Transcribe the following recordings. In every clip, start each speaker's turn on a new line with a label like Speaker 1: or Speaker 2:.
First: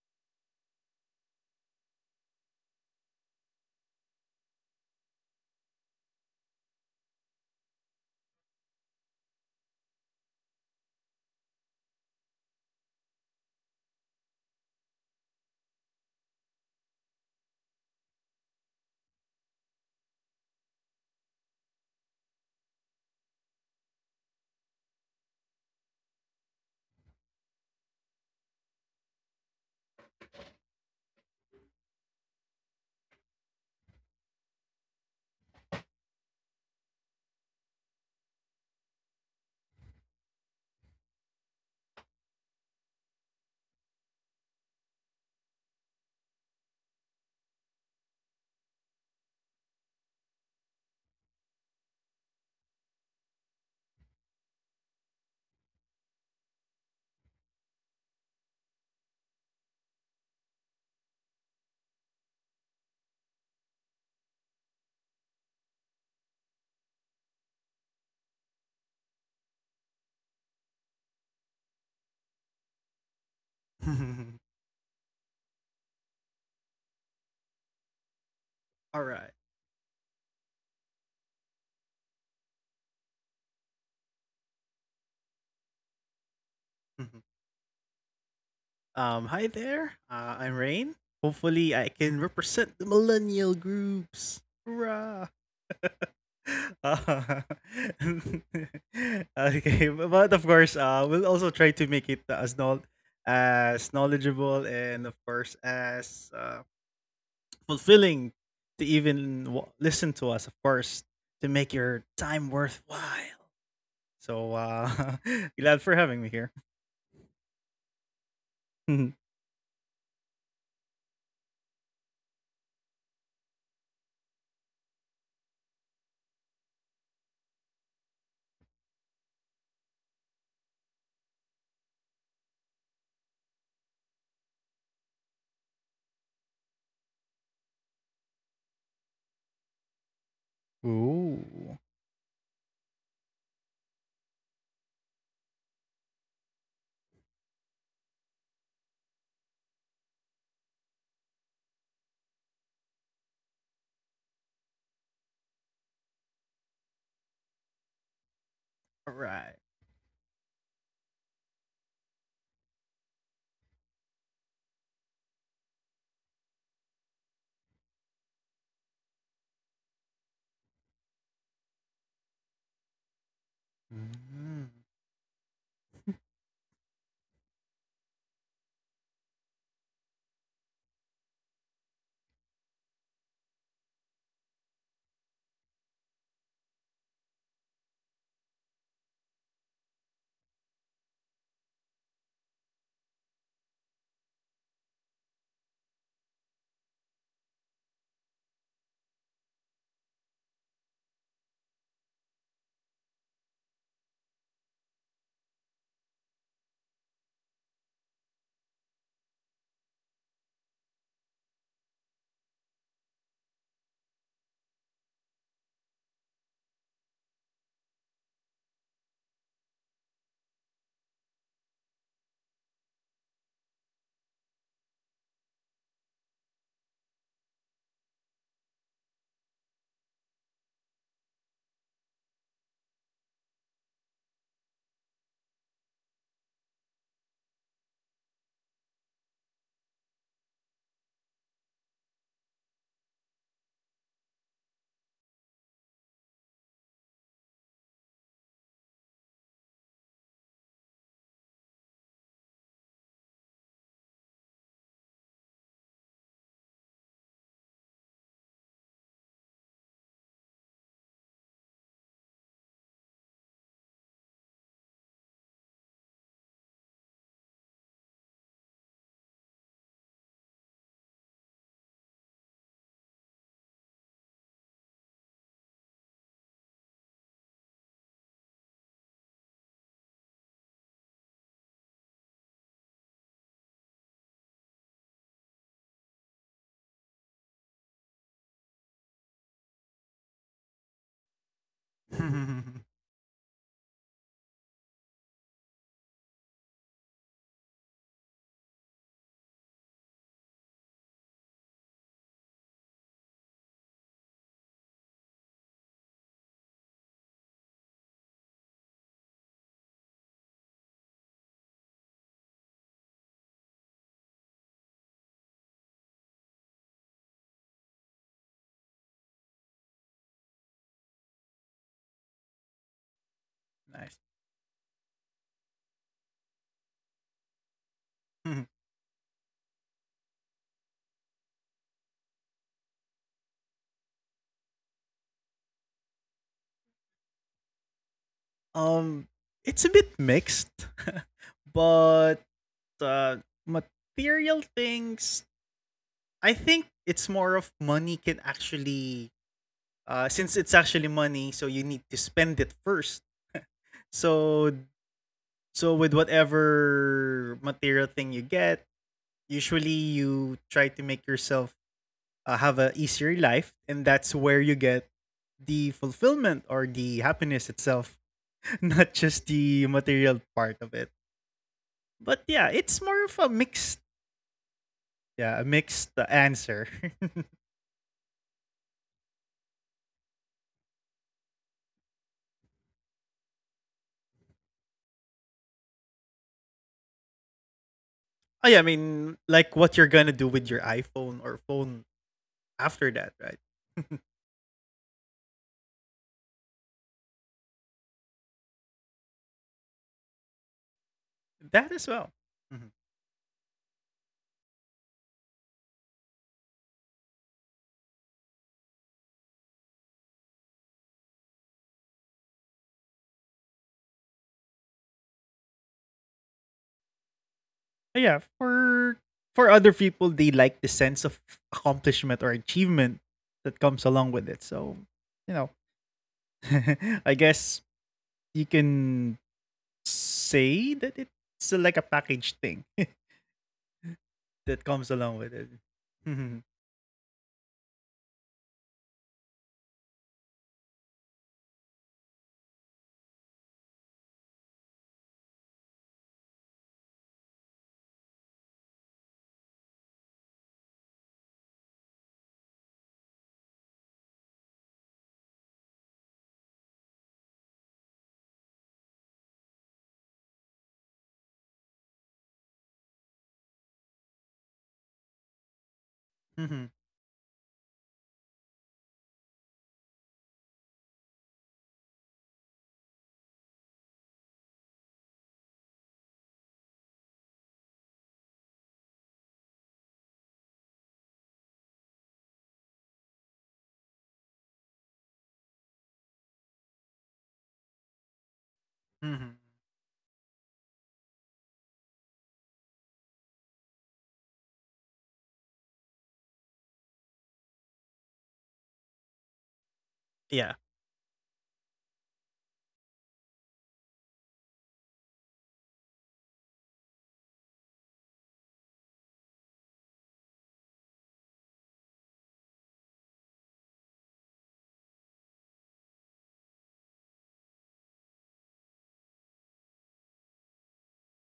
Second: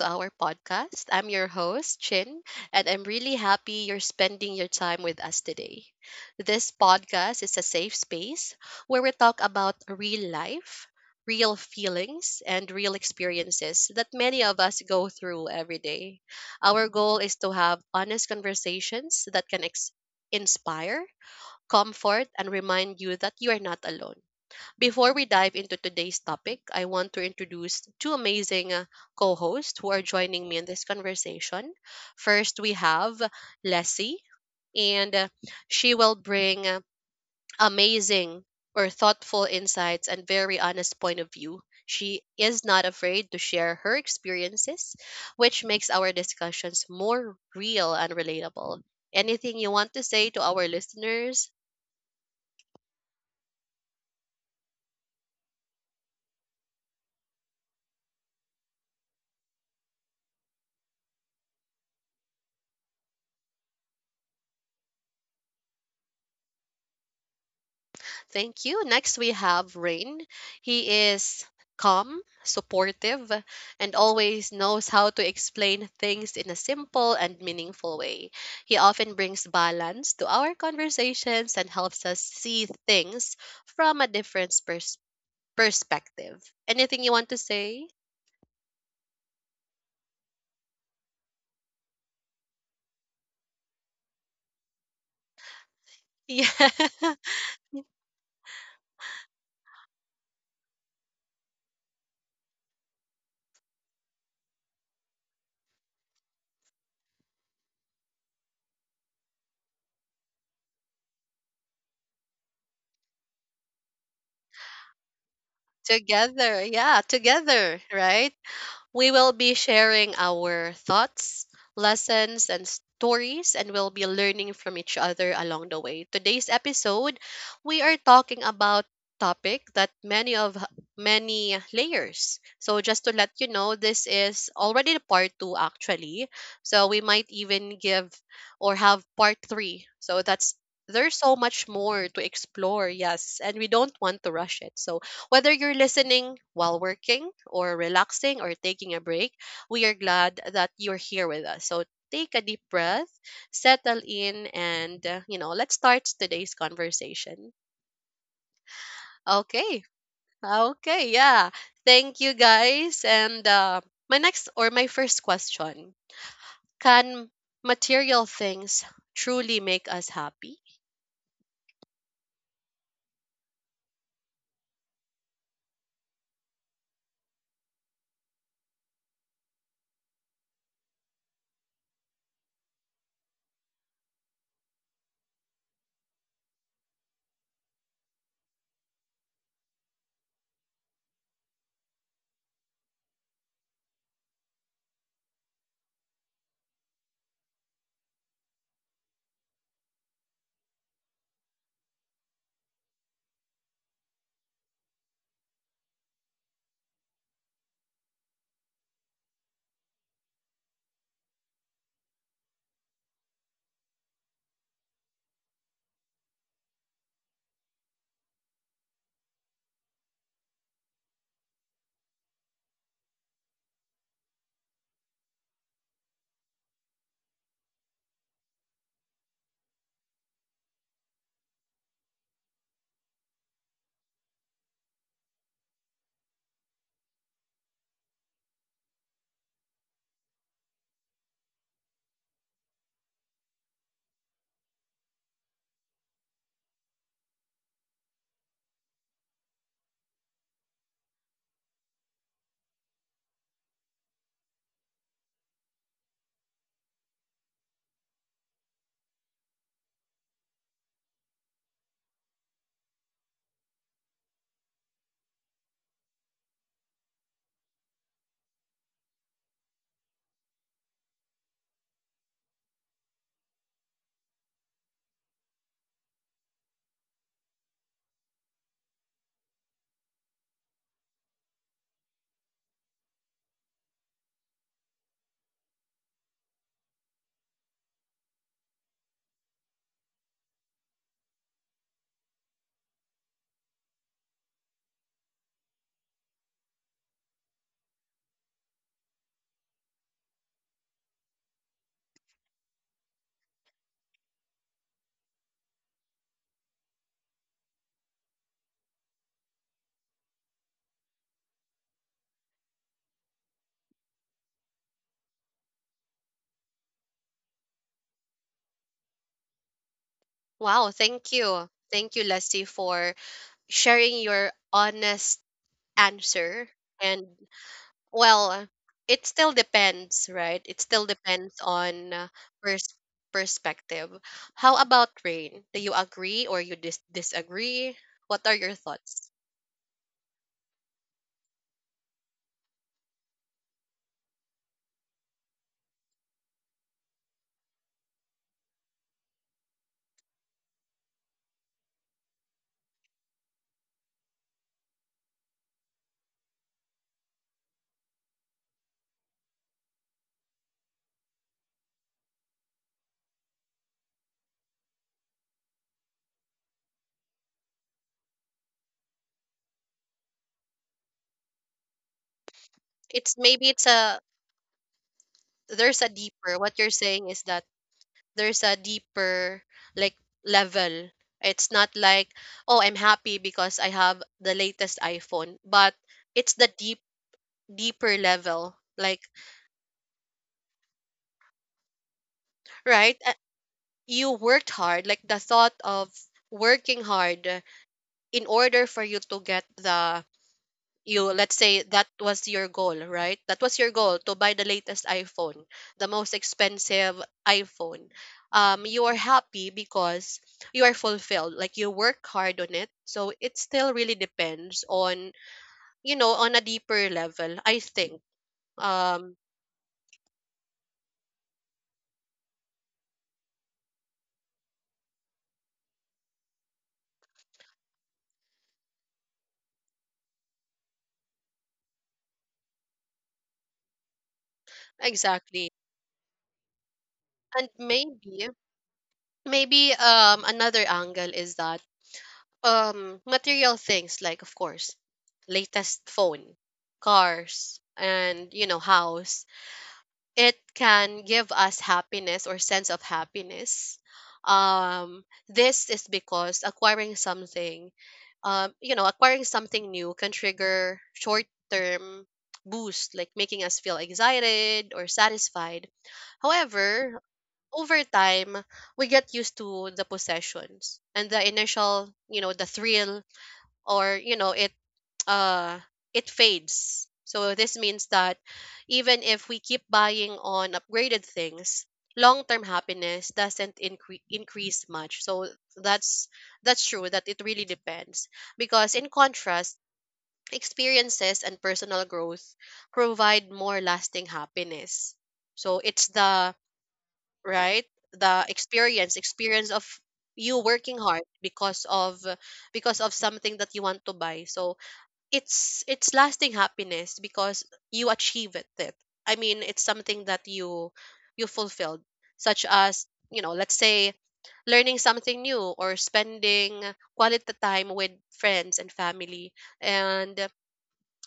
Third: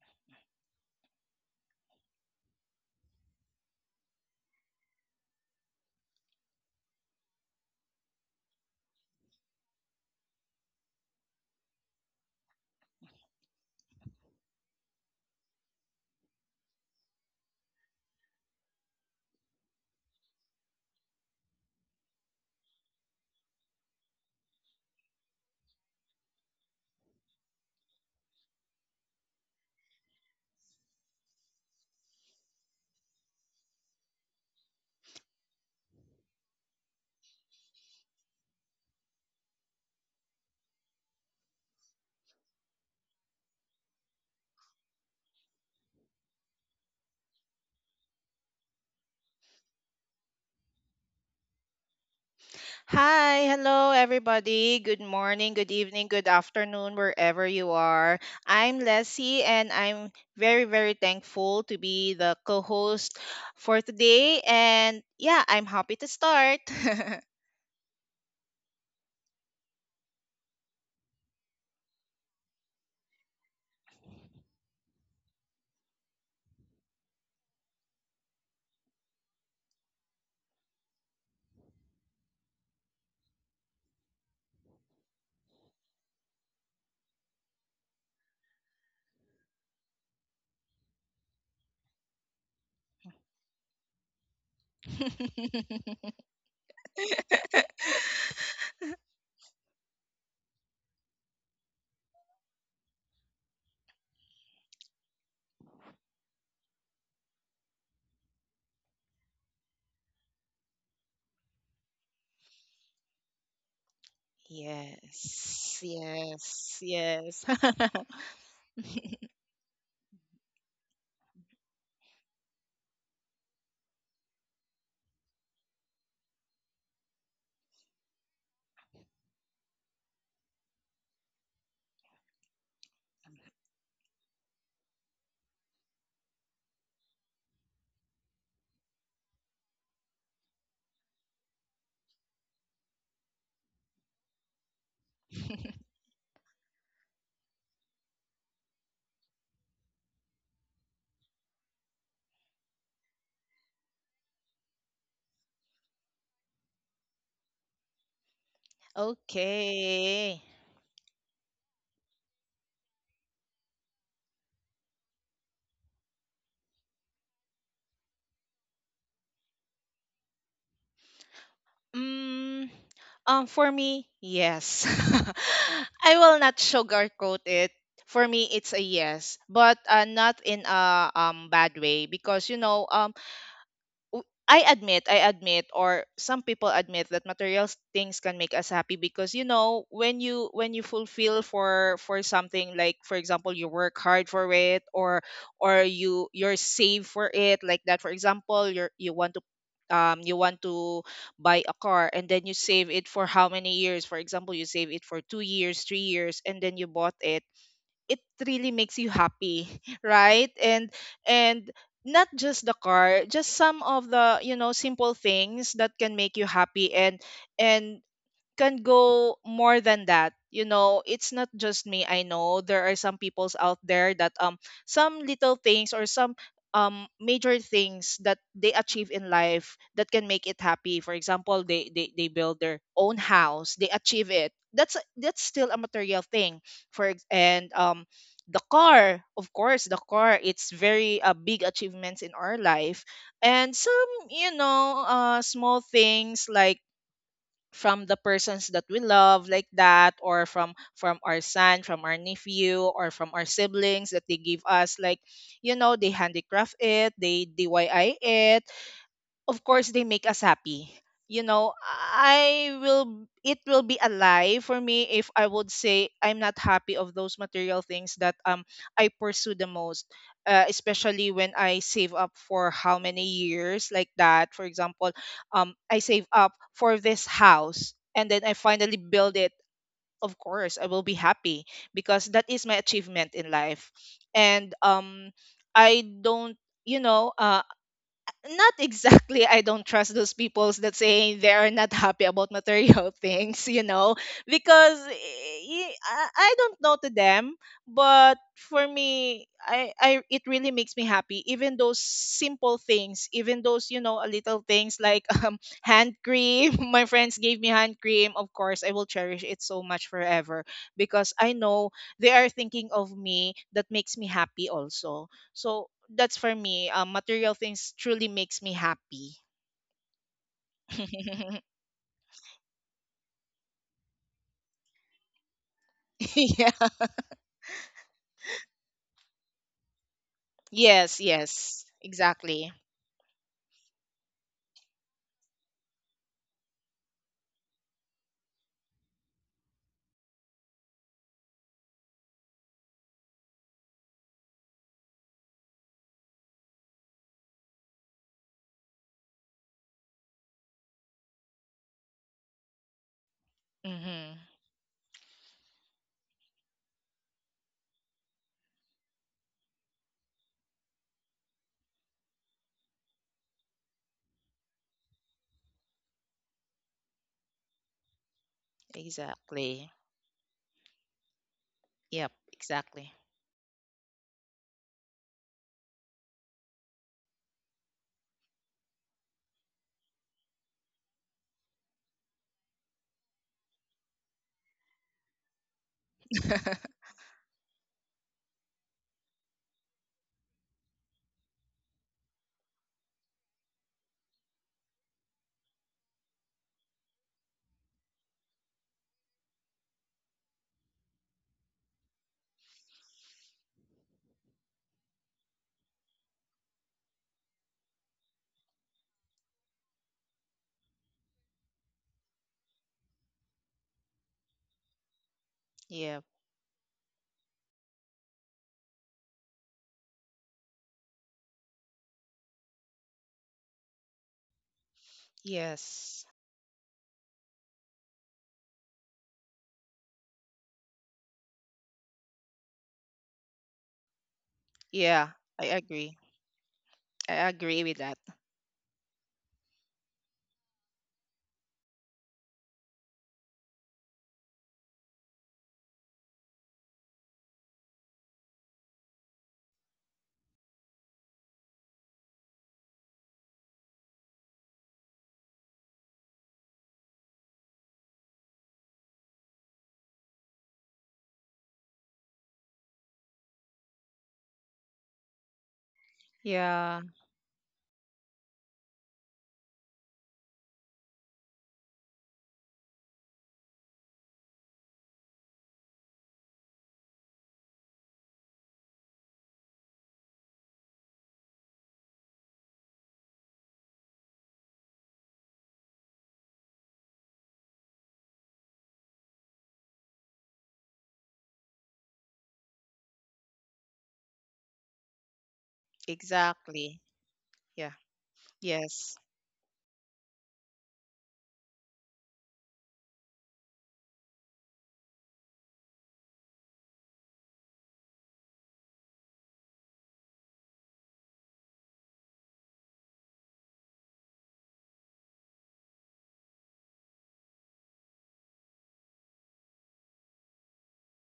Speaker 1: to our podcast. I'm your host, Chin, and I'm really happy you're spending your time with us today. This podcast is a safe space where we talk about real life, real feelings, and real experiences that many of us go through every day. Our goal is to have honest conversations that can inspire, comfort, and remind you that you are not alone. Before we dive into today's topic, I want to introduce two amazing co-hosts who are joining me in this conversation. First, we have Leslie, and she will bring amazing or thoughtful insights and very honest point of view. She is not afraid to share her experiences, which makes our discussions more real and relatable. Anything you want to say to our listeners?
Speaker 2: Hi, hello everybody. Good morning, good evening, good afternoon, wherever you are. I'm Leslie and I'm very, very thankful to be the co host for today. And yeah, I'm happy to start.
Speaker 1: Thank you. Next, we have Rain. He is calm, supportive, and always knows how to explain things in a simple and meaningful way. He
Speaker 3: All
Speaker 1: often
Speaker 3: right.
Speaker 1: brings balance to our conversations and helps us see things from a different perspective. Anything you
Speaker 3: Mhm.
Speaker 1: want to say?
Speaker 3: Hi there. I'm Rain. Hopefully, I can represent the millennial groups. Hurrah!
Speaker 1: Yeah,
Speaker 3: Uh, okay, but of course, we'll also try to make it as as knowledgeable and of course as fulfilling to even listen to us. Of course, to make your time worthwhile. So uh
Speaker 2: Yes,
Speaker 3: glad for having me
Speaker 1: together.
Speaker 3: here.
Speaker 2: yes,
Speaker 1: Yeah,
Speaker 2: yes.
Speaker 1: together, right? We will be sharing our thoughts, lessons, and stories, and we'll be learning from each other along the way. Today's episode, we are talking about topic that many of many layers. So just to let you know, this is already the part two actually. So we might even give or have part three. So that's
Speaker 3: All
Speaker 1: there's so much
Speaker 3: Ooh.
Speaker 1: more to explore, yes, and we don't want to rush it. So whether you're listening while working or relaxing or taking a break, we are glad that you're here with us. So take a deep breath, settle in, and, let's start today's conversation.
Speaker 3: Right.
Speaker 1: Okay.
Speaker 2: Okay.
Speaker 1: Okay. Yeah. Thank you guys. And my next or my first question, can material things truly make us happy?
Speaker 2: Mm, for me,
Speaker 3: Mm.
Speaker 2: yes. I will not sugarcoat it. For me, it's a yes, but not in a bad way, because I admit, or some people admit that material things can make us happy. Because when you fulfill for something, like for example you work hard for it, or you're saved for it, like that. For example, you want to buy a car and then you save it for how many years. For example, you save it for 2 years 3 years and then you bought it really makes you happy. Right. And and not just the car, just some of the simple things that can make you happy. And and can go more than that. You know, it's not just me. I know there are some peoples out there, that some little things or some major things that they achieve in life that can make it happy. For example, they build their own house, they achieve it. That's still a material thing. And the car, of course, the car, it's very big achievements in our life. And some, small things, like from the persons that we love, like that, or from our son, from our nephew, or from our siblings that they give us, like they handicraft it, they diy it. Of course they make us happy you know I will it will be a lie for me if I would say I'm not happy of those material things that I pursue the most. Especially when I save up for how many years, like that, for example. I save up for this house and then I finally build it. Of course I will be happy, because that is my achievement in life. And I don't you know uh, not exactly, I don't trust those people that say they are not happy about material things, because I don't know to them, but for me, I it really makes me happy. Even those simple things, even those little things, like hand cream. My friends gave me hand cream. Of course, I will cherish it so much forever, because I know they are thinking of me. That makes me happy also. So that's for me. Material things truly makes me happy.
Speaker 1: Wow, thank you. Thank you, Leslie, for
Speaker 3: Nice.
Speaker 1: sharing your honest answer.
Speaker 2: Yeah.
Speaker 1: And well, it still depends, right? It still
Speaker 2: Yes.
Speaker 1: depends
Speaker 2: Yes.
Speaker 1: on
Speaker 2: Exactly.
Speaker 1: pers- perspective. How about rain? Do you agree or you disagree? What are your
Speaker 3: um,
Speaker 1: thoughts?
Speaker 3: it's a bit mixed. but uh Material things, I think it's more of money can actually, since it's actually money, so you need to spend it first.
Speaker 2: Mm-hmm.
Speaker 3: So so with whatever material thing you get, usually you try to make yourself have a easier life, and that's where you get the fulfillment or the happiness itself, not just
Speaker 2: Exactly.
Speaker 3: the material part of it. But
Speaker 2: Yep.
Speaker 3: yeah, it's more
Speaker 2: Exactly.
Speaker 3: of a
Speaker 1: It's maybe
Speaker 3: mixed,
Speaker 1: it's a
Speaker 3: yeah, a mixed
Speaker 1: there's a deeper.
Speaker 3: answer.
Speaker 1: What you're saying is that there's a deeper like level. It's not like, oh, I'm happy because I have the latest iPhone, but it's the deep deeper
Speaker 3: Oh yeah, I
Speaker 1: level.
Speaker 3: mean,
Speaker 1: Like,
Speaker 3: like what you're gonna do with your iPhone or phone after
Speaker 1: right?
Speaker 3: that, right?
Speaker 1: You worked hard like the thought of working hard in order for you to get the, you, let's say
Speaker 3: That
Speaker 1: that
Speaker 3: as well.
Speaker 1: was your goal,
Speaker 3: Mhm.
Speaker 1: right? That was your goal to buy the latest iPhone, the most expensive iPhone. You are happy because you are fulfilled, like you work hard on it, so it still really depends on, you
Speaker 2: Yep.
Speaker 1: know, on a deeper level I think.
Speaker 3: But Yeah,
Speaker 1: um
Speaker 3: for other people, they like the sense of accomplishment or achievement that comes along with it. So, you know,
Speaker 2: Yes.
Speaker 3: I guess you can say that it's like a package thing that comes along
Speaker 2: Yeah.
Speaker 3: with it.
Speaker 2: I
Speaker 1: exactly.
Speaker 2: agree.
Speaker 3: Mhm,
Speaker 2: I
Speaker 1: And
Speaker 2: agree with that.
Speaker 1: maybe maybe another angle is that material things, like of course latest phone, cars and, you know, house, it can give us happiness or sense of happiness. This is because acquiring something, you know, acquiring something new can trigger short term boost, like making us feel excited or satisfied.
Speaker 3: mhm,
Speaker 2: Yeah.
Speaker 1: However, over time, we get used to the possessions and the initial, you know, the thrill or, you know, uh it fades. So this means that even if we keep buying on upgraded things, long-term happiness doesn't increase much. So that's that's true that it really depends, because in
Speaker 3: mhm.
Speaker 1: contrast, experiences and personal growth provide more lasting happiness. So it's the
Speaker 2: Exactly.
Speaker 1: right
Speaker 2: Yeah.
Speaker 1: the
Speaker 2: Yes.
Speaker 1: experience of
Speaker 3: Yeah.
Speaker 1: you working hard because of, because of something that you want to buy. So it's lasting happiness because you achieve it. I mean, it's something that you fulfilled, such as, you know, let's say learning something new or spending quality time with friends and family, and,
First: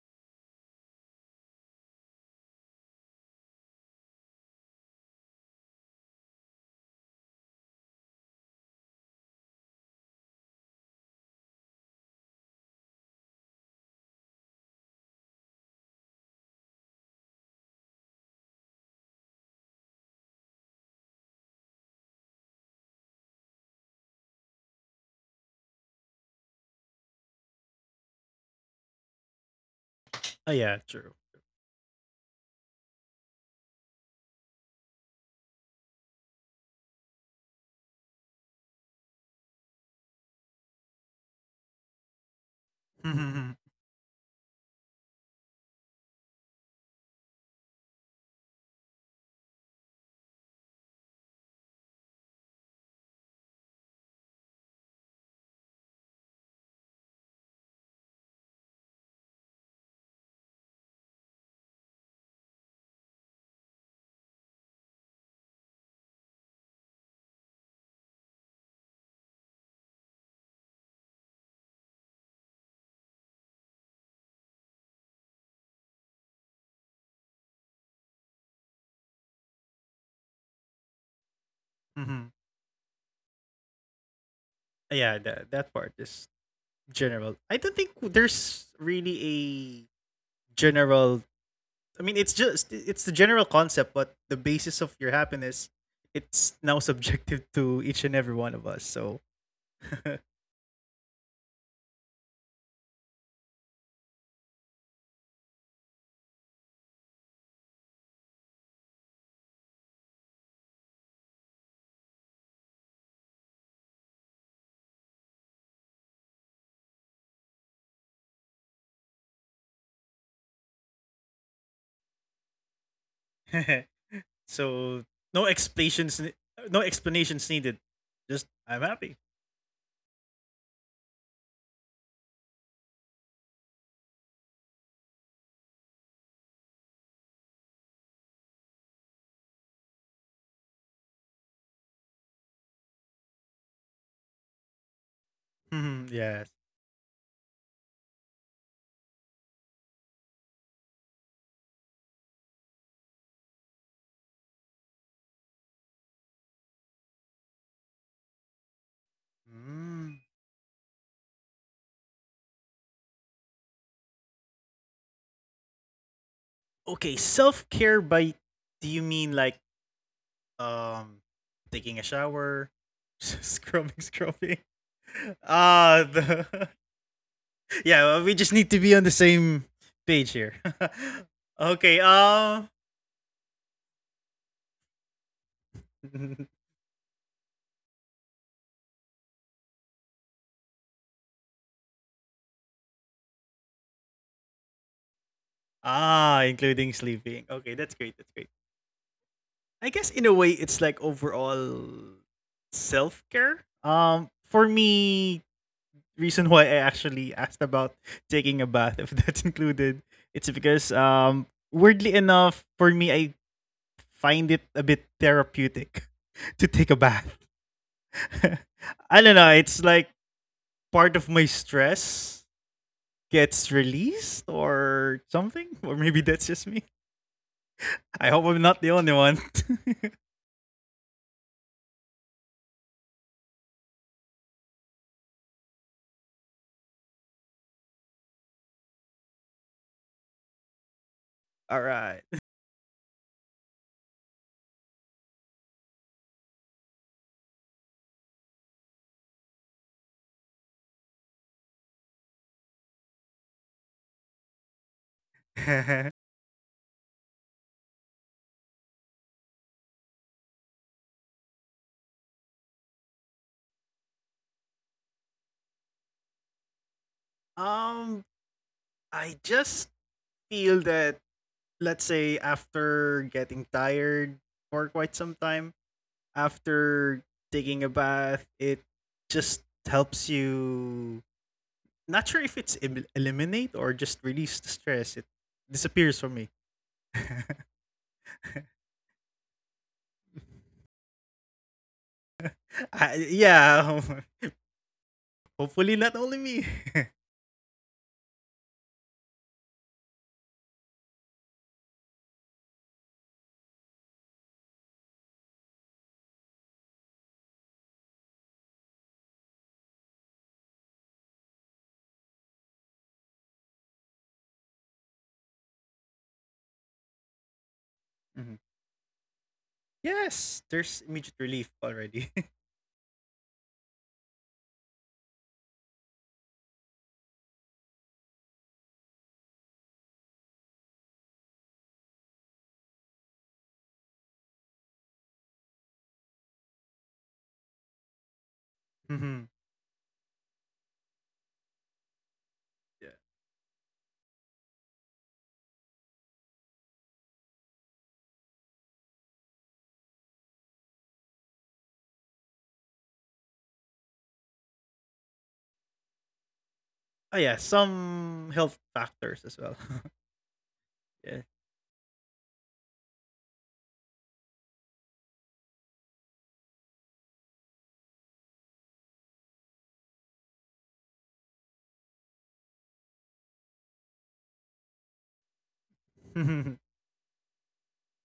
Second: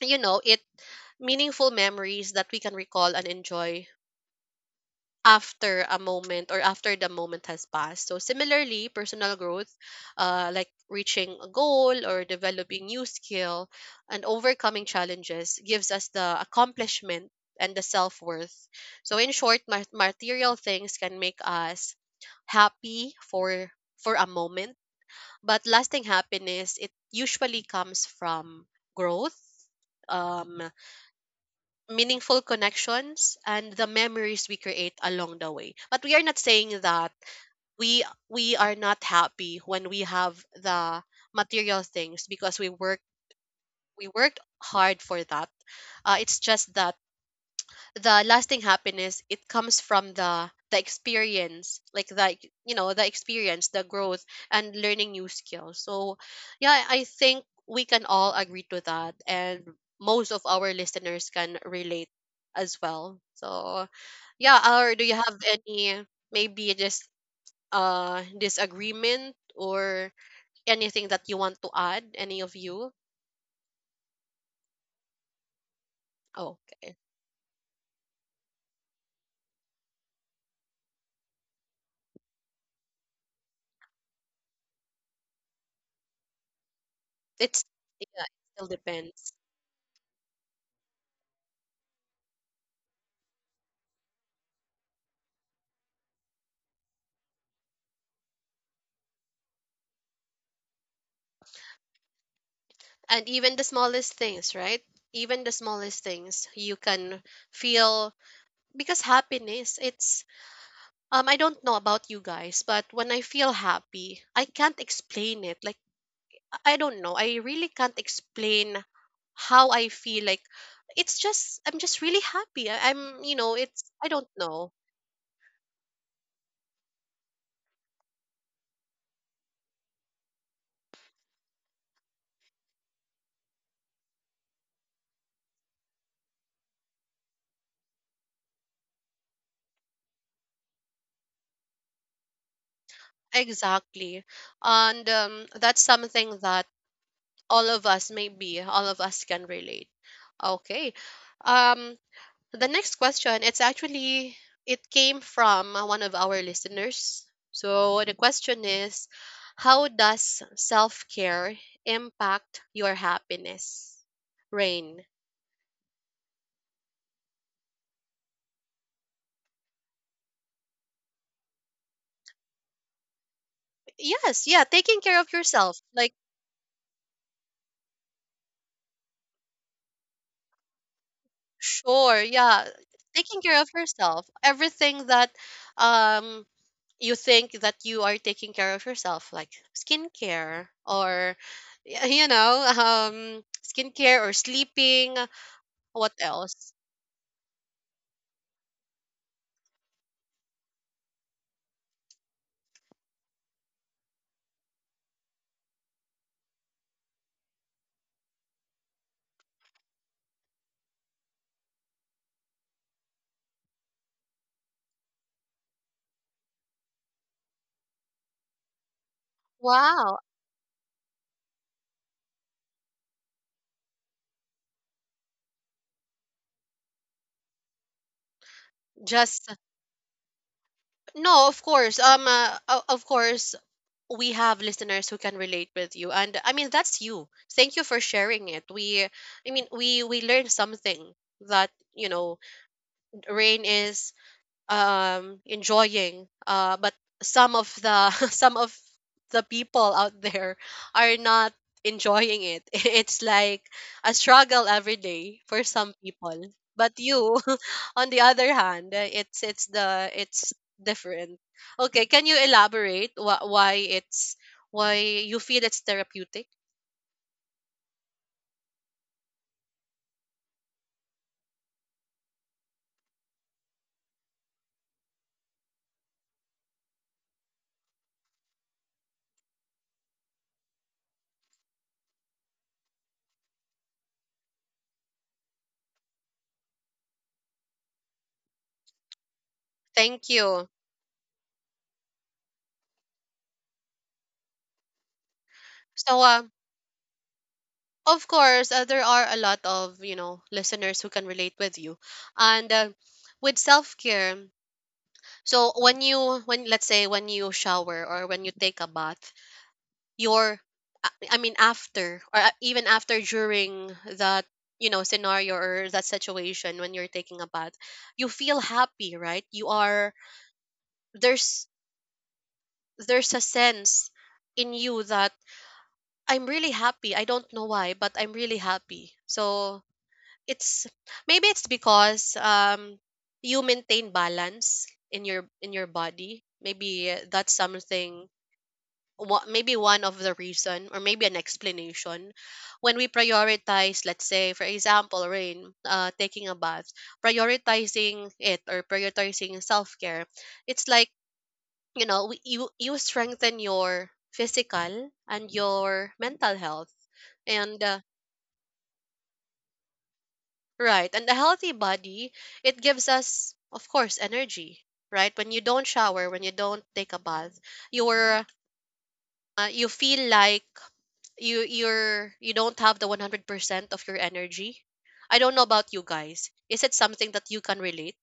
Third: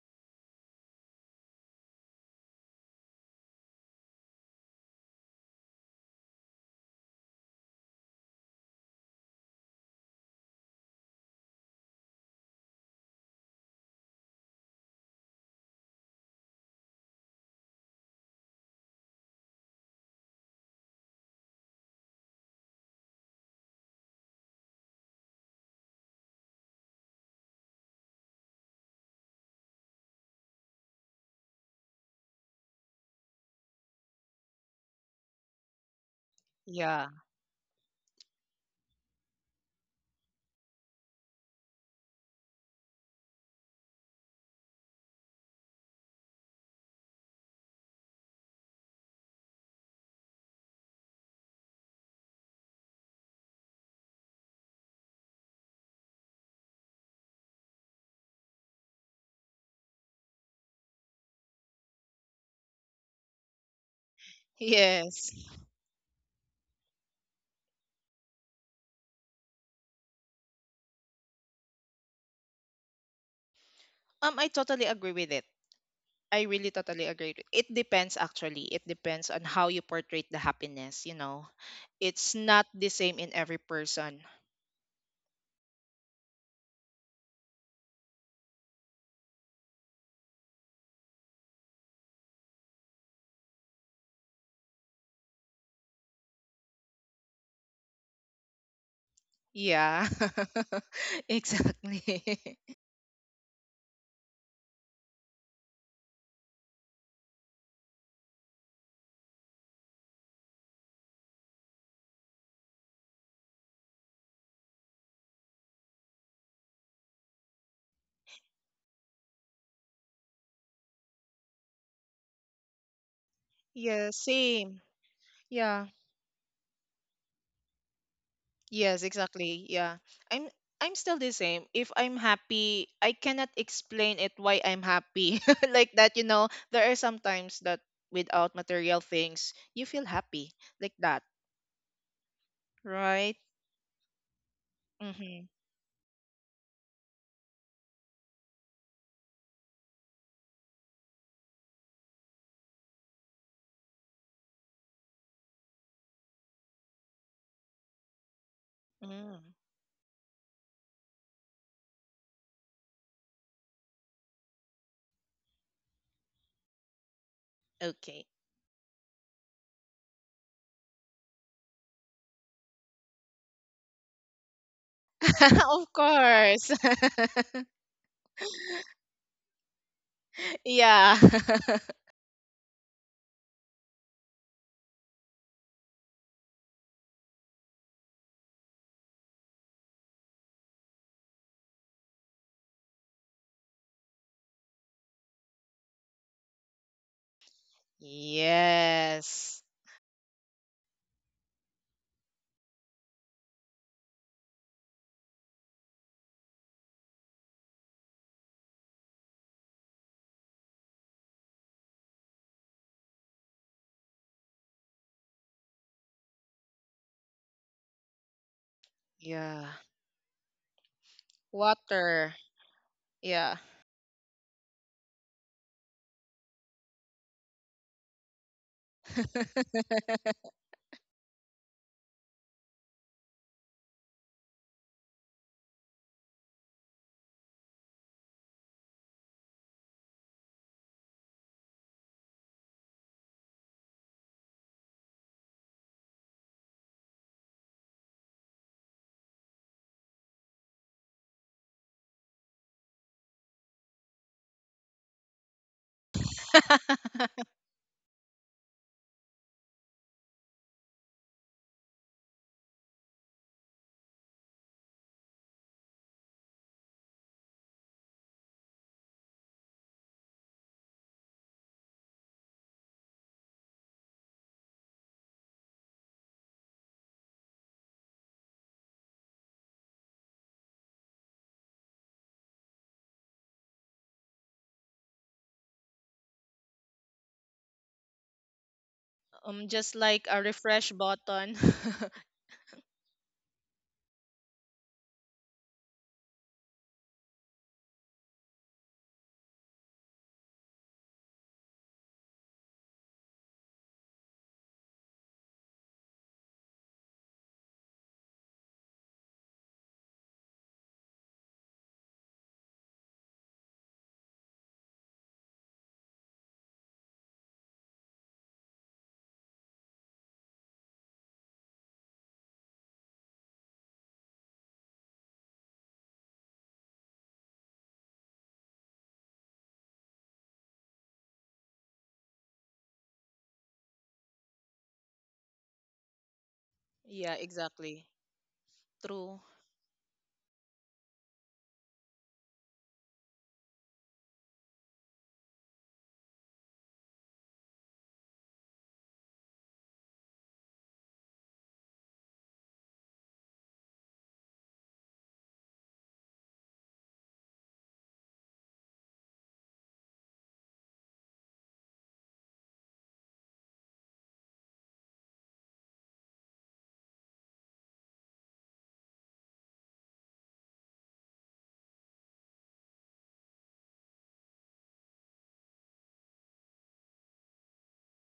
Speaker 1: you know, it meaningful memories that we can recall and enjoy after a moment or after the moment has passed. So similarly, personal growth, like reaching a goal or developing new skill and overcoming challenges gives us the accomplishment and the self-worth. So in short, material things can make us happy for a moment, but lasting happiness it usually comes from growth,
Speaker 3: Oh,
Speaker 1: um,
Speaker 3: yeah, true.
Speaker 1: meaningful connections and the memories we create along the way. But we are not saying
Speaker 2: Yeah.
Speaker 1: that we are not happy when we have the material things, because we work
Speaker 3: Mhm, mhm.
Speaker 1: we worked hard for that. It's just that the lasting happiness it comes from the experience, like the, you know, the experience, the growth and learning new skills. So yeah, I think we can all agree to that, and most of our listeners can relate as well. So yeah, or do you
Speaker 2: Yes.
Speaker 1: have any, maybe just, uh, disagreement or anything that you want to add, any of you?
Speaker 2: I totally agree with it. I
Speaker 1: Oh,
Speaker 2: really
Speaker 1: okay.
Speaker 2: totally agree. It depends actually. It depends on how you portray the happiness.
Speaker 3: Mhm.
Speaker 2: It's not the same in every person.
Speaker 3: Yeah, that part is general. I
Speaker 1: It's
Speaker 3: don't think
Speaker 1: yeah, it
Speaker 3: there's
Speaker 1: still depends.
Speaker 3: really a general. I mean, it's just it's the general concept, but the basis of your happiness, it's now subjective to each and every one of us. So,
Speaker 2: Yeah. Exactly.
Speaker 1: And even the smallest things, right? Even the smallest things you can feel, because happiness it's, I don't know about you guys, but when I feel happy I can't explain it, like I don't know, I really can't explain how I feel, like it's just I'm just really happy. I'm you know it's I
Speaker 2: Yeah,
Speaker 1: don't know.
Speaker 2: same.
Speaker 3: so no
Speaker 2: Yeah.
Speaker 3: explanations, no explanations needed. Just I'm
Speaker 2: Yes,
Speaker 3: happy.
Speaker 2: exactly. Yeah. I'm I'm still the same. If I'm happy, I cannot explain it why I'm happy. Like that, there are some times that without material things, you feel happy. Like that, right?
Speaker 1: Exactly. And
Speaker 2: Mhm.
Speaker 1: that's something
Speaker 3: Mhm,
Speaker 1: that
Speaker 3: yes.
Speaker 1: all of us, maybe all of us can relate. Okay, um so the next question, it's actually it came from one of our listeners. So the question is,
Speaker 2: Mm.
Speaker 1: how does
Speaker 3: Mm.
Speaker 1: self-care impact your happiness? Rain.
Speaker 3: Okay,
Speaker 2: Okay.
Speaker 3: self care, by do you mean like um taking a shower, scrubbing,
Speaker 1: Yes, yeah,
Speaker 3: scrubbing?
Speaker 1: taking care of yourself.
Speaker 2: Of
Speaker 3: Ah,
Speaker 1: Like
Speaker 3: the
Speaker 2: course.
Speaker 3: yeah. Well, we just need to be on the same page here.
Speaker 2: Yeah.
Speaker 3: Okay.
Speaker 1: sure, yeah, taking care of yourself. Everything that um you think that you are taking care of yourself, like skincare or you know, skincare or sleeping, what
Speaker 3: Ah,
Speaker 1: else?
Speaker 3: including sleeping. Okay, that's great. That's great.
Speaker 2: Yes.
Speaker 3: I guess in a way, it's like overall self care. For me, reason why I actually asked about taking a bath, if that's included, it's because weirdly enough, for me I find it a bit therapeutic to take a bath. I don't know,
Speaker 2: Yeah.
Speaker 3: it's like
Speaker 1: Wow.
Speaker 3: part of my
Speaker 2: Water.
Speaker 3: stress
Speaker 2: Yeah.
Speaker 3: gets released or something. Or maybe that's just me. I hope I'm not the only one.
Speaker 1: Just no, of course. Of course, we have listeners who can relate with you, and I mean that's you. Thank you for sharing it. I mean, we learned something that, you
Speaker 3: Alright.
Speaker 1: know, rain is enjoying but some of the some of the people out there are not enjoying it it's like a struggle every day for some people, but you on the other hand, it's the it's different. Okay, can you elaborate why it's why you feel it's therapeutic?
Speaker 3: um I just feel that, let's say after getting tired for quite some time, after taking a bath, it just helps you. Not sure if it's eliminate or just release the stress. It disappears for me.
Speaker 2: Just like
Speaker 1: Thank
Speaker 2: a
Speaker 1: you.
Speaker 2: refresh button.
Speaker 3: I, yeah, hopefully not
Speaker 1: So
Speaker 3: only me.
Speaker 1: of course, there are a lot of, you know, listeners who can relate with you. And with self-care, so when you when let's say when you shower or when you take a bath, your, I mean after or, even after during that, you know, scenario or that situation, when you're taking a bath, you
Speaker 3: Mhm.
Speaker 1: feel happy, right? You are
Speaker 3: Yes, there's immediate relief
Speaker 1: there's
Speaker 3: already.
Speaker 1: there's a sense in you that I'm really happy. I don't know why, but I'm really happy. So it's maybe it's because you maintain balance in your body, maybe
Speaker 2: Yeah,
Speaker 1: that's
Speaker 2: exactly.
Speaker 1: something.
Speaker 2: True.
Speaker 3: Mhm.
Speaker 1: What maybe one of the reason or maybe an explanation, when we
Speaker 3: Yeah.
Speaker 1: prioritize, let's say for example rain, taking a bath, prioritizing it or prioritizing self-care, it's like, you know, you you strengthen your physical and your mental health.
Speaker 3: Oh yeah,
Speaker 1: And
Speaker 3: some health factors as well.
Speaker 1: right. And a
Speaker 3: Yeah.
Speaker 1: healthy body, it gives us, of course, energy, right? When you don't shower, when you don't take a bath, you're, you feel like you don't have the 100% of your energy. I don't know about you guys. Is it something that you can relate?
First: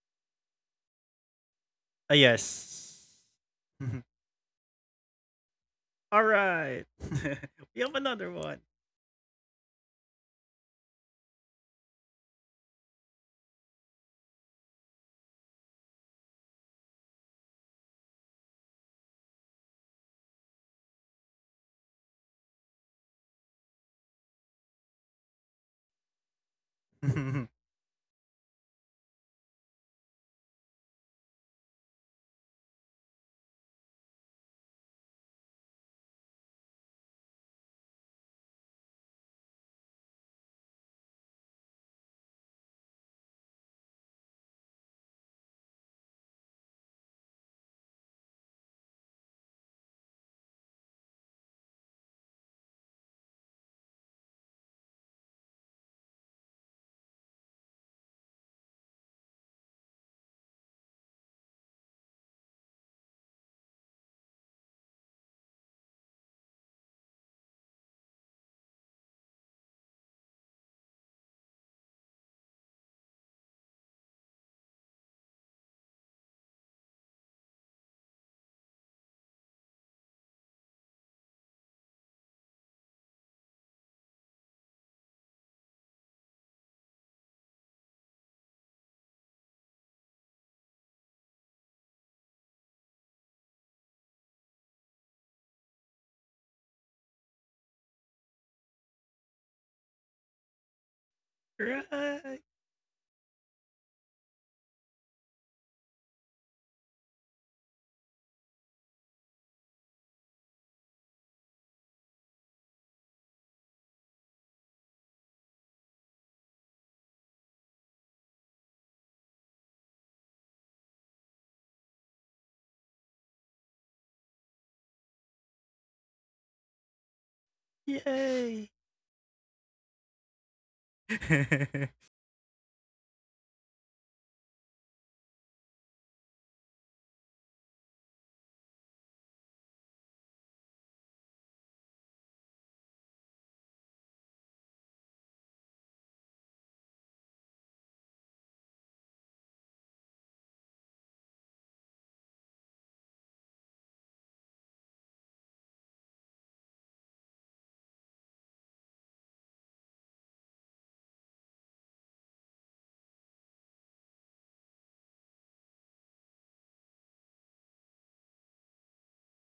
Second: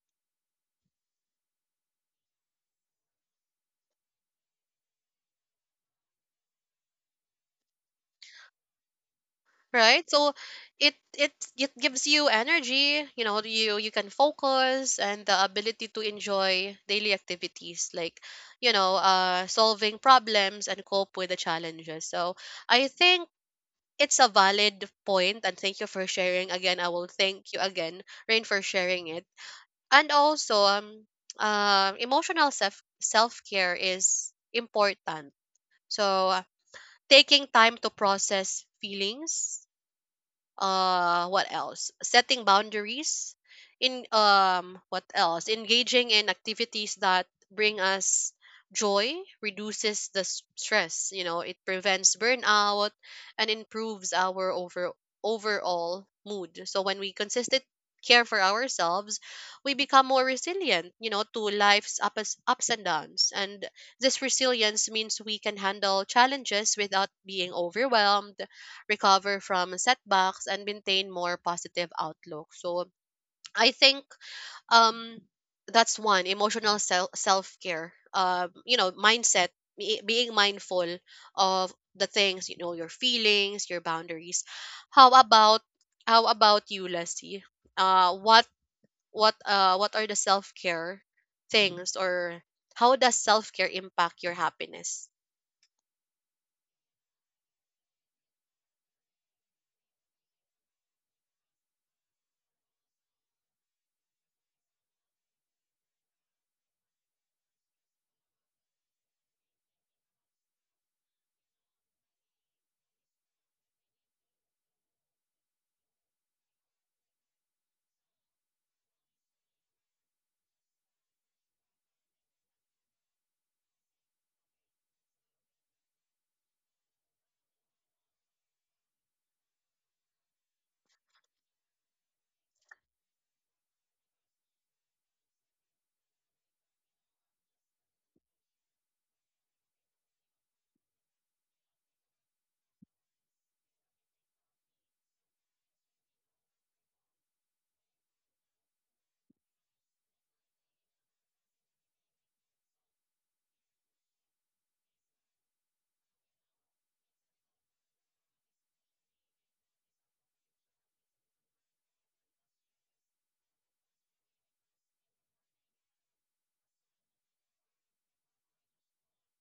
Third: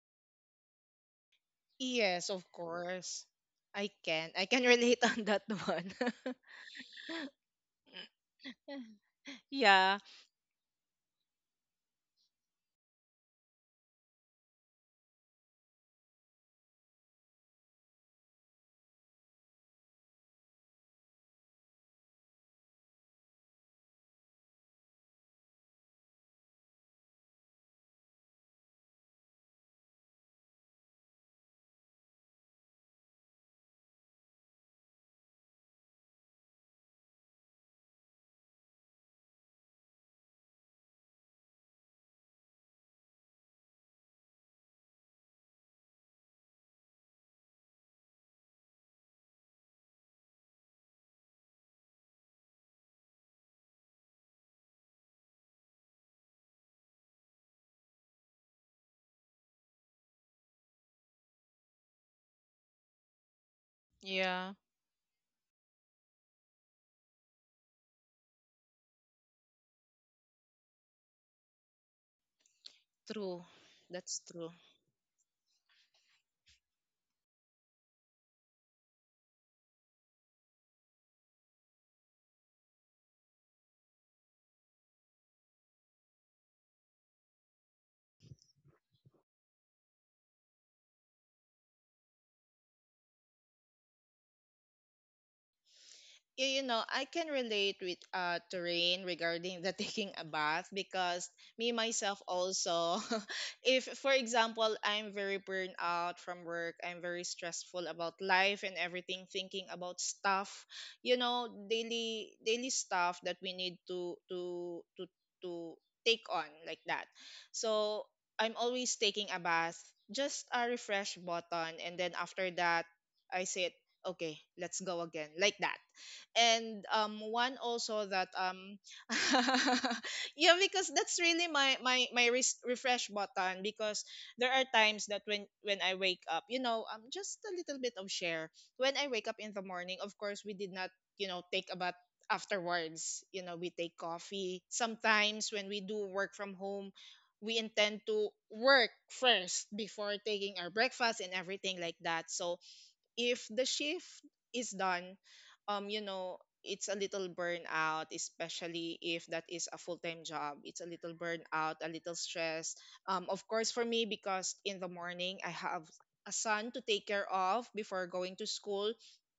Speaker 3: Ah,
Speaker 2: Yes, of
Speaker 3: yes.
Speaker 2: course. I
Speaker 3: Mhm.
Speaker 2: can. I can relate on that one.
Speaker 3: All right. We have another one.
Speaker 2: Yeah.
Speaker 1: Right? So it gives you energy, you know, you can focus and the ability to enjoy daily activities like, you know, solving problems and cope with the challenges. So I think it's a valid point, and thank you for sharing again. I will thank you again, Rain, for sharing it. And also emotional self-care is important. So taking time to process feelings, uh, what else, setting boundaries in, um, what else, engaging in activities that bring us joy, reduces the stress, you know it prevents burnout and improves our overall mood. So when we consistent care for ourselves, we become more resilient, you know, to life's ups and downs, and this
Speaker 2: Yeah.
Speaker 1: resilience means we can handle challenges without being overwhelmed, recover from setbacks and maintain more positive outlook. So
Speaker 2: True.
Speaker 1: I think
Speaker 2: That's true.
Speaker 1: um that's one emotional self care, you know mindset, being mindful of the things, you know, your feelings, your boundaries. How about how about you Leslie, what what are the self care things, or how does self care impact your happiness?
Speaker 2: I can relate with Terrain, regarding the taking a bath, because me myself
Speaker 3: Right.
Speaker 2: also. If for example I'm very burned out from work, I'm very stressful about life and everything, thinking about stuff, you know, daily stuff that we need to take on, like that. So I'm always taking a bath, just a refresh button, and then after that I said, okay, let's go again. Like that. And one also that
Speaker 3: Yay.
Speaker 2: yeah, because that's really my my my res- refresh button, because there are times that when I wake up, just a little bit of share. When I wake up in the morning, of course we did not, take a bath afterwards. We take coffee sometimes. When we do work from home, we intend to work first before taking our breakfast and everything, like that. So if the shift is done, um, you know, it's a little burnout, especially if that is a full time job. It's a little burnout, a little stress. Of course, for me, because in the morning I have a son to take care of before going to school.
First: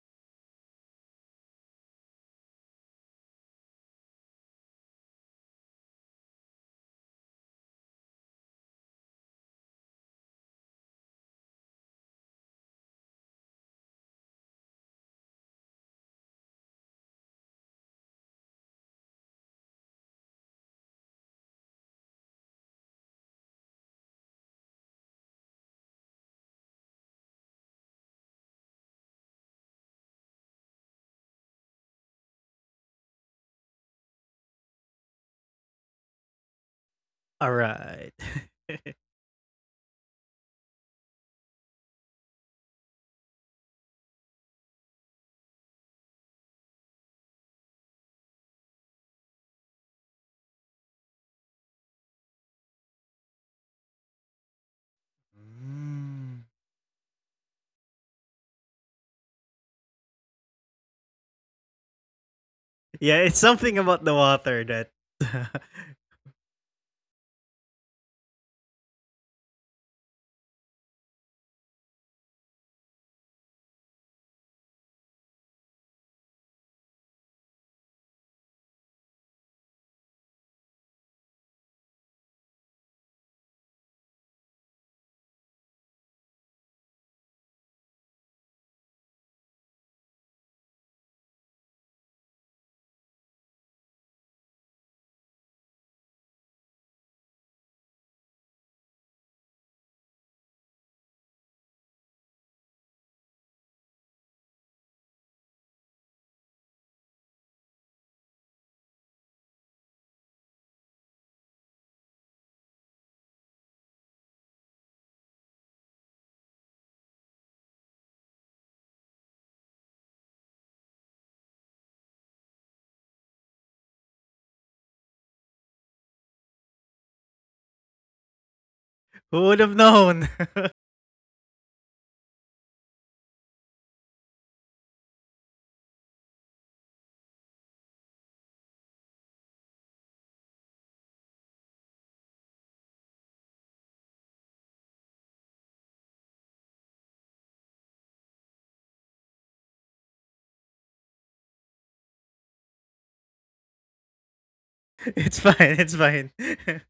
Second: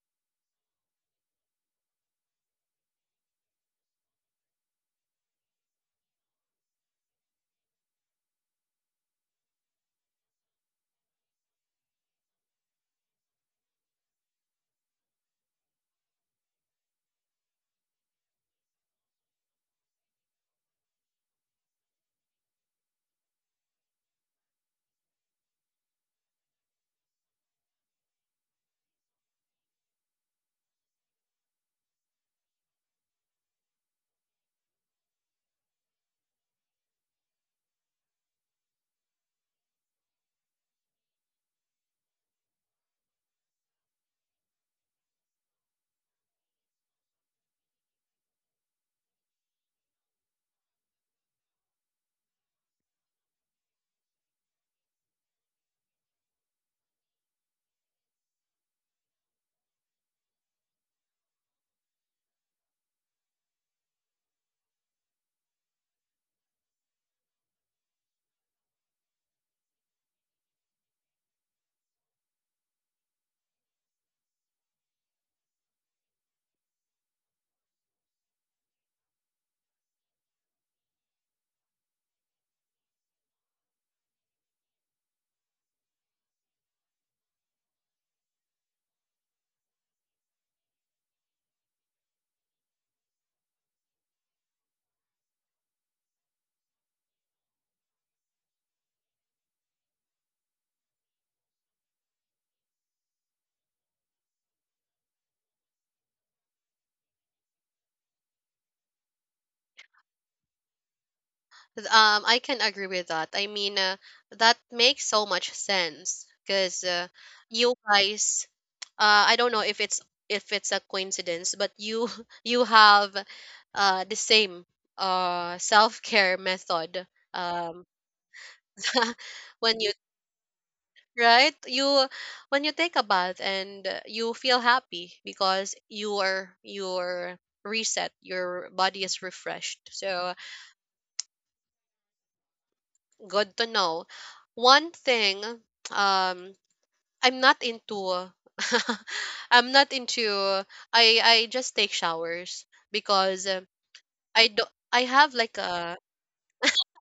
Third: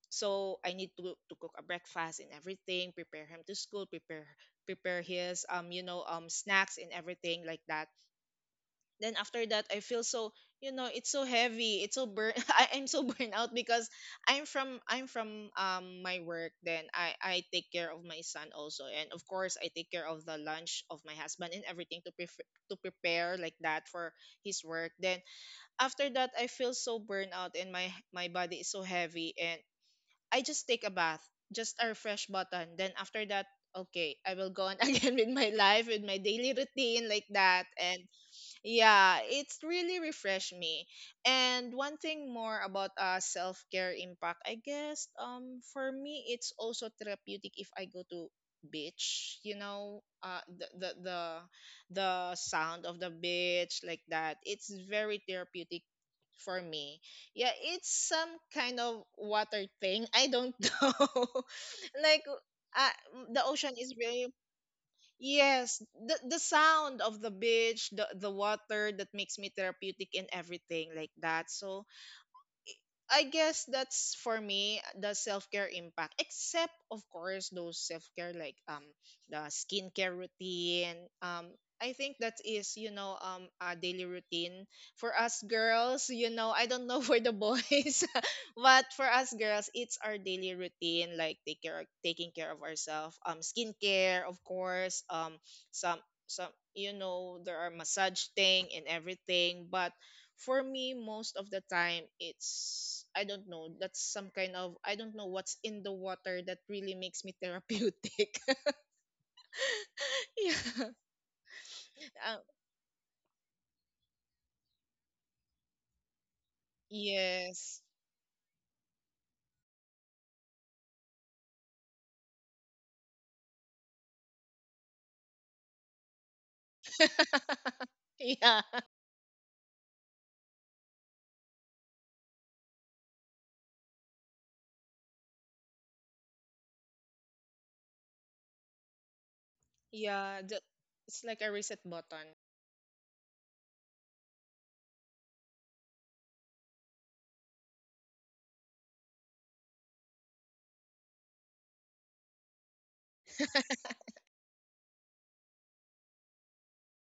Speaker 2: So I need to cook a breakfast and everything, prepare him to school, prepare his snacks and everything, like that. Then after that I feel so. It's so heavy, it's so burn. I'm so burned out, because I'm from my work. Then I take care of my son also, and of course I take care of the lunch of my husband and everything, to prepare, like that, for his work. Then after that I feel so burned out, and my body is so heavy, and I just take a bath, just a refresh button. Then after that, okay, I will go on again with my life, with my daily routine, like
Speaker 3: All
Speaker 2: that. And
Speaker 3: right.
Speaker 2: yeah, it's really refreshed me. And one thing more about self care impact. I guess for me it's also therapeutic if I go to beach, you know, the sound of the beach, like that. It's very therapeutic
Speaker 3: Mm.
Speaker 2: for me. Yeah, it's some kind of water thing. I don't know. Like uh,
Speaker 3: Yeah, it's
Speaker 2: the ocean
Speaker 3: something
Speaker 2: is
Speaker 3: about the
Speaker 2: very.
Speaker 3: water that
Speaker 2: Yes, the sound of the beach, the water that makes me therapeutic and everything, like that. So, I guess that's for me the self care impact. Except of course those self care, like the skincare routine. Um I think that is, a daily routine for us girls. You know I don't know for the boys, but for us girls it's our daily routine, like take care taking care of ourselves. Skincare, of course. Some some, there are massage thing and everything, but for me most of the time it's, I don't know, that's some kind of, I don't know, what's in the water that really makes me therapeutic. Yeah.
Speaker 1: I
Speaker 2: um,
Speaker 1: can agree with that. I mean, that makes so much sense because, you
Speaker 2: yes.
Speaker 1: guys, I don't know if it's a coincidence, but you you have, the same, self care method. Um,
Speaker 2: Yeah,
Speaker 3: who would have
Speaker 1: when you
Speaker 3: known.
Speaker 1: right you when you take a bath and, you feel happy because you're reset, your body is refreshed. So
Speaker 2: yeah, it's like a reset button.
Speaker 1: good to know. One thing, um, I'm not into. I'm not into. I just take showers because, I do. I have
Speaker 3: It's
Speaker 1: like
Speaker 3: fine.
Speaker 1: a.
Speaker 3: It's fine.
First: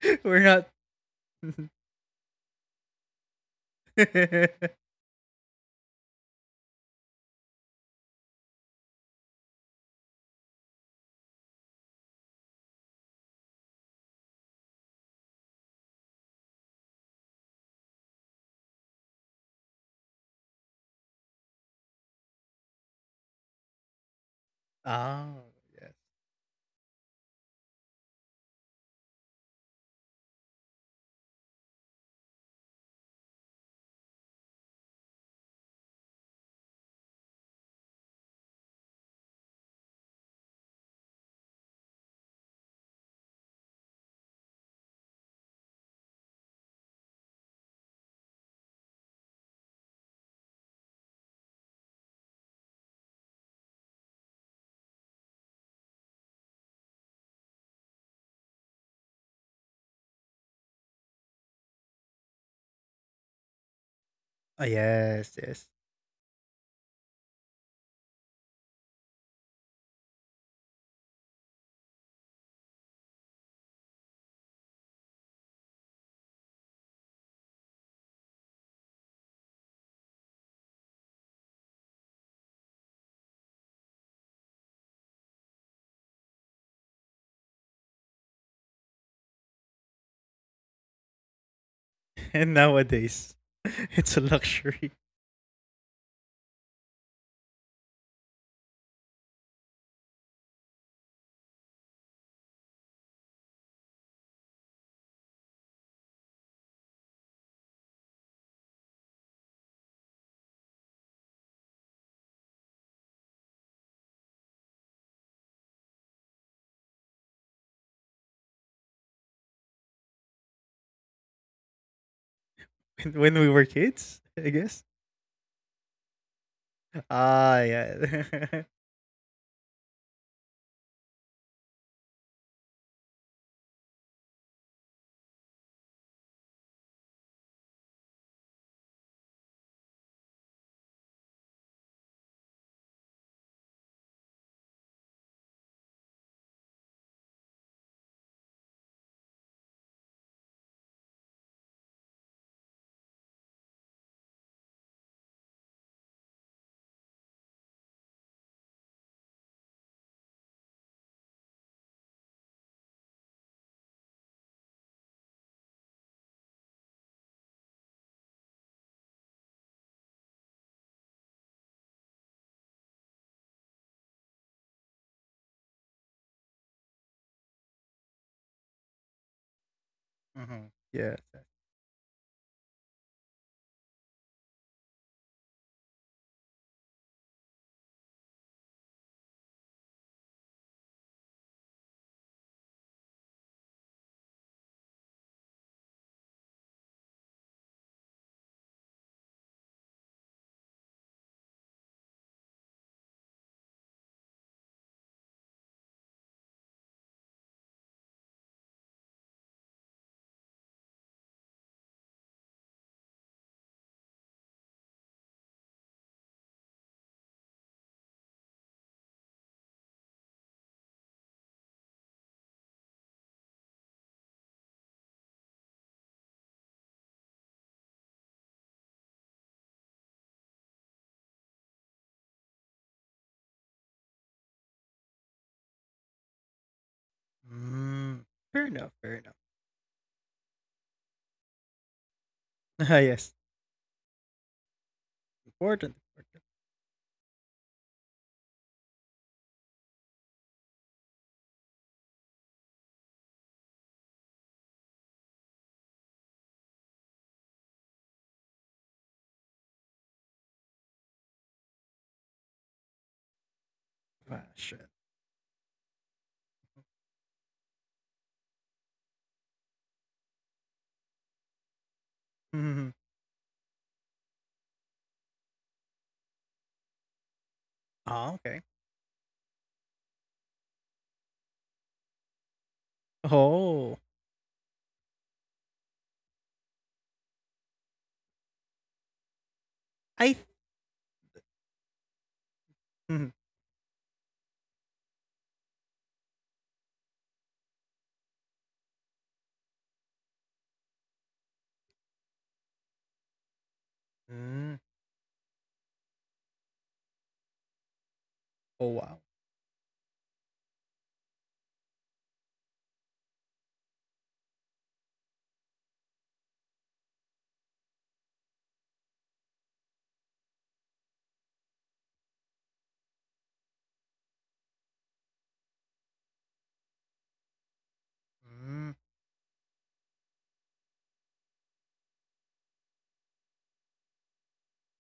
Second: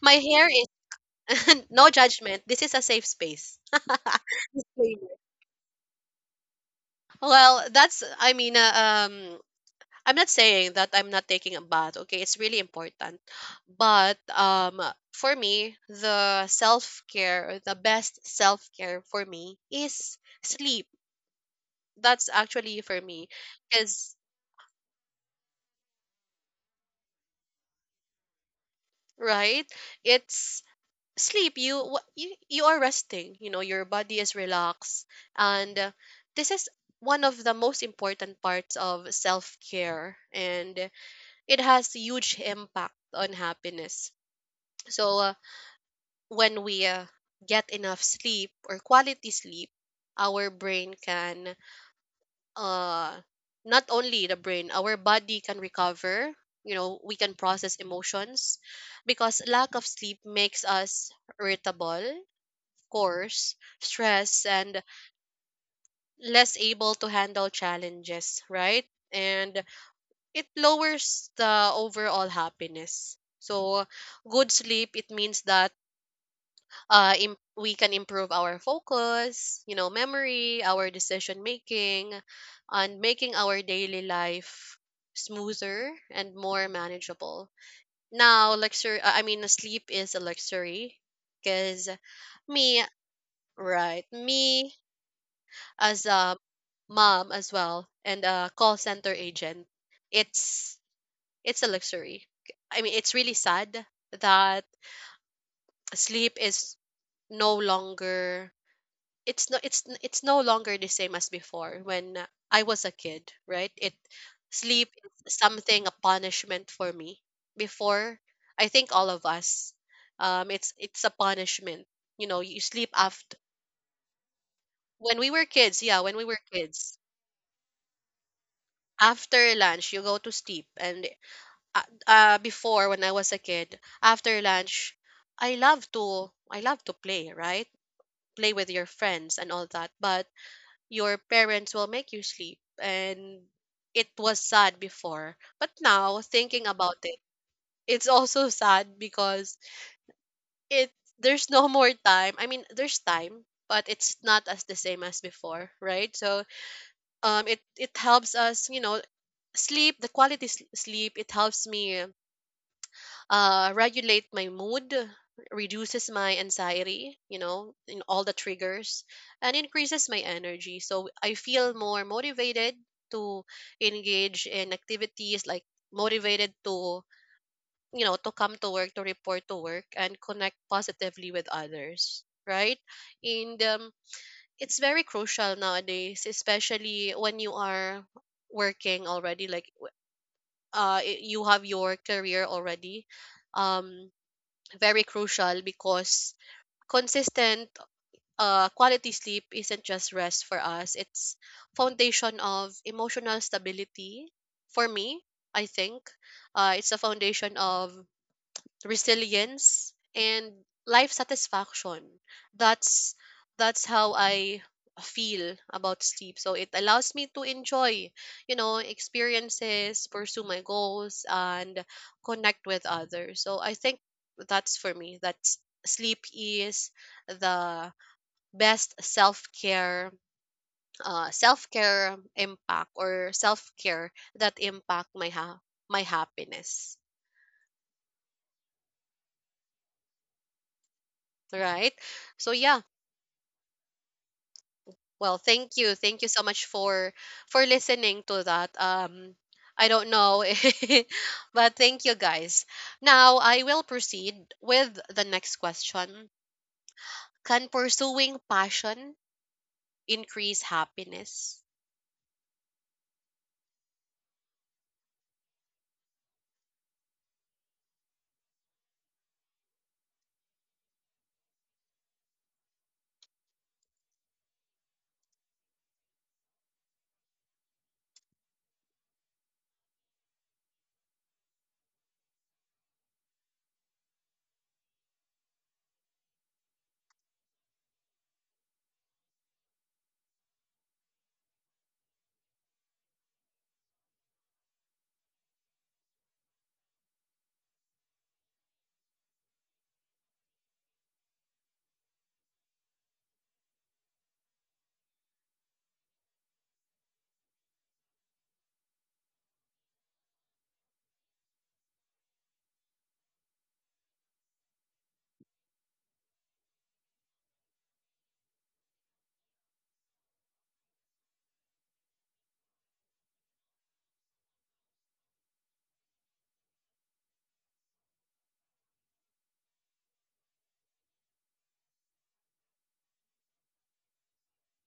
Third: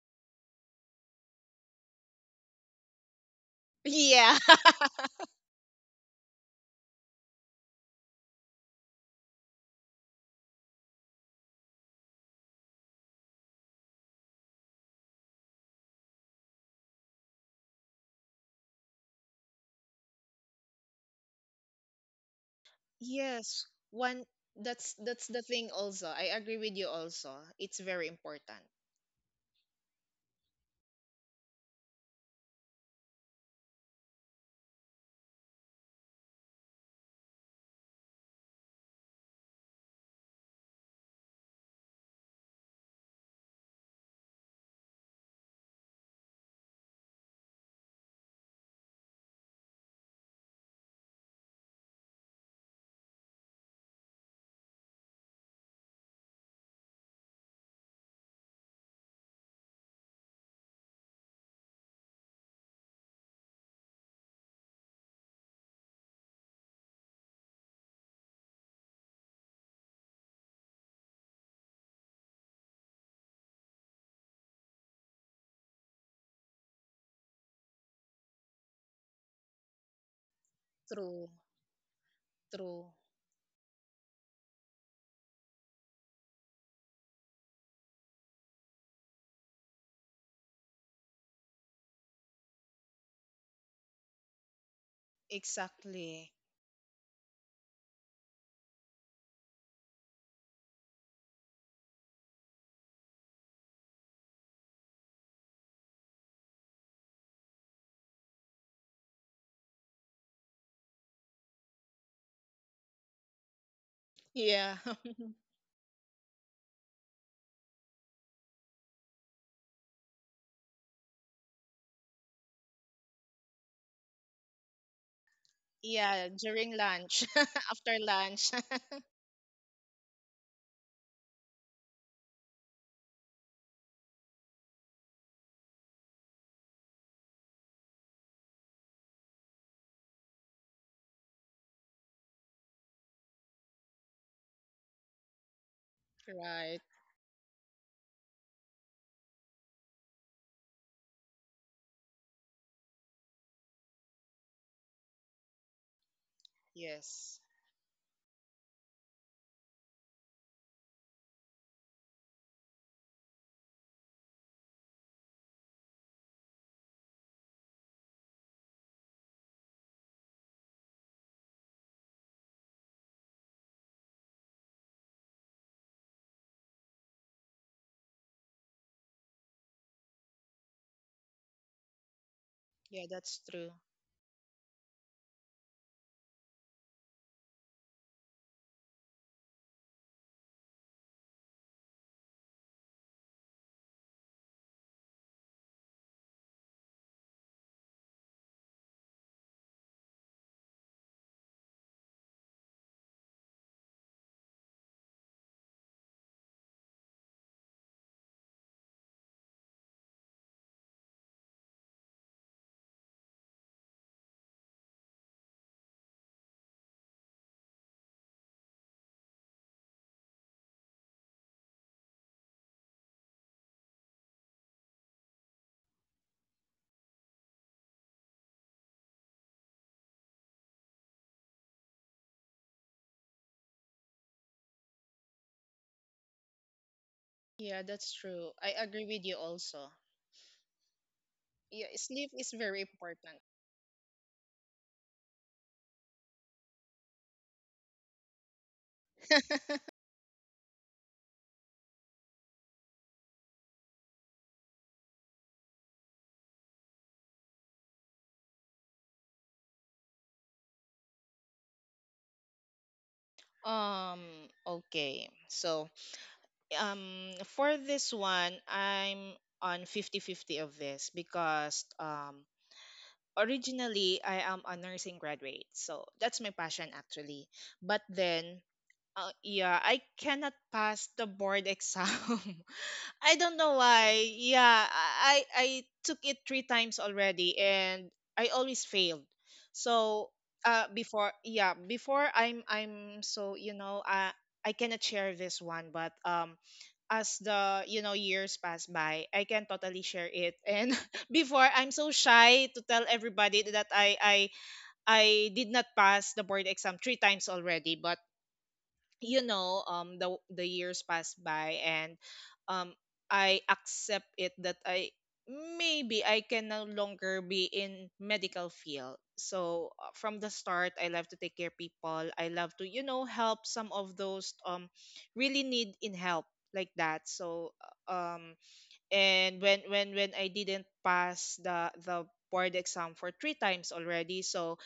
Speaker 1: My
Speaker 3: We're
Speaker 1: hair
Speaker 3: not.
Speaker 1: is no judgment. This is a safe space.
Speaker 2: Yeah.
Speaker 1: Disclaimer. Well, um, I'm not saying that I'm not taking a bath. Okay, it's really important, but for me, the self care, the best self care for me is sleep. That's actually for me
Speaker 2: Yes,
Speaker 1: because
Speaker 2: one. That's the
Speaker 3: Oh
Speaker 2: thing
Speaker 3: yes.
Speaker 2: also. I agree with you also, it's very important.
Speaker 1: right it's sleep. You are resting, you know, your body is relaxed, and this is one of the most important parts of self-care, and it has huge impact on happiness. So when we get enough sleep or quality sleep, our brain can, uh not only the brain, our body can recover, you know, we can process emotions because lack of sleep makes us irritable, of course, stress
Speaker 3: Oh,
Speaker 1: and
Speaker 3: yes, yes.
Speaker 1: less able to handle challenges, right? And it lowers the overall happiness. So good sleep it means that we can improve our focus, you know, memory, our
Speaker 2: True,
Speaker 1: decision making,
Speaker 2: true,
Speaker 1: and making our daily life smoother and more manageable. Now, luxury, I mean, sleep is a luxury because
Speaker 3: And
Speaker 1: me,
Speaker 3: nowadays,
Speaker 1: right,
Speaker 3: it's a
Speaker 1: me
Speaker 3: luxury.
Speaker 1: as
Speaker 2: exactly.
Speaker 1: a mom as well and a call center agent, it's it's a luxury. I mean, it's really sad that sleep is no longer, it's no longer the same as before when I was a kid, right? It
Speaker 2: Yeah.
Speaker 1: sleep is something, a punishment for me. Before, I think all of us, it's it's a punishment. You know, you sleep
Speaker 3: When
Speaker 1: after,
Speaker 3: we were kids, I guess.
Speaker 1: when we were kids. Yeah, when we
Speaker 2: Yeah,
Speaker 1: were
Speaker 2: during
Speaker 1: kids,
Speaker 2: lunch,
Speaker 3: Ah,
Speaker 2: after lunch.
Speaker 3: yeah.
Speaker 1: after lunch you go to sleep, and before when I was a kid, after lunch, I love to play, right? Play with your friends and all that, but your parents will make you sleep, and it was sad before, but now thinking
Speaker 2: Right.
Speaker 1: about it, it's also sad because it there's no more time. I mean, there's time but it's not as the same as before, right? So
Speaker 2: Yes.
Speaker 1: it it helps us, you know, sleep, the sleep, it helps me regulate my mood, reduces my anxiety, you know, in all the triggers, and increases my energy. So I feel more motivated to engage in activities, like motivated to, you know, to come to work, to report to work, and connect
Speaker 3: Mhm. Yeah.
Speaker 1: positively with others, right?
Speaker 2: Yeah, that's
Speaker 1: And
Speaker 2: true.
Speaker 1: It's very crucial nowadays, especially when you are working already, like you have your career already. um Very crucial because consistent quality sleep isn't just rest for us, it's foundation of emotional stability. For me, I think it's a foundation of resilience and life satisfaction. that's that's how I feel about sleep. So it allows me to enjoy, you know, experiences, pursue my goals, and connect with others. So I think that's for me, sleep is the best self-care, self-care impact or self-care that impact my happiness,
Speaker 2: Yeah, that's
Speaker 3: Mm.
Speaker 2: true.
Speaker 3: Fair
Speaker 2: I
Speaker 3: enough.
Speaker 2: agree
Speaker 3: Fair
Speaker 2: with
Speaker 3: enough.
Speaker 2: you also. Yeah,
Speaker 1: right?
Speaker 2: sleep
Speaker 1: So
Speaker 2: is
Speaker 1: yeah.
Speaker 2: very
Speaker 3: Ah, yes.
Speaker 2: important.
Speaker 1: Well, thank
Speaker 3: Important.
Speaker 1: you. Thank you
Speaker 3: Important.
Speaker 1: so much for listening to that. Um, I don't know, but thank you guys. Now, I will proceed with the next question. Can pursuing passion increase happiness?
Speaker 2: Um,
Speaker 3: Ah, shit.
Speaker 2: okay. So, for this one, I'm on 50-50 of this, because
Speaker 3: Mhm.
Speaker 2: originally I am a nursing graduate. So, that's my passion actually. But
Speaker 3: Ah, okay.
Speaker 2: then yeah, I cannot pass the board exam. I don't know
Speaker 3: Oh,
Speaker 2: why. Yeah, I took it three times already, and I always failed.
Speaker 3: I
Speaker 2: So
Speaker 3: th-
Speaker 2: before, yeah, before I'm
Speaker 3: Mhm.
Speaker 2: I'm so, I cannot share this one, but as, the years pass by, I can totally share it. And, before, I'm so shy to tell everybody that I I
Speaker 3: Mm.
Speaker 2: I did not pass the board exam three times already, but
Speaker 3: Oh wow.
Speaker 2: you know, the years pass by, and um I accept it that I maybe I can no longer be in medical field. So from the start I love to take care people, I love to, you know, help some of those really need in help, like that. So uh, um
Speaker 3: Mm.
Speaker 2: and when I didn't pass the board exam for three times already. So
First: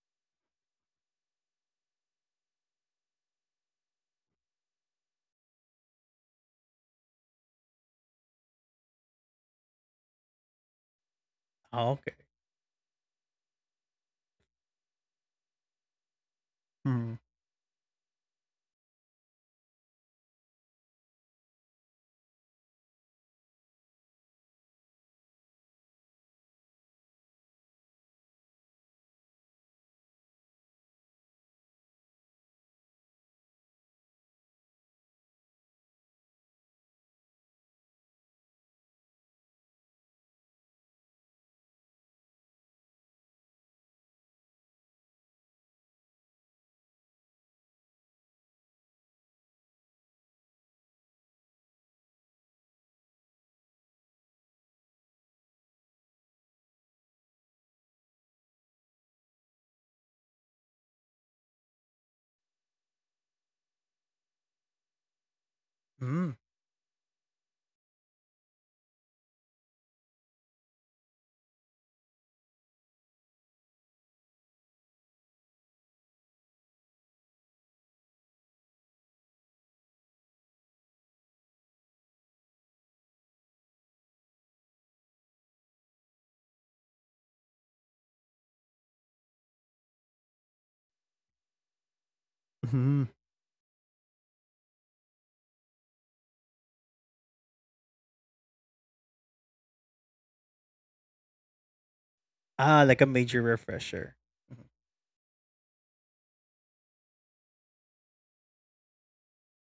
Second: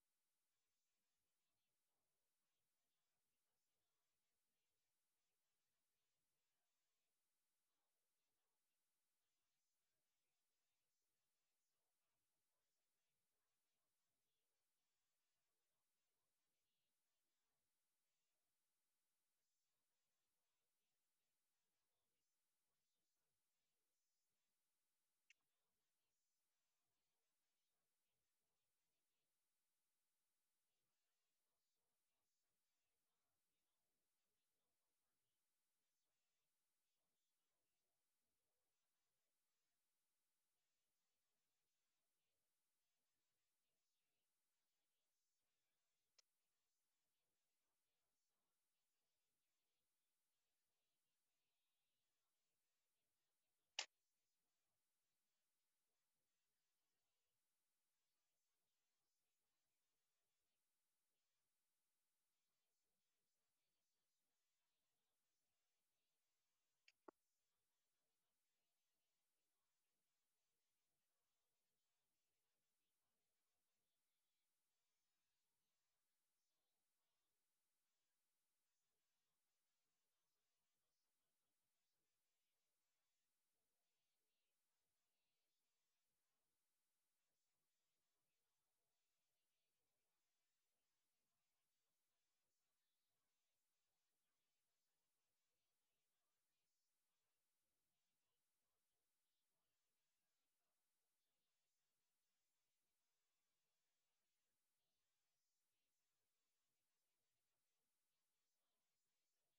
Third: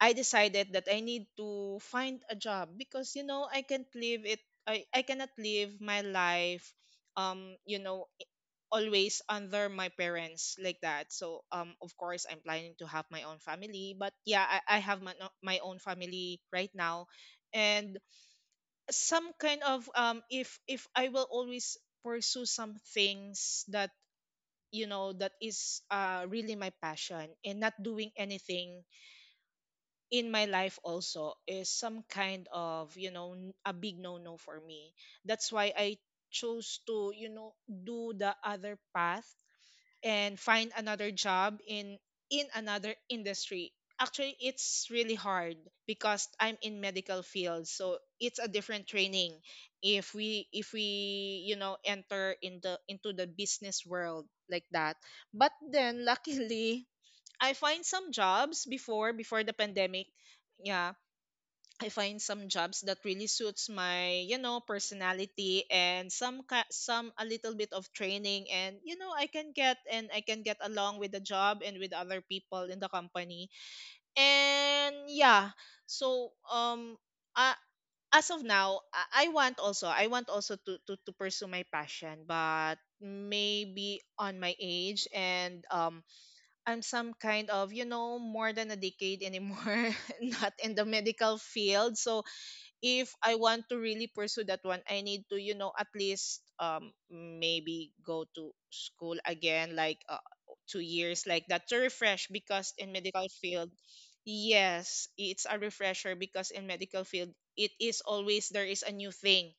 Speaker 2: I decided that I need to find a job because, you know, I can't live it. I cannot live my life, you know, always under my parents, like that. So
Speaker 3: Ah,
Speaker 2: of
Speaker 3: okay.
Speaker 2: course I'm planning to have my own family, but yeah, I have my, no- my own family right now.
Speaker 3: Hmm.
Speaker 2: And some kind of, if I will always pursue some things that, you know, that is really my passion, and not doing anything in my life also is some kind of, you know, a big no no for me. That's why I chose to, you know, do the other path and find another job in another industry. Actually it's really hard because I'm in medical field, so it's a different training if we you know enter in the into the business world, like that. But then luckily I find some jobs before the pandemic. Yeah, I find some jobs that really suits my, you know, personality and
Speaker 3: Mm.
Speaker 2: some a little bit of training, and you know I can get, and I can get along with the job and with other people in the company. And yeah, so uh, as of now, I want also, I want also to pursue my passion, but maybe on my age, and I'm some kind of, you know, more than a decade anymore, not in the medical field. So
Speaker 3: Hmm.
Speaker 2: if I want to really pursue that one, I need to, you know, at least maybe go to school again, like 2 years like that, to refresh because
Speaker 3: Ah,
Speaker 2: in
Speaker 3: like a
Speaker 2: medical
Speaker 3: major
Speaker 2: field,
Speaker 3: refresher. Mhm.
Speaker 2: yes, it's a refresher because in medical field it is always there is a new thing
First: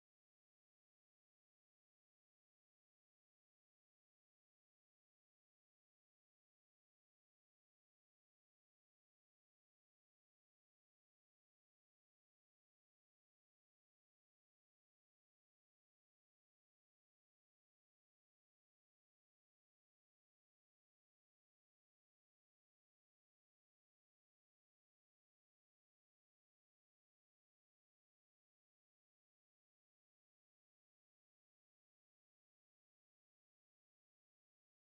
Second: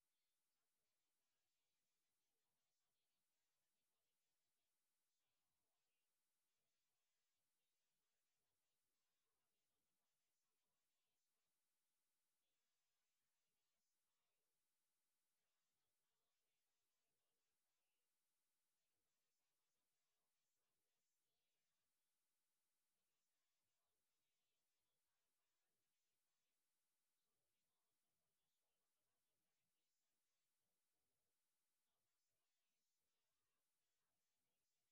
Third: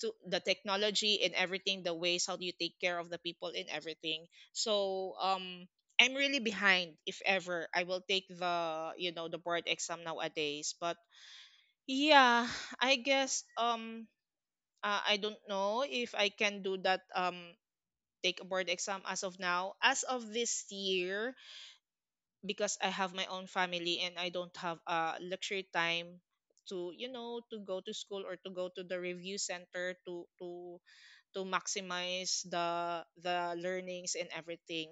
Speaker 2: to the technology and everything, the ways how do you take care of the people and everything. So I'm really behind if ever I will take the, you know, the board exam nowadays, but yeah, I guess I don't know if I can do that take a board exam as of now. As of this year, because I have my own family and I don't have luxury time to, you know, to go to school or to go to the review center to maximize the learnings and everything.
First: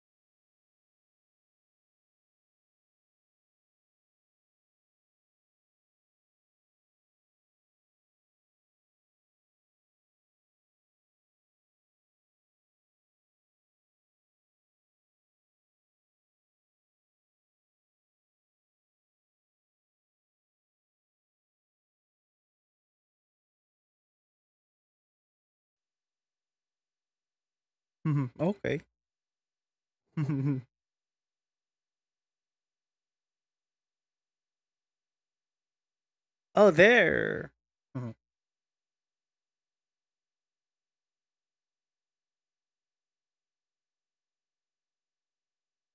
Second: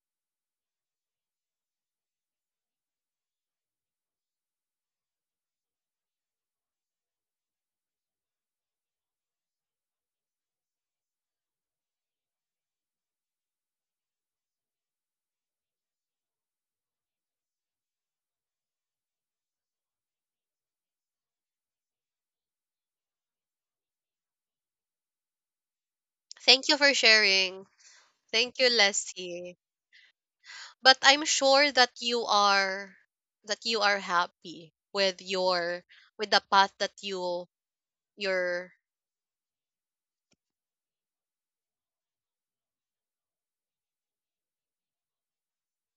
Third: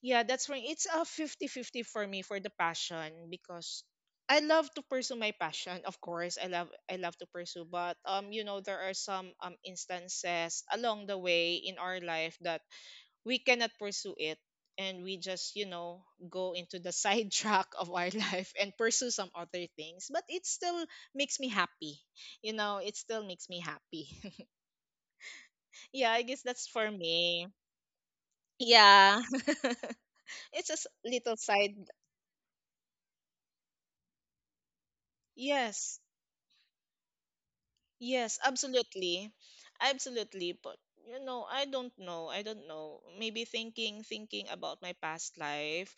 Speaker 2: Yeah, that's right. It's a fifty-fifty for me for the passion, because I love to pursue my passion. Of course, I love to pursue, but you know there are some instances along the way in our life that we cannot pursue it, and we just, you know, go into the side track of our life and pursue some other things, but it still makes me happy. You know, it still makes me happy. Yeah, I guess that's
Speaker 1: Thank you
Speaker 2: for
Speaker 1: for
Speaker 2: me.
Speaker 1: sharing.
Speaker 3: Hmm.
Speaker 1: Thank you,
Speaker 3: Okay.
Speaker 2: Yeah.
Speaker 1: Leslie.
Speaker 3: Mhm.
Speaker 2: It's a
Speaker 1: But I'm
Speaker 2: little
Speaker 1: sure
Speaker 2: side.
Speaker 1: that you are, that you are happy with your,
Speaker 2: Yes,
Speaker 1: with the
Speaker 3: Oh,
Speaker 1: path that you,
Speaker 3: there. Mhm.
Speaker 2: yes,
Speaker 1: you're
Speaker 2: absolutely. Absolutely. But you know, I don't know. I don't know. Maybe thinking about my past life,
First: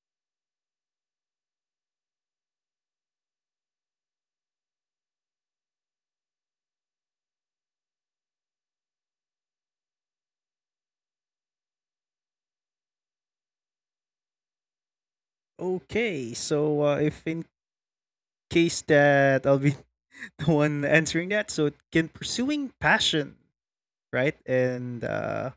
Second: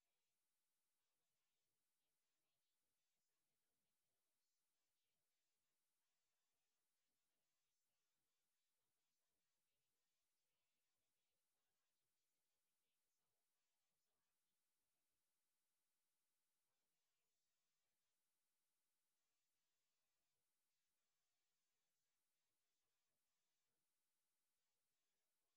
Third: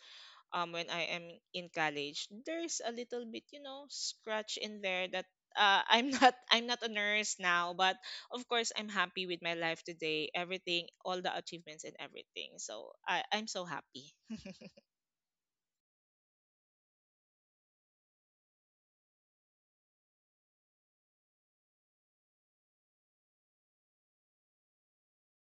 Speaker 2: when I am in college, there's a little bit, you know, scratch in there that I'm not I'm not a nurse now, but of course I'm happy with my life today, everything, all the achievements and everything. So I'm so happy.
Speaker 3: Okay. So, if in case that I'll be the one answering that, so can pursuing passion, right? And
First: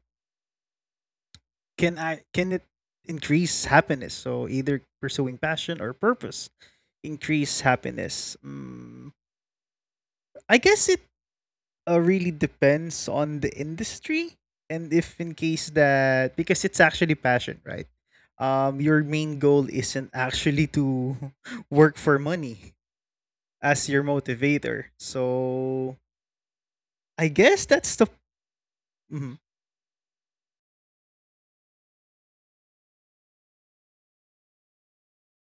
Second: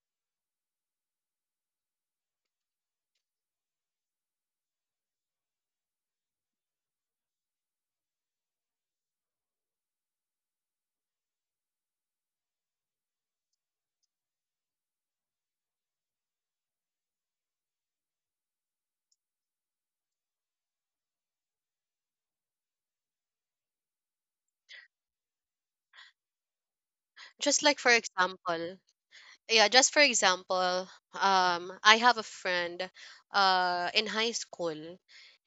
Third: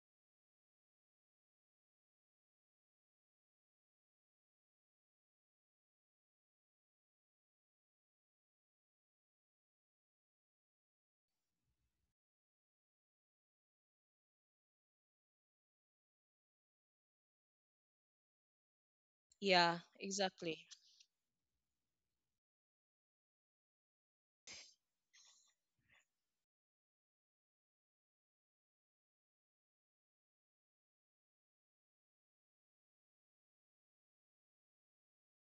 Speaker 3: can I, can it increase happiness? So either pursuing passion or purpose. Increase happiness? I guess it really depends on the industry and if in case that, because it's actually passion, right? Your main goal
Speaker 2: Yeah,
Speaker 3: isn't actually
Speaker 2: exactly.
Speaker 3: to work for money as your motivator. So I
Speaker 1: just
Speaker 3: guess
Speaker 1: like for
Speaker 3: that's the
Speaker 1: example.
Speaker 3: mhm.
Speaker 1: Yeah, just for example, I have a friend in high school.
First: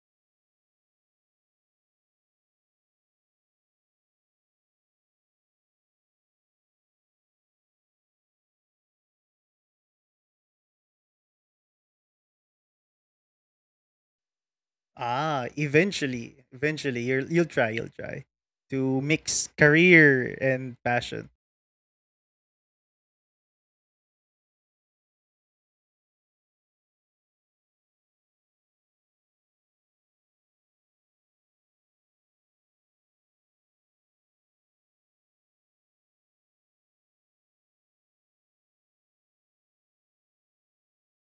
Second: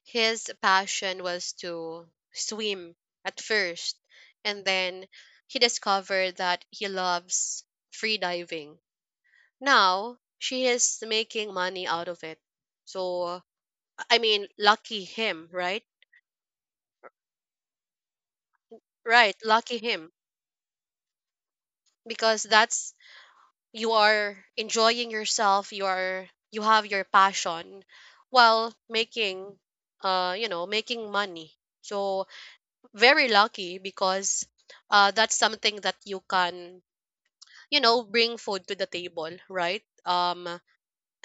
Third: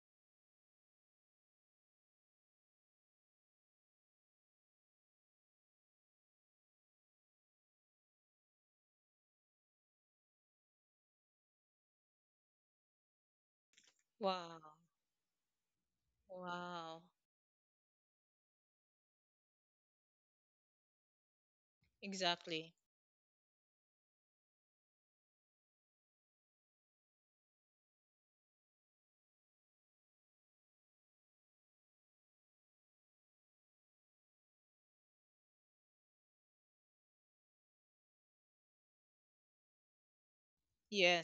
Speaker 1: His passion was to swim at first, and then he discovered that he loves free diving. Now she is making money out of it. So I mean,
Speaker 2: Wow.
Speaker 1: lucky
Speaker 3: Ah,
Speaker 1: him, right?
Speaker 3: eventually,
Speaker 2: Wow.
Speaker 3: eventually you'll try to
Speaker 1: Right,
Speaker 3: mix
Speaker 1: lucky him,
Speaker 3: career and passion
Speaker 1: because
Speaker 2: Exactly.
Speaker 1: that's, you are enjoying yourself, you are, you have your passion while making you know, making money. So very lucky, because that's something that you can, you know, bring food to the table, right?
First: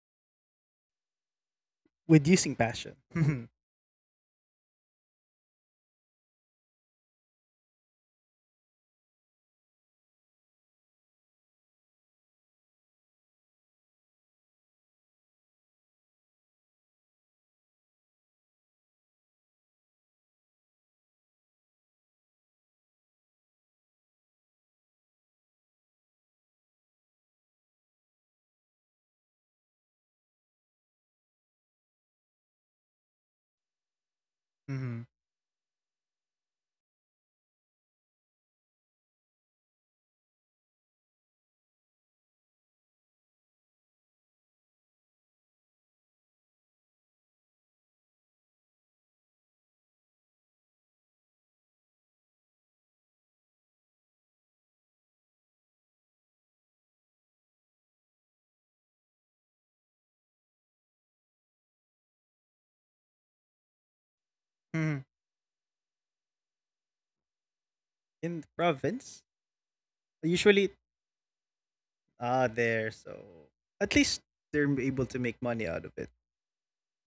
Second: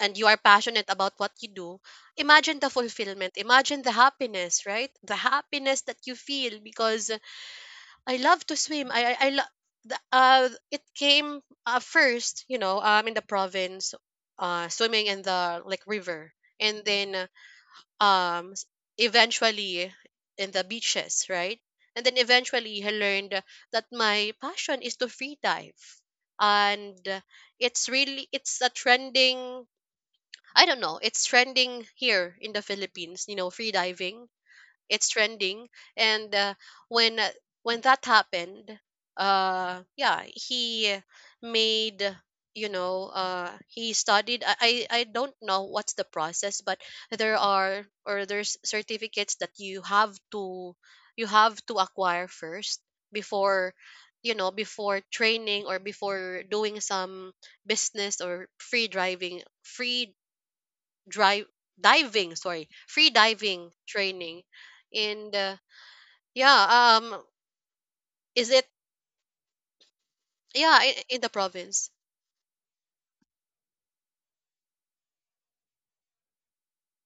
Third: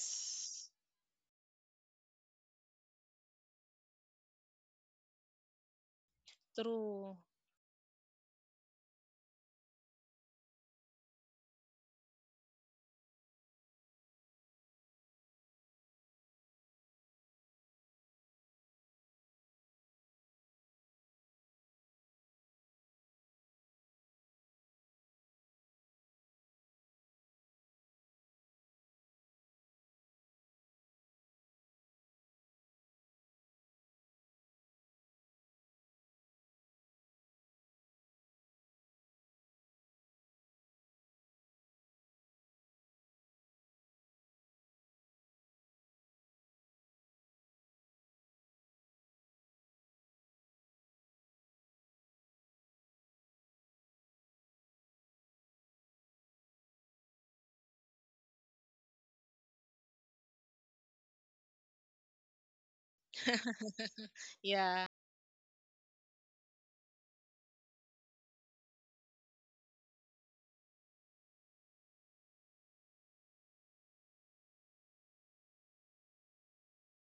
Speaker 1: And you are passionate about what you do.
Speaker 3: with using
Speaker 1: Imagine the
Speaker 3: passion.
Speaker 1: fulfillment,
Speaker 3: Mhm.
Speaker 1: imagine the happiness, right? The happiness that you feel because
Speaker 2: True.
Speaker 1: I love to swim. I the, it came first, you know, in the province, swimming in the like river, and then um s- eventually in the beaches, right? And then eventually I learned that my passion is to free dive, and it's really, it's a trending. I don't know. It's trending here in the Philippines, you know, free diving,
Speaker 3: Mhm.
Speaker 1: it's trending. And when uh, when that happened, yeah, he made, you know, he studied. I don't know what's the process, but there are, or there's certificates that you have to, you have to acquire first before, you know, before training or before doing some business or free driving free drive diving sorry free diving training
Speaker 2: Yeah,
Speaker 3: Mhm.
Speaker 1: in the, yeah,
Speaker 3: In the
Speaker 1: is it,
Speaker 3: province. Usually,
Speaker 1: yeah, in the province,
Speaker 3: ah, there. So at least they're able to make money out of it.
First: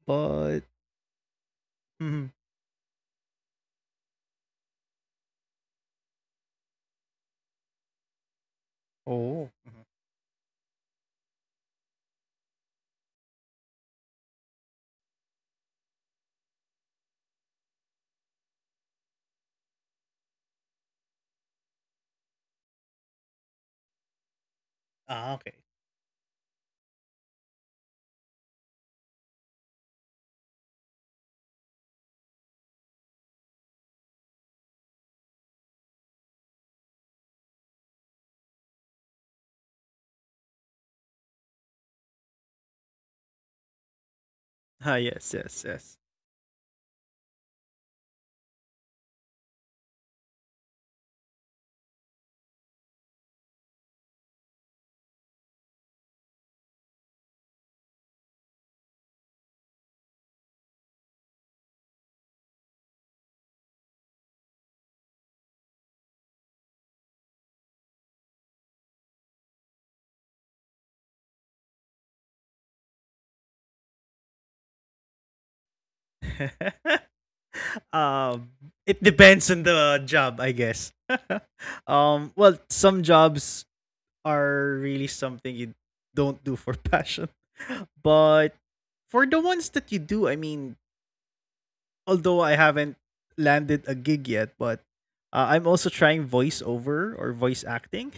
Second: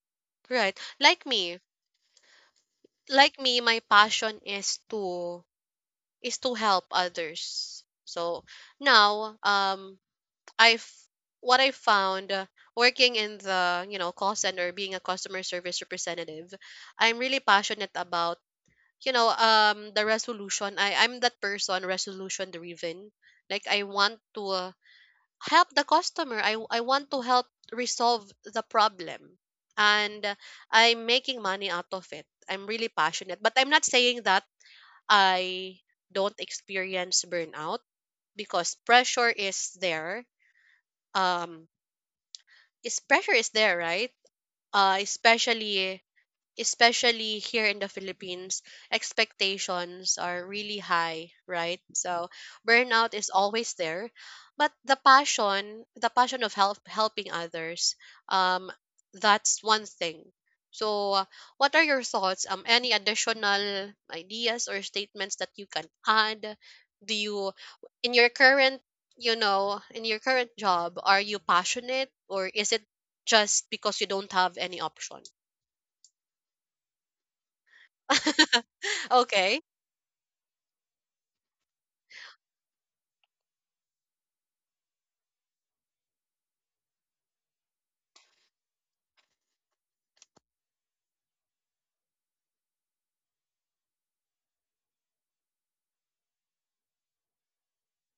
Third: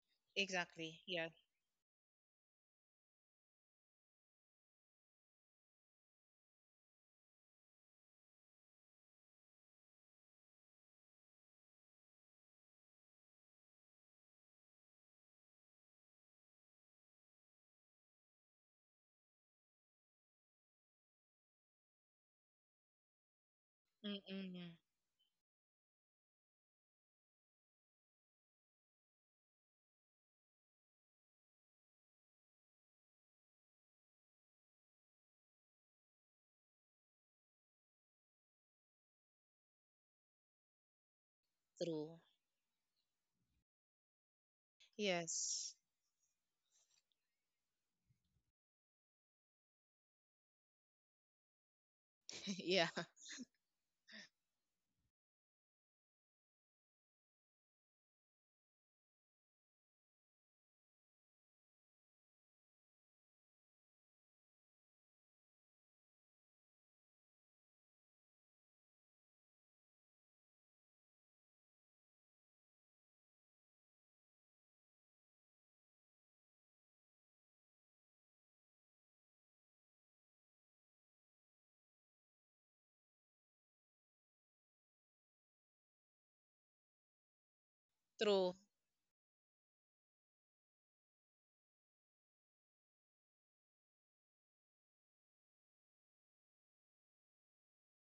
Speaker 3: But
Speaker 1: right?
Speaker 2: exactly.
Speaker 1: Like
Speaker 2: Yeah.
Speaker 1: me,
Speaker 3: mhm.
Speaker 1: like me, my passion is to, is to help others. So now
Speaker 3: Oh. Mhm.
Speaker 1: I've what I found, working in the, you know, call center, being a customer service representative, I'm really passionate about, you know, the resolution. I'm that person, resolution driven. Like I want to
Speaker 2: Mm-mm.
Speaker 3: Ah, okay.
Speaker 1: help the customer. I want to help resolve the problem, and I'm making money out of it. I'm really passionate, but I'm not saying that I don't experience burnout because pressure is there. Um
Speaker 2: True.
Speaker 1: is Pressure is there, right?
Speaker 3: Ah, yes, yes,
Speaker 2: Yes.
Speaker 3: yes.
Speaker 1: Especially, especially here in the Philippines, expectations are really high, right? So
Speaker 2: Yeah.
Speaker 1: burnout is always there, but the passion of helping others, um, that's one thing. So, what are your thoughts? Any additional ideas or statements that you can add? Do you, in your current, you know, in your current job, are you passionate, or is it just because you don't have any option?
Speaker 3: um, it depends
Speaker 1: Okay.
Speaker 3: on the job, I guess. Well, some jobs are really something you don't do for passion, but
Speaker 2: True.
Speaker 3: for the ones that you do, I mean, although I haven't landed a gig yet, but I'm also trying voiceover or voice acting.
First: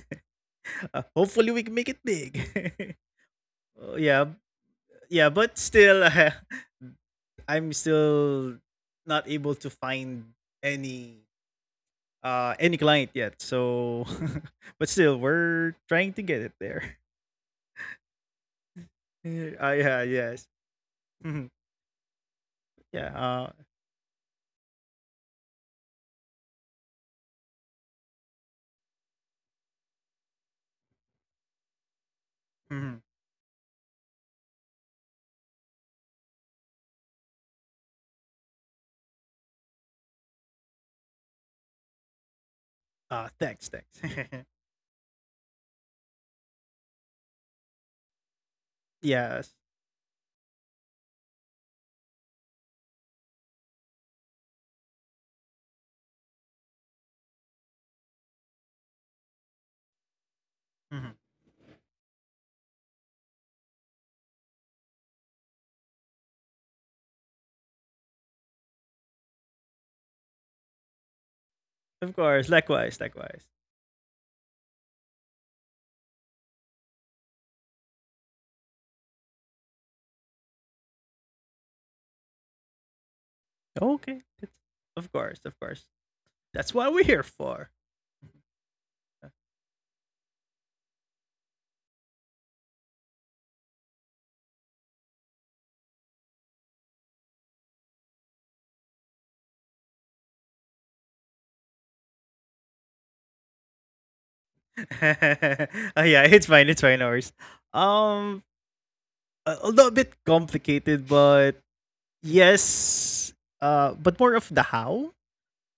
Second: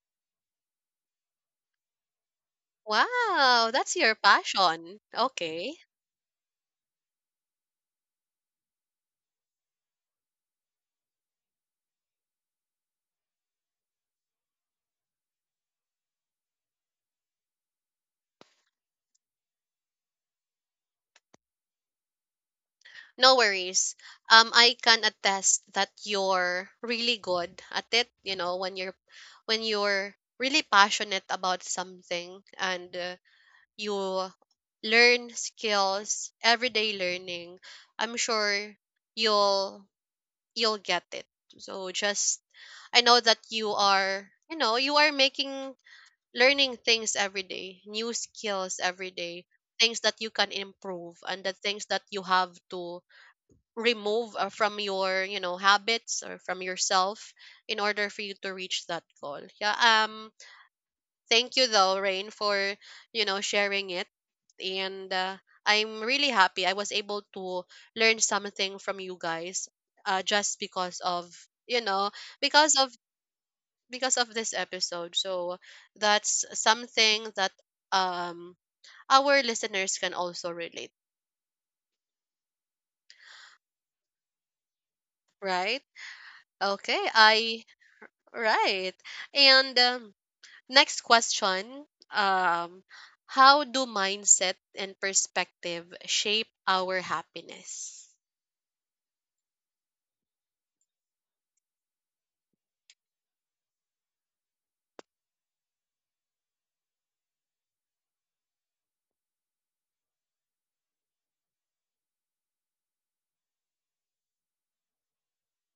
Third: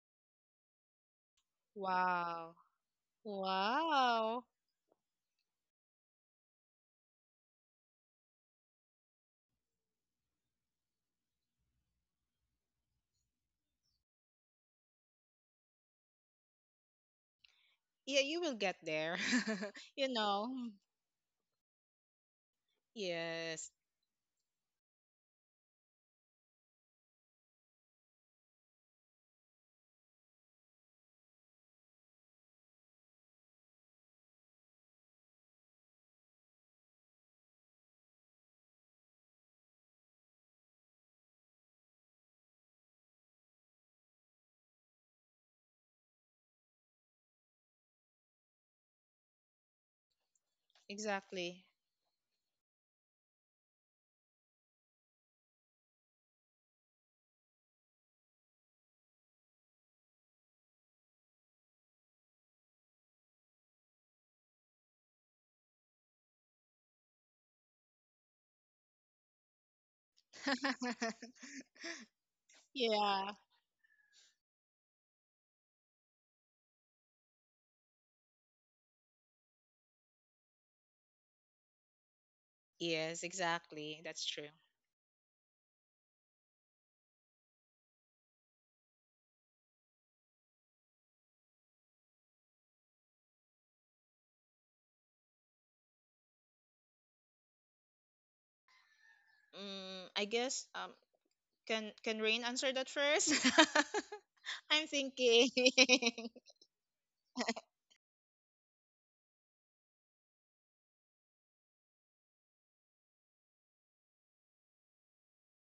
Speaker 3: Hopefully, we can make it big.
Speaker 2: Wow.
Speaker 1: Wow, that's
Speaker 3: Oh,
Speaker 1: your
Speaker 3: yeah,
Speaker 2: Wow.
Speaker 1: passion.
Speaker 3: yeah, but
Speaker 1: Okay.
Speaker 3: still, I'm still not able to find any any client yet. So, but still, we're trying to get it there.
Speaker 2: Yeah, you will get there.
Speaker 3: Ah, yeah,
Speaker 2: You
Speaker 3: yes,
Speaker 2: know.
Speaker 3: mhm. Yeah.
Speaker 1: No
Speaker 2: Yes,
Speaker 1: worries. I can attest that you're really good at it, you know, when you're, when you're really passionate about something, and
Speaker 3: Mhm.
Speaker 1: uh, you learn skills, everyday learning, I'm sure you'll you'll get it. So just, I know
Speaker 3: Ah,
Speaker 1: that
Speaker 3: thanks,
Speaker 1: you
Speaker 3: thanks.
Speaker 1: are, you know, you are making, learning things every day, new skills every day,
Speaker 3: Yes,
Speaker 1: things that you can improve and the
Speaker 2: exactly.
Speaker 1: things that you have to remove, from your, you know, habits or from yourself, in order for you to reach that goal. Yeah,
Speaker 3: mhm.
Speaker 1: thank you though, Rain, for, you know, sharing it, and I'm really happy I was able to learn something from you guys, just because of, you know,
Speaker 3: Of course.
Speaker 1: because of
Speaker 3: Likewise,
Speaker 2: Yeah.
Speaker 3: likewise.
Speaker 1: because of this episode. So that's something that um our listeners can also relate,
Speaker 2: Yes, exactly.
Speaker 3: Okay,
Speaker 2: That's true.
Speaker 3: it's- of course, of
Speaker 1: right?
Speaker 3: course. That's what we're
Speaker 1: Okay,
Speaker 3: here
Speaker 1: I
Speaker 3: for. Yeah.
Speaker 1: right. And Next question, um how do mindset and perspective shape our happiness?
Speaker 2: Mm, I guess can Rain answer that first? I'm thinking.
Speaker 3: Oh, yeah, it's fine. It's fine. Ours. Um, a a little bit complicated, but yes. But more of the how.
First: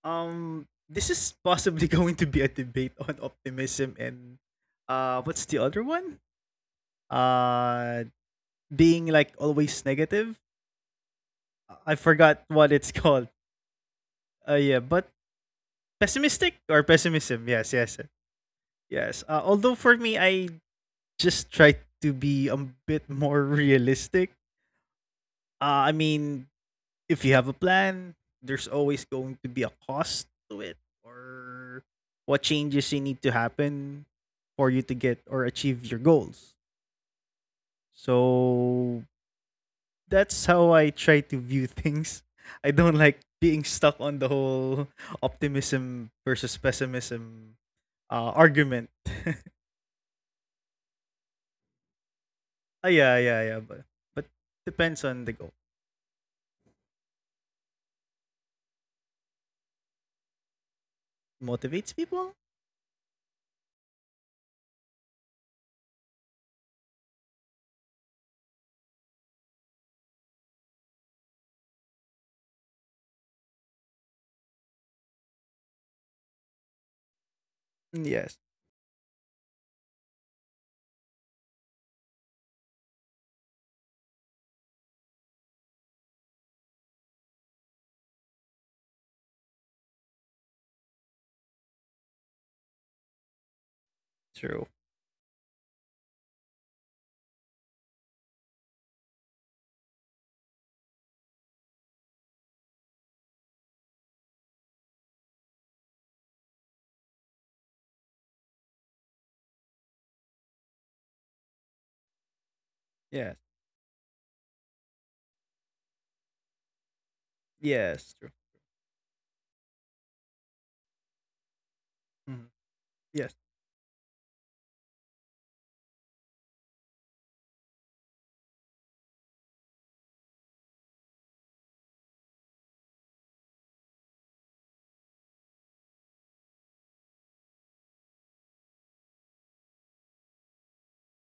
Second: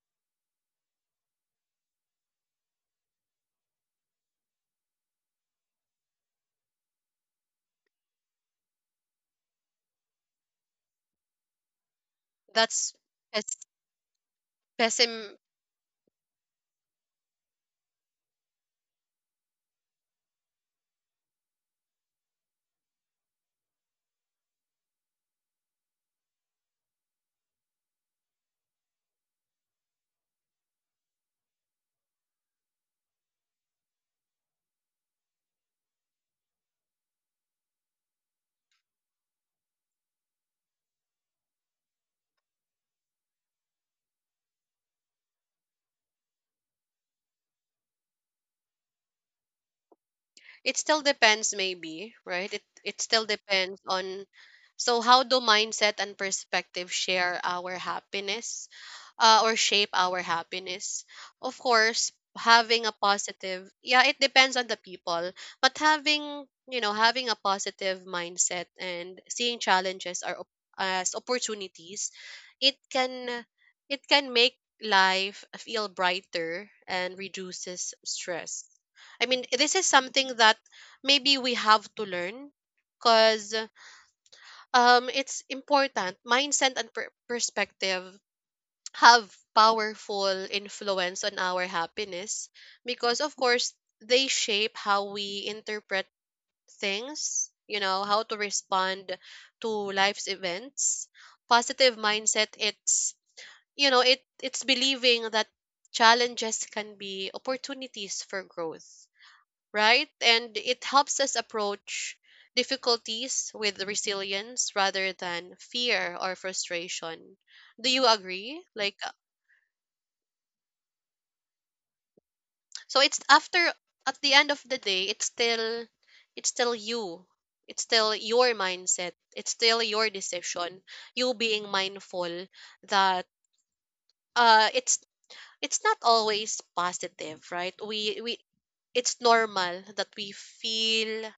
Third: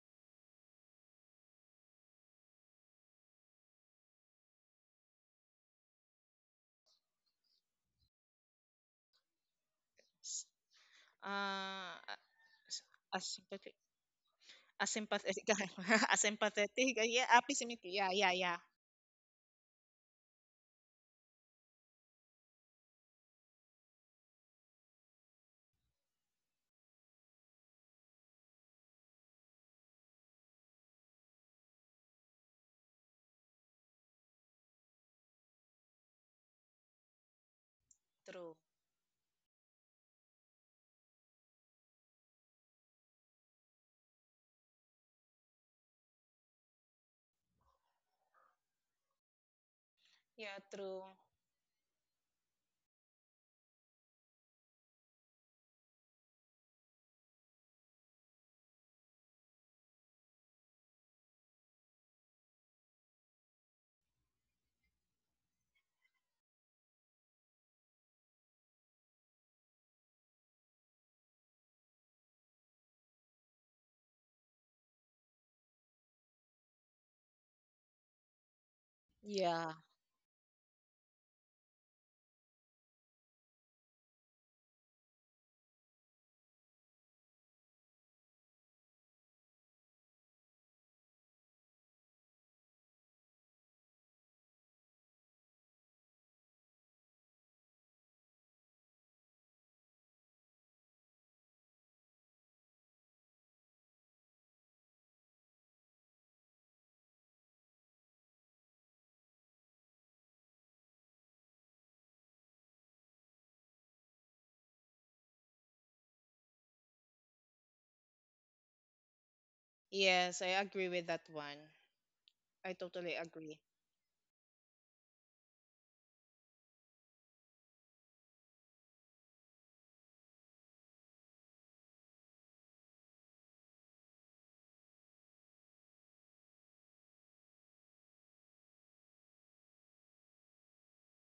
Speaker 3: This is possibly going to be a debate on optimism and what's the other one? Uh, Being like always negative.
Speaker 2: Uh,
Speaker 3: I forgot what it's
Speaker 1: That's
Speaker 3: called.
Speaker 2: as,
Speaker 1: pes-
Speaker 3: Yeah,
Speaker 2: As
Speaker 3: but
Speaker 1: pessim,
Speaker 2: sympathetic, as
Speaker 3: pessimistic or
Speaker 2: empathetic. Yeah,
Speaker 3: pessimism. Yes,
Speaker 2: approximately,
Speaker 3: yes,
Speaker 2: yeah, yeah, yeah.
Speaker 3: yes. Although for me, I just try to be a bit more realistic. I mean, if you have a plan, there's always going to be a cost to it, or what changes you need to happen for you to get or achieve your goals.
Speaker 2: True.
Speaker 3: So that's how I try to view things. I don't like being stuck on the whole optimism versus pessimism argument.
Speaker 2: Yeah,
Speaker 1: it still
Speaker 2: true.
Speaker 1: depends, maybe, right? it
Speaker 3: Ah,
Speaker 1: it
Speaker 3: yeah,
Speaker 1: still
Speaker 3: yeah, yeah.
Speaker 1: depends
Speaker 3: But
Speaker 1: on, so
Speaker 3: depends
Speaker 1: how
Speaker 3: on the
Speaker 1: do
Speaker 3: goal.
Speaker 1: mindset and perspective share our happiness, or shape our happiness. Of
Speaker 3: Motivates
Speaker 1: course,
Speaker 3: people.
Speaker 1: having a positive, yeah, it depends on the people, but having, you know, having a positive mindset and seeing challenges as opportunities, it can, it can make life feel brighter and reduces
Speaker 3: Mm, yes,
Speaker 1: stress. I mean,
Speaker 2: Yeah,
Speaker 1: this is something that maybe we have to learn because it's important. Mindset and perspective have powerful influence on our happiness because, of course, they
Speaker 3: true.
Speaker 1: shape how we interpret things, you know, how to respond to life's events. Positive mindset, it's, you know, it, it's believing that challenges can be opportunities for growth, right? And it helps us approach
Speaker 3: Yes,
Speaker 1: difficulties with resilience rather than fear or frustration. Do you
Speaker 3: yes, true.
Speaker 1: agree? Like
Speaker 2: yes, I agree with that one.
Speaker 3: Mhm.
Speaker 2: I
Speaker 1: so
Speaker 2: totally
Speaker 1: it's
Speaker 3: Yes.
Speaker 2: agree.
Speaker 1: after, at the end of the day it's still, it's still you. It's still your mindset. It's still your decision. You being mindful that uh it's it's not always positive, right? We, it's normal that we feel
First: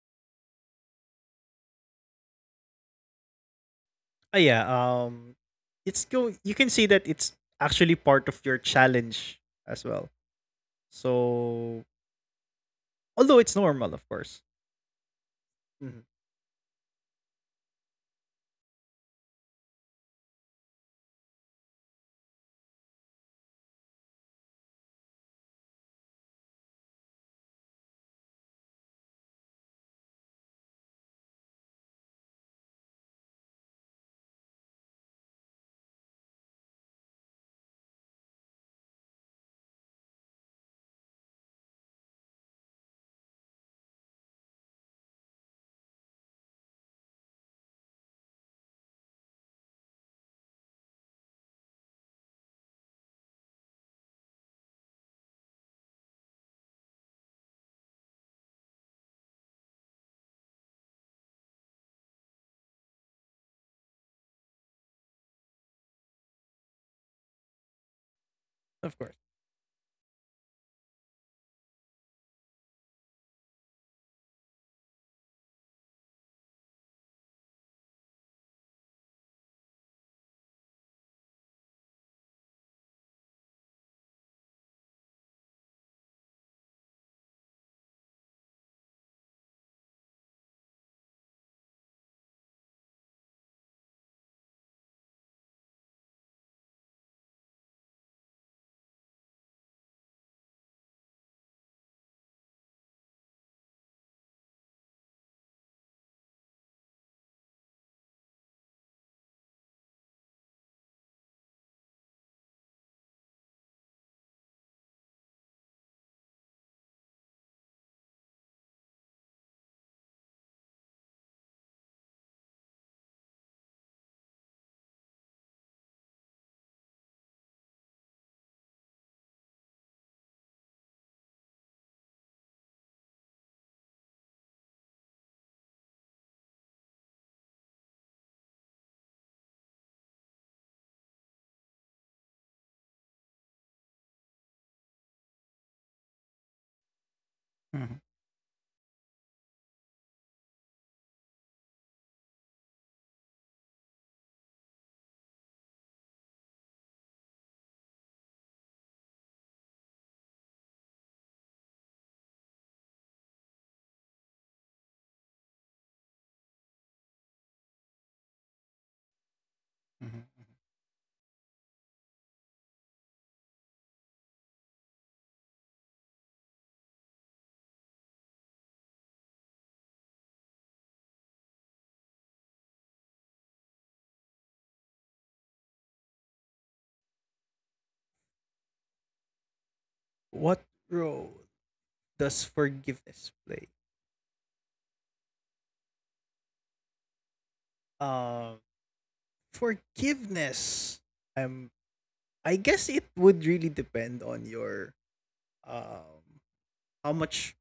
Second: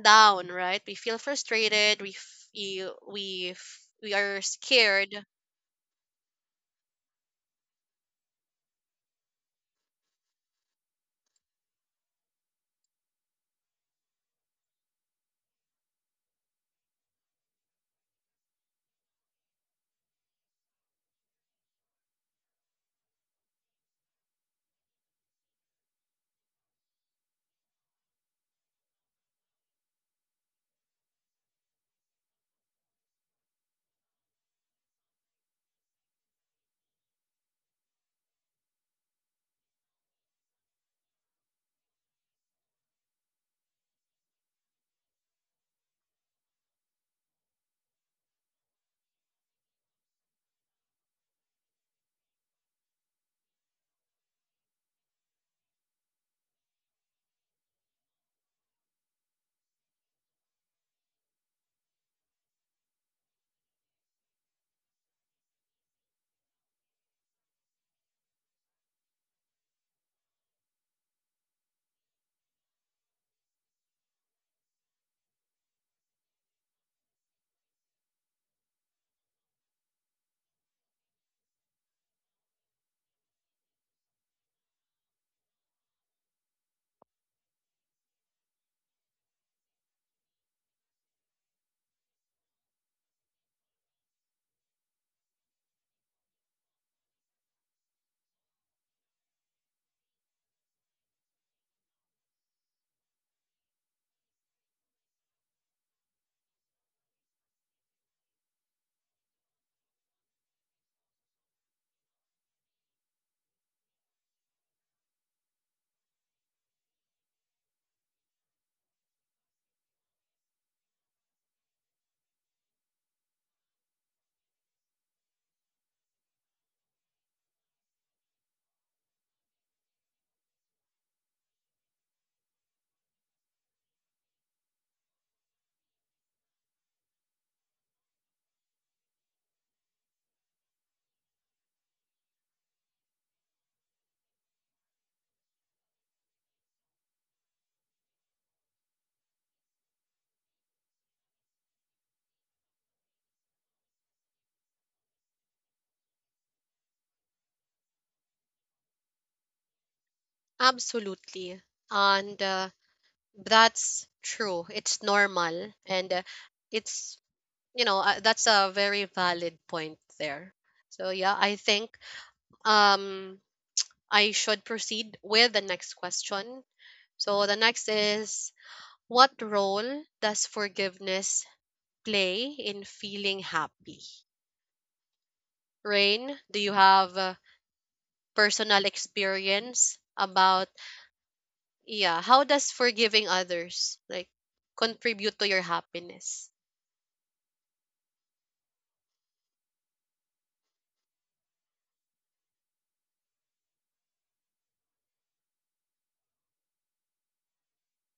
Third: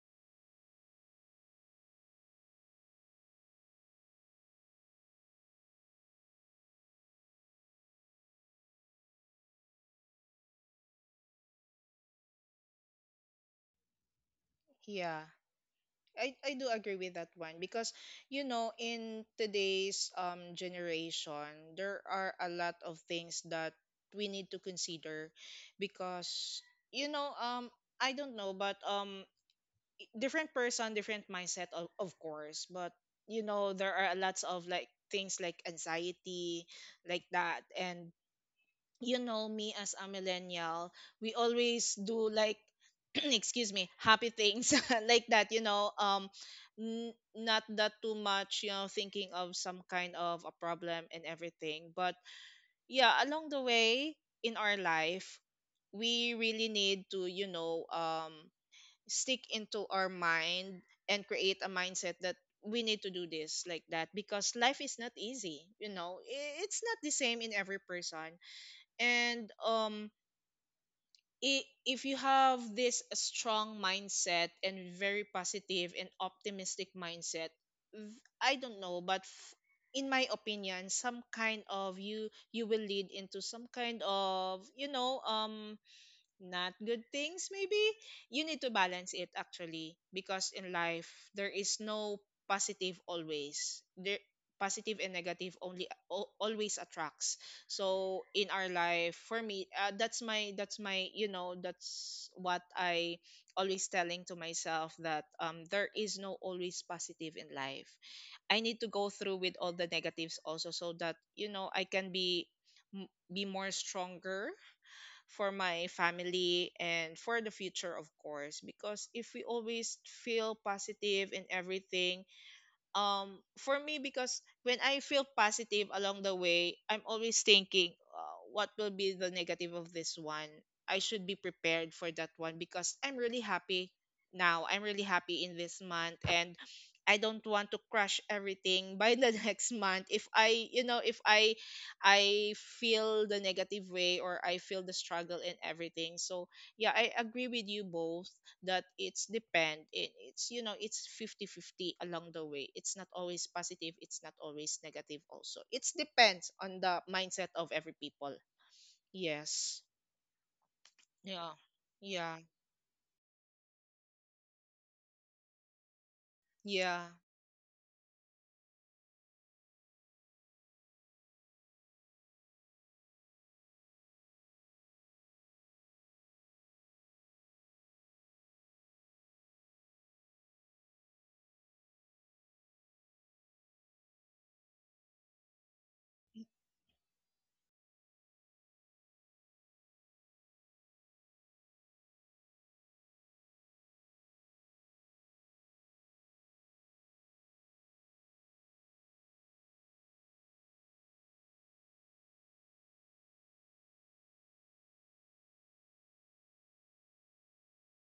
Speaker 1: down, right? We feel frustrated. We
Speaker 3: Ah,
Speaker 1: are
Speaker 3: yeah.
Speaker 1: scared.
Speaker 3: It's go. You can see that it's actually part of your challenge as well. So although it's normal, of course.
Speaker 2: Yeah,
Speaker 3: Mhm.
Speaker 2: I do agree with that one, because you know in today's generation there are a lot of things that we need to consider, because you know, I don't know, but different person, different mindset, of course. But you know, there are lots of like things like anxiety, like that. And you know, me as a millennial, we always do like, excuse me, happy things like that. You know, not that too much. You know, thinking of some kind of a problem and everything. But yeah, along the way in our life, we really need to, you know, stick into our mind and create a mindset that we need to do this like that, because life is not easy, you know, it's not the same in every person,
Speaker 3: Of course.
Speaker 2: and if you have this strong mindset and very positive and optimistic mindset, I don't know, but in my opinion, some kind of you will lead into some kind of, you know, not good things maybe. You need to balance it actually, because in life there is no positive always there, positive and negative only always attracts. So in our life, for me, that's my you know that's what I always telling to myself that there is no always positive in life. I need to go through with all the negatives also, so that you know I can be be more stronger for my family and for the future, of course, because if we always feel positive in everything, for me, because when I feel positive along the way, I'm always thinking, what will be the negative of this one. I should be prepared for that one because I'm really happy now. I'm really happy in this month, and I don't want to crush everything by the next month, if I you know, if I feel the negative way or I feel the struggle and everything. So yeah, I agree with you
Speaker 3: Mhm.
Speaker 2: both that it's, you know, it's fifty fifty along the way, it's not always positive, it's not always negative also, it depends on the mindset of every people. Yes. Yeah.
Speaker 1: Absolutely,
Speaker 2: Yeah,
Speaker 1: and that's true. It's normal, and
Speaker 2: yeah.
Speaker 1: it's, you know, that's a very valid point there. So yeah, I think um I should proceed with the next question. So the next is, what role does forgiveness play in feeling happy? Rain, do you have, personal experience
Speaker 3: What
Speaker 1: about,
Speaker 3: role
Speaker 1: yeah,
Speaker 3: does
Speaker 1: how does forgiving
Speaker 3: forgiveness play?
Speaker 1: others like contribute to your happiness?
Speaker 3: Um, Forgiveness. Um, I guess it would really depend on your um how much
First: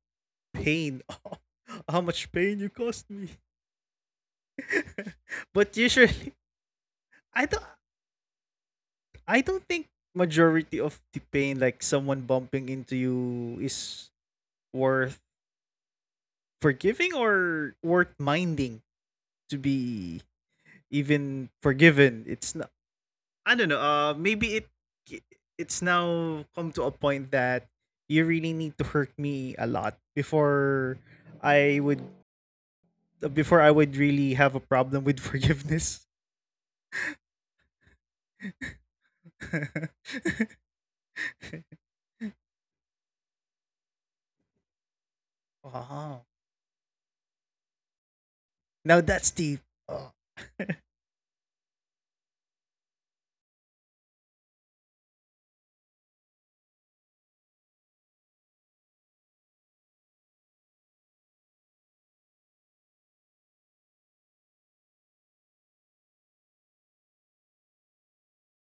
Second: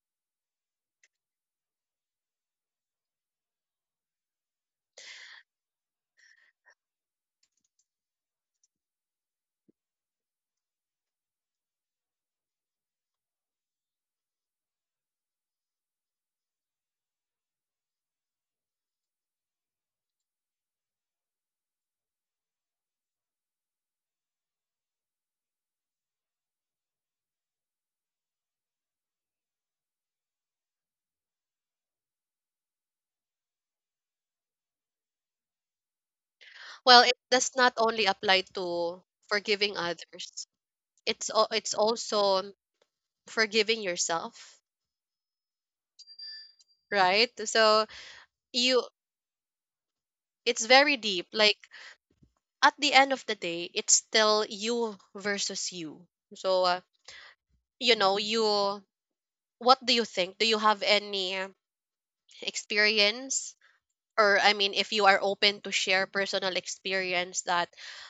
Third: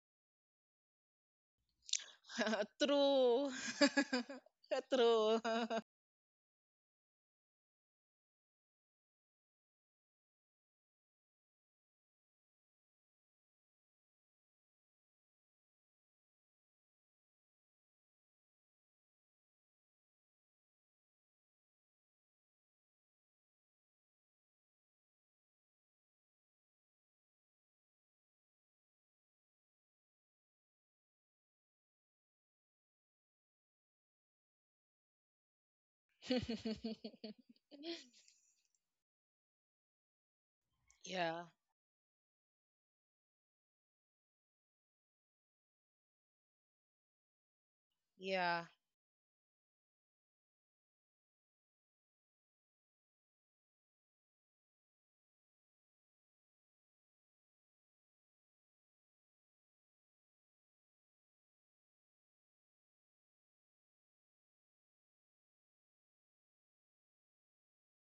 Speaker 3: pain, how much pain you caused me.
Speaker 2: True. True.
Speaker 3: But usually, I don't. I don't think majority of the pain, like someone bumping into you, is worth forgiving or worth minding to be even forgiven. It's not. I don't know. Maybe it, it's now come to a point that you really need to hurt me a lot before I would I would really have a problem with forgiveness.
Speaker 1: Well, it does not only apply to forgiving others,
Speaker 2: Yeah,
Speaker 1: it's also forgiving yourself,
Speaker 3: Wow.
Speaker 1: right? So
Speaker 3: Now
Speaker 2: yeah.
Speaker 3: that's
Speaker 1: you,
Speaker 3: deep. Oh.
Speaker 1: it's very deep, like at the end of the day it's still you versus you. So you know, you, what do you think? Do you have any experience, or I mean, if you are open to share personal experience that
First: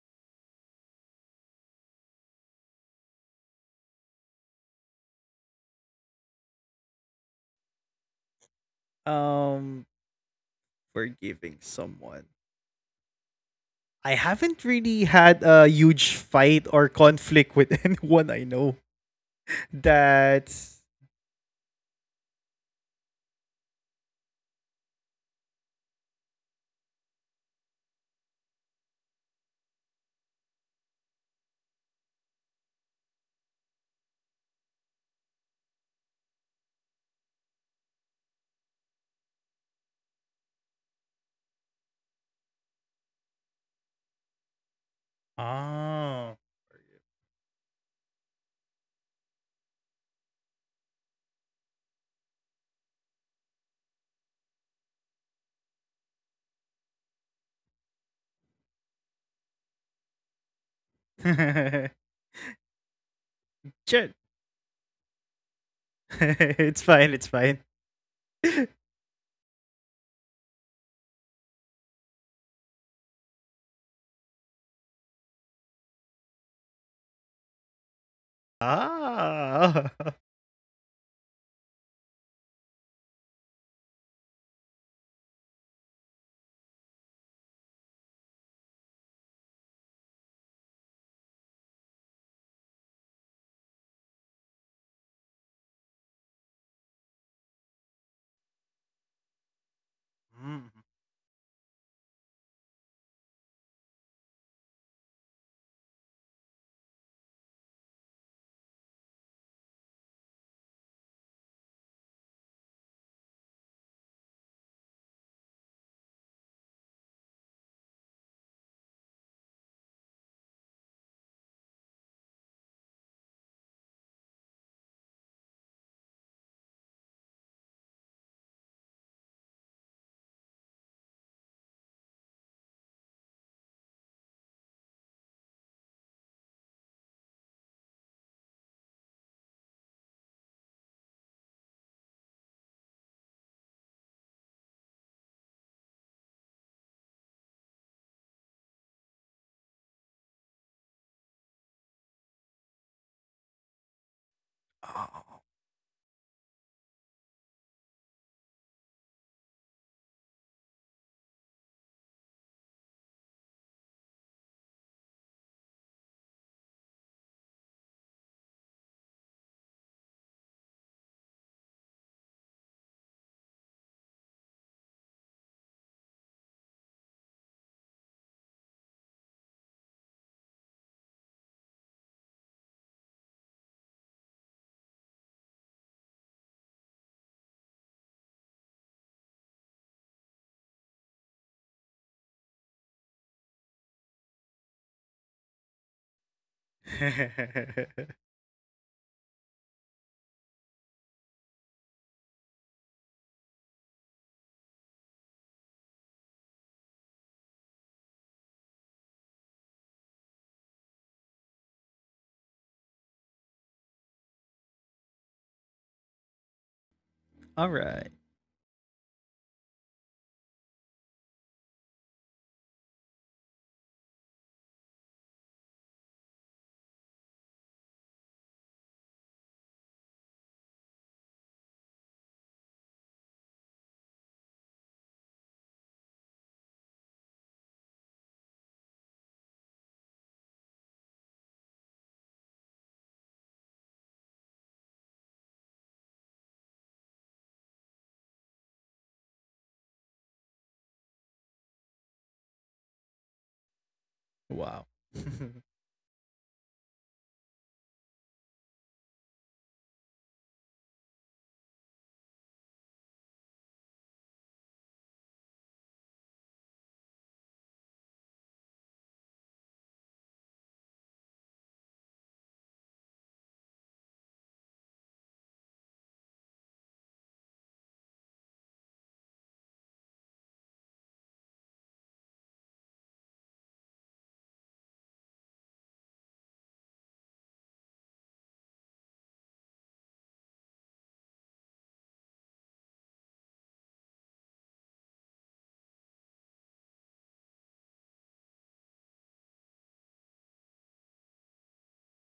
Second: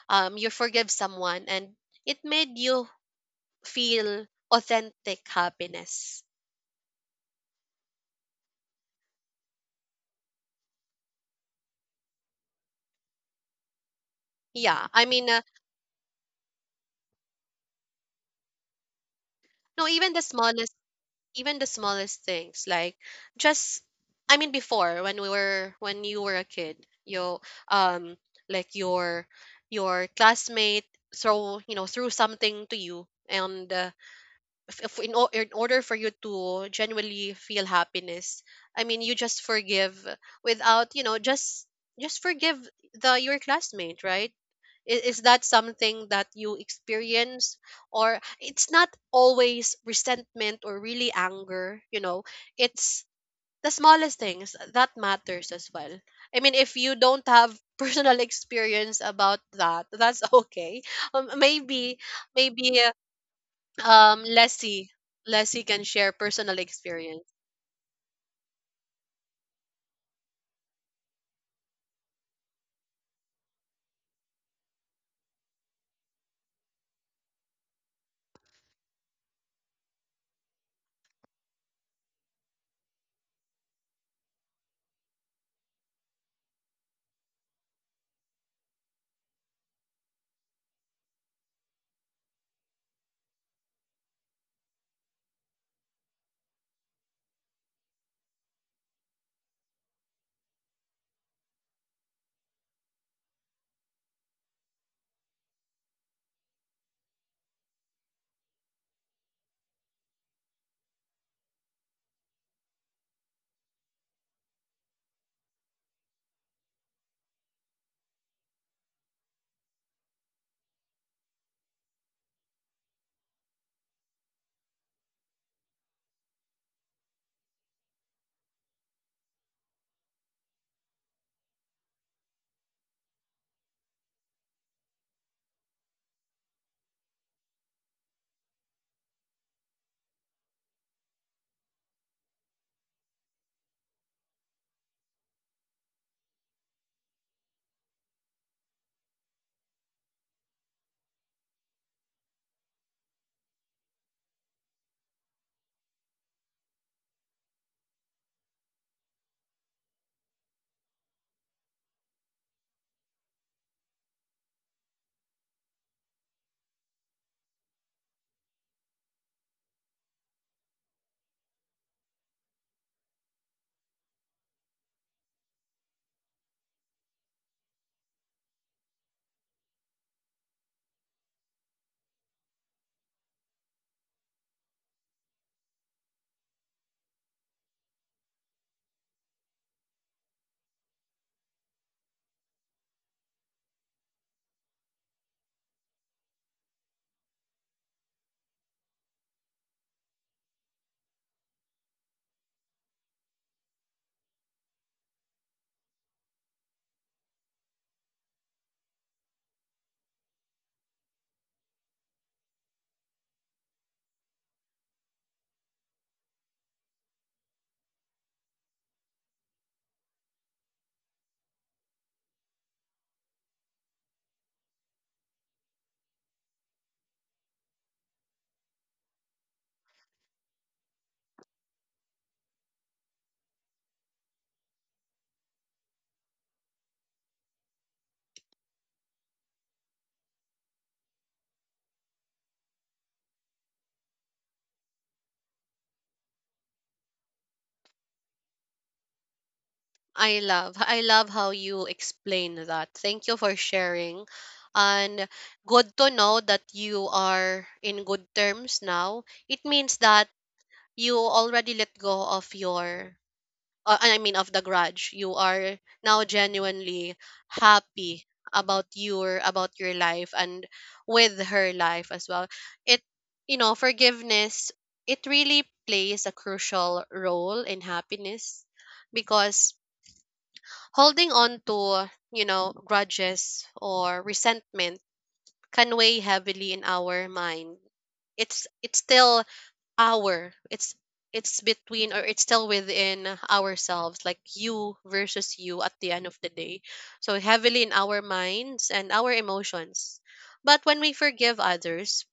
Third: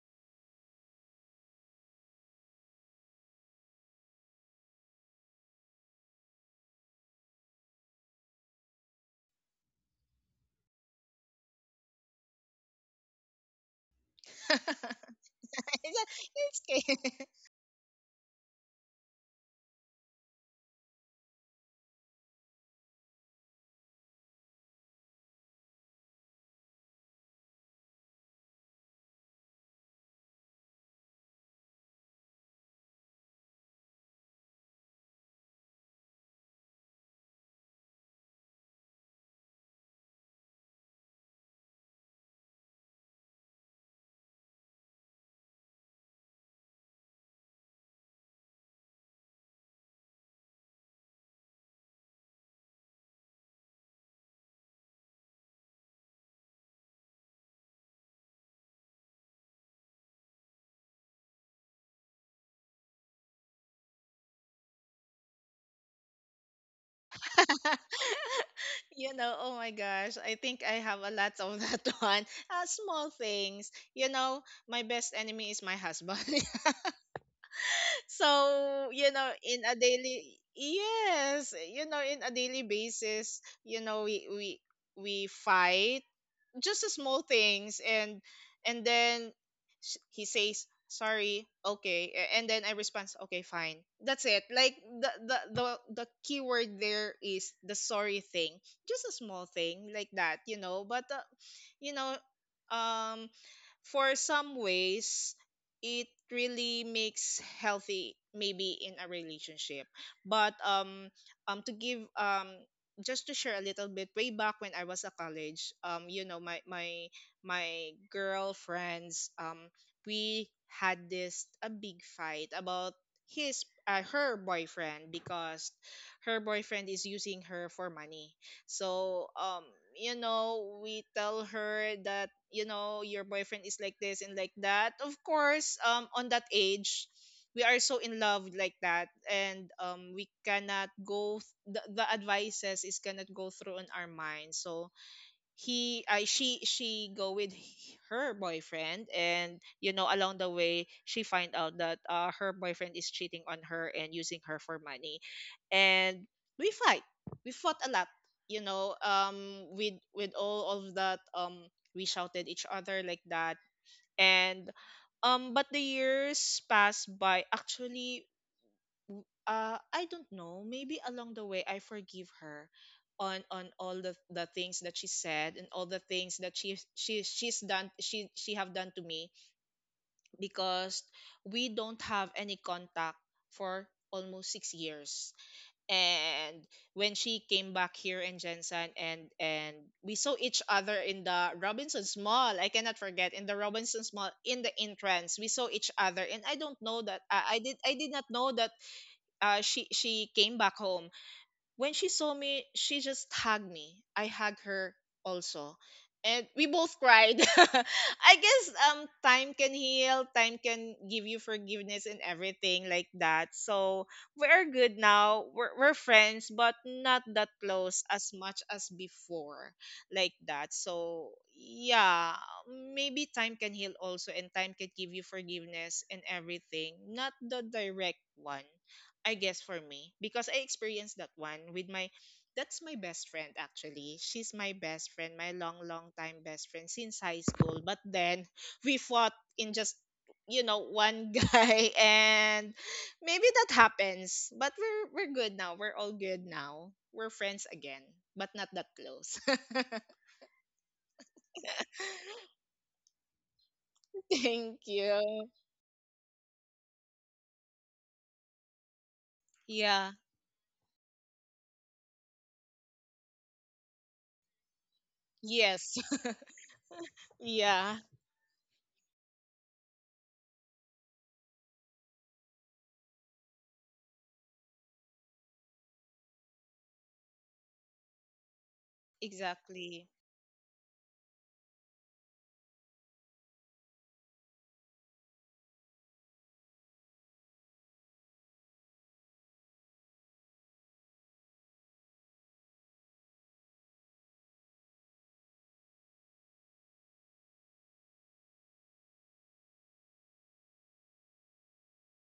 Speaker 1: you forgive someone and it made you feel authentic happiness.
Speaker 3: Um, forgiving someone. I haven't
Speaker 1: Yeah,
Speaker 3: really
Speaker 1: I mean,
Speaker 3: had a huge
Speaker 2: It's
Speaker 3: fight or
Speaker 2: okay.
Speaker 3: conflict with anyone I know.
Speaker 1: no,
Speaker 3: That's
Speaker 1: even the smallest things like just, I mean, before when we were when you were a kid, you um like your classmate throw you know threw something to you and if in order for you to genuinely feel happiness. I mean, you just forgive without you know just forgive the your classmate, right? Is that something that
Speaker 3: oh.
Speaker 1: you experience, or it's not always resentment or really anger, you know? It's the smallest things that matters as well. I mean, if you don't have personal experience about that, that's okay. Maybe maybe
Speaker 3: Sure.
Speaker 1: Leslie, Leslie can share personal
Speaker 3: It's fine.
Speaker 1: experience.
Speaker 3: It's fine.
Speaker 2: You know, oh my gosh, I think I have a lot of that one. Small things. You know, my best enemy is my husband. So, you know, in a
Speaker 3: Ah.
Speaker 2: daily, yes, you know, in a daily basis, you know, we fight just the small things, and then he says sorry, okay, and then I respond, okay, fine, that's it, like the the the, the key word there is the sorry thing, just a small thing like that, you
Speaker 3: Mm.
Speaker 2: know, but you know, um for some ways it really makes healthy maybe in a relationship, but to give, just to share a little bit way back when I was a college, you know, my girlfriends, we had this a big fight about his her boyfriend, because her boyfriend is using her for money. So, you know, we tell her that, you know, your boyfriend is like this and like that. Of course, on that age, we are so in love like that, and we cannot go, the advices is cannot go through in our mind, so he I she go with her boyfriend, and you know along the way she find out that her boyfriend is cheating on her and using her for money,
Speaker 3: Oh.
Speaker 2: and we fight we fought a lot, you know, with all of that, we shouted each other like that, and but the years passed by, actually, I don't know. Maybe along the way, I forgive her on all the things that she said, and all the things that she have done to me, because we don't have any contact for almost 6 years. And when she came back here in Jensen, and we saw each other in the Robinson's Mall. I cannot forget, in the Robinson's Mall, in the entrance we saw each other, and I don't know that I did not know that she came back home. When she saw me, she just hugged me. I hugged her also, and we both cried. I guess time can heal, time can give you forgiveness and everything like that. So we're good now. We're friends, but not that
Speaker 3: All
Speaker 2: close
Speaker 3: right.
Speaker 2: as much as before, like that. So yeah, maybe time can heal also, and time can give you forgiveness and everything, not the direct one, I guess, for me, because I experienced that one with my that's my best friend actually. She's my best friend, my long long time best friend since high school. But then we fought in just, you know, one guy, and maybe that happens. But we're good now. We're all good now. We're friends again, but not that close.
Speaker 1: I love how you explain that. Thank you for sharing.
Speaker 3: Wow.
Speaker 2: Thank
Speaker 1: And
Speaker 2: you.
Speaker 1: good to know that you are in good terms now. It means
Speaker 2: Yeah.
Speaker 1: that you already let go of your I mean of the grudge. You are
Speaker 2: Yes.
Speaker 1: now genuinely
Speaker 2: Yeah.
Speaker 1: happy about your life and with her life as well. It forgiveness, it really plays a crucial role in happiness because
Speaker 2: Exactly.
Speaker 1: holding on to, you know, grudges or resentment can weigh heavily in our mind. It's still our. It's between, or it's still within ourselves, like you versus you at the end of the day. So heavily in our minds and our emotions. But when we forgive others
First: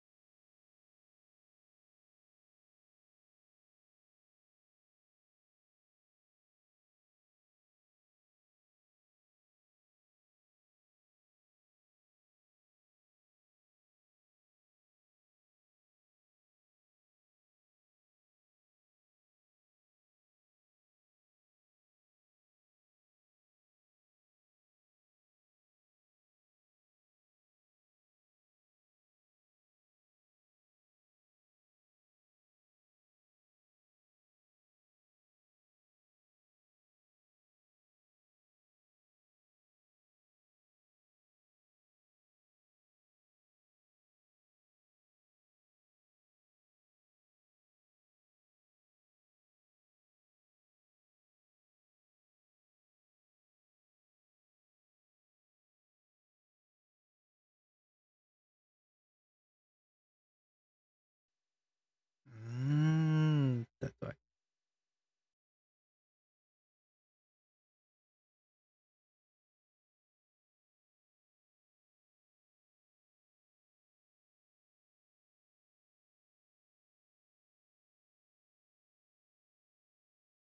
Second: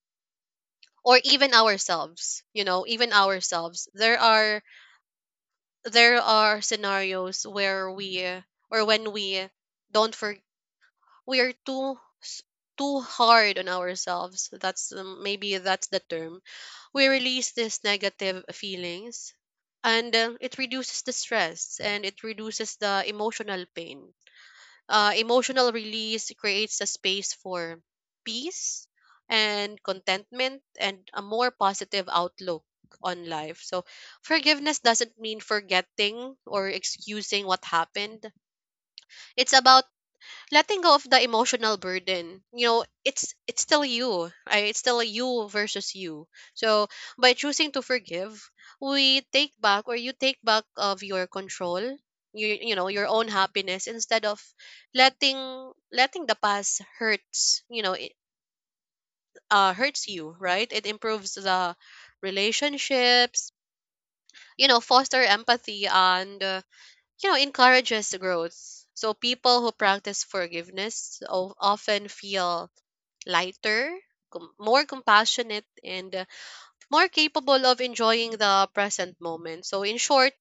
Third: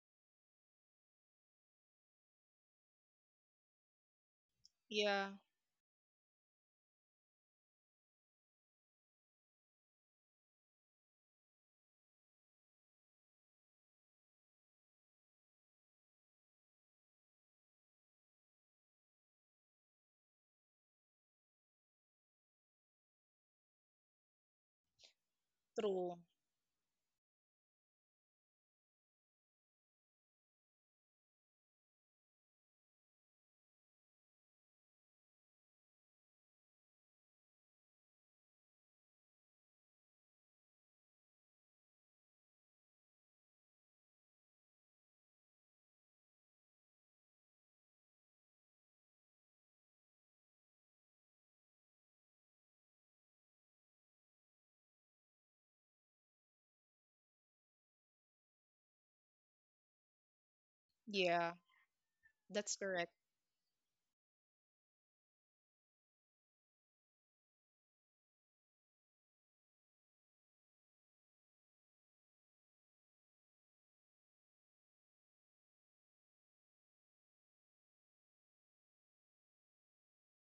Speaker 1: or even ourselves, you know, even ourselves,
Speaker 2: Yeah.
Speaker 1: there are scenarios where we, or when we don't forgive, we are too hard on ourselves. That's maybe that's the term. We release these negative feelings, and it reduces the stress and it reduces the emotional pain. Emotional
Speaker 2: True.
Speaker 1: release creates a space for peace and contentment and a more positive outlook on life. So forgiveness doesn't mean forgetting or excusing what happened. It's about letting go of the emotional burden, you know. It's still you, right? It's still you versus you. So by choosing to forgive, we take back, or you take back of your control, you know, your own happiness, instead of letting letting the past hurts, you know, it hurts you, right? It improves
Speaker 2: Yeah.
Speaker 1: the
Speaker 2: That's correct.
Speaker 1: relationships,
Speaker 3: Mm. That's why.
Speaker 1: you know, foster empathy, and you know, encourages growth. So people who practice forgiveness often feel lighter, more compassionate, and more capable of enjoying the present moment. So, in short,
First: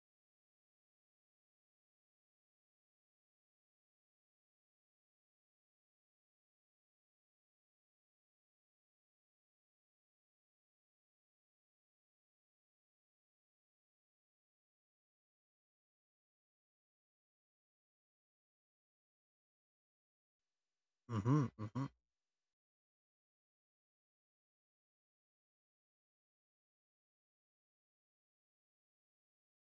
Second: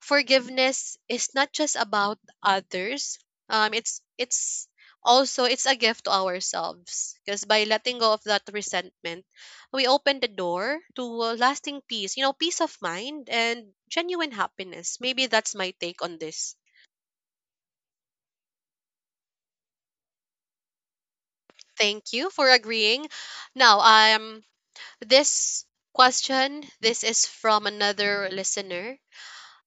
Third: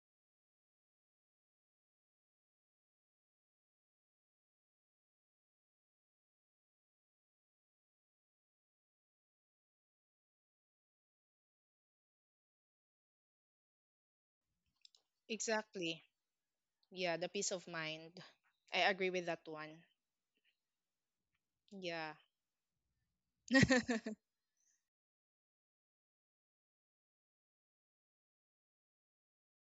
Speaker 1: forgiveness is not just about others. It's it's also it's a gift to ourselves, because by letting go of that resentment, we open the door to a lasting peace, you know, peace of mind and genuine happiness. Maybe that's my take
Speaker 2: Exactly.
Speaker 1: on this.
Speaker 2: Yeah, the peace of mind. I agree with that one.
Speaker 3: Mm-hmm. Mm-hmm.
Speaker 2: Yeah.
Speaker 1: Thank you for agreeing. Now, this question, this is from another listener.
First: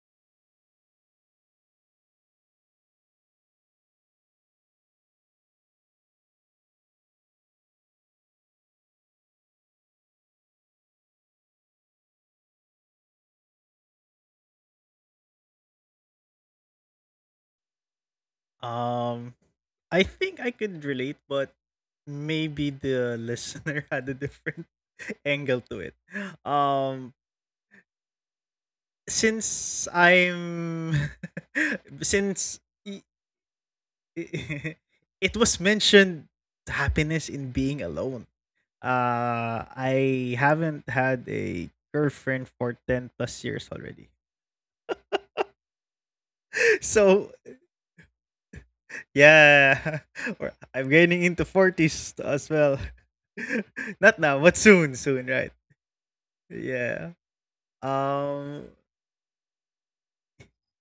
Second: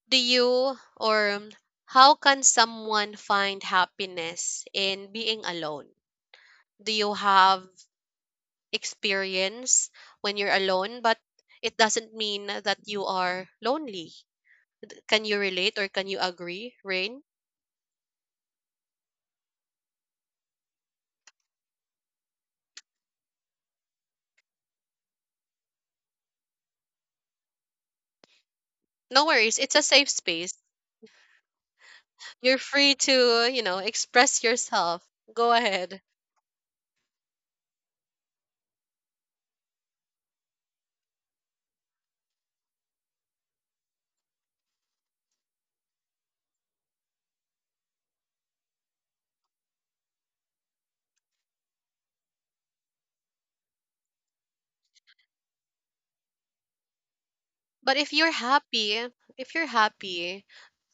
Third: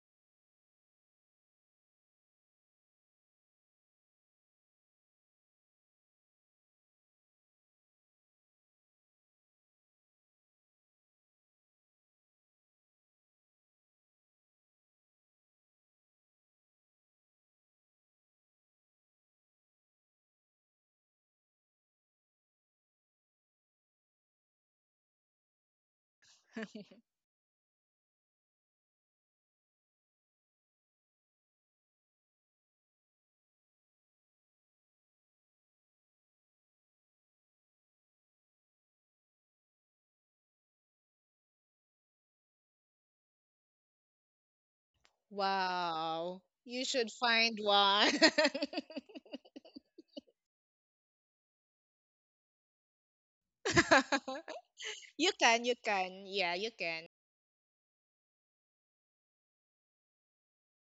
Speaker 1: Do you or how can someone find happiness in being alone? Do you have experience when you're alone, but it doesn't mean that you are lonely? Can you relate, or can you agree, Rain?
Speaker 3: Um, I think I could relate, but maybe the listener had a different angle to it. Um,
Speaker 1: No worries, it's a
Speaker 3: since
Speaker 1: safe space.
Speaker 3: I'm,
Speaker 1: You're
Speaker 3: since
Speaker 1: free
Speaker 3: i-
Speaker 1: to, you know, express yourself.
Speaker 3: it
Speaker 1: Go
Speaker 3: was
Speaker 1: ahead.
Speaker 3: mentioned happiness in being alone, uh, I haven't had a girlfriend for 10 plus years already.
Speaker 2: Wow. You should
Speaker 3: So,
Speaker 2: find one.
Speaker 3: yeah, or I'm getting into 40s as well. Not now, but soon,
Speaker 2: You
Speaker 3: soon, right?
Speaker 2: can, you can. Yeah, you can.
Speaker 3: Yeah.
Speaker 1: But
Speaker 3: Um,
Speaker 1: if you're happy,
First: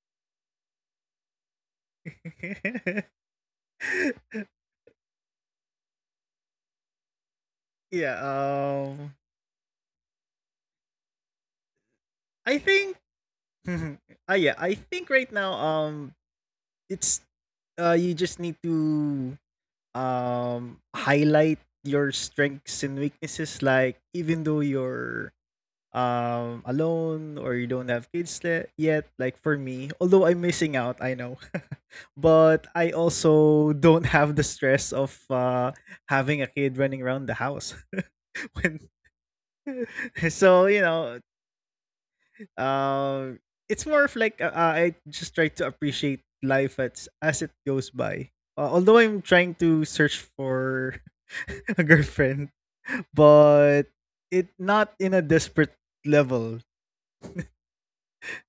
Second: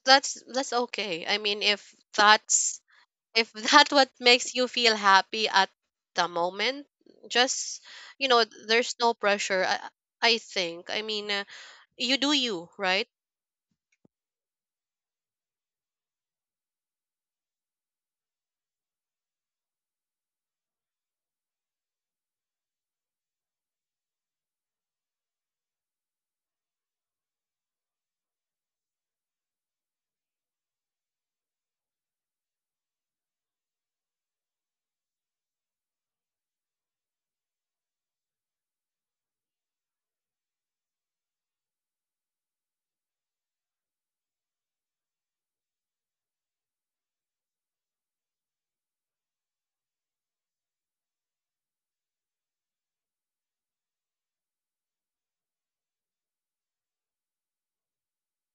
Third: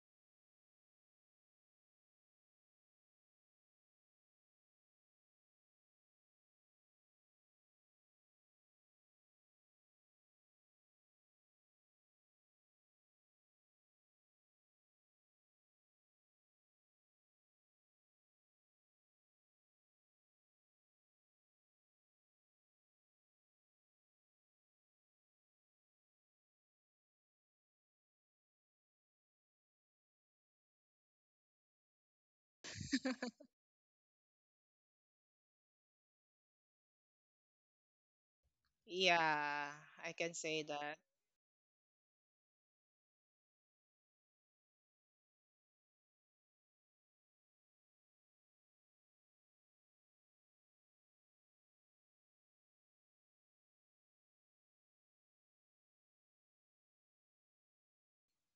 Speaker 1: that's okay. I mean, if that's if that what makes you feel happy at the moment, just
Speaker 3: yeah,
Speaker 1: you know, there's no pressure. I think. I mean, you do
Speaker 3: I
Speaker 1: you,
Speaker 3: think,
Speaker 1: right?
Speaker 3: ah, yeah, I think right now, it's, you just need to highlight your strengths and weaknesses, like even though you're alone or you don't have kids yet. Like for me, although I'm missing out, I know, but I also don't have the stress of having a kid running around the house when
Speaker 2: Yeah, I can say
Speaker 3: so you
Speaker 2: that.
Speaker 3: know um, it's more of like I just try to appreciate life as it goes by. Although I'm trying to search for a girlfriend, but it not in a desperate level.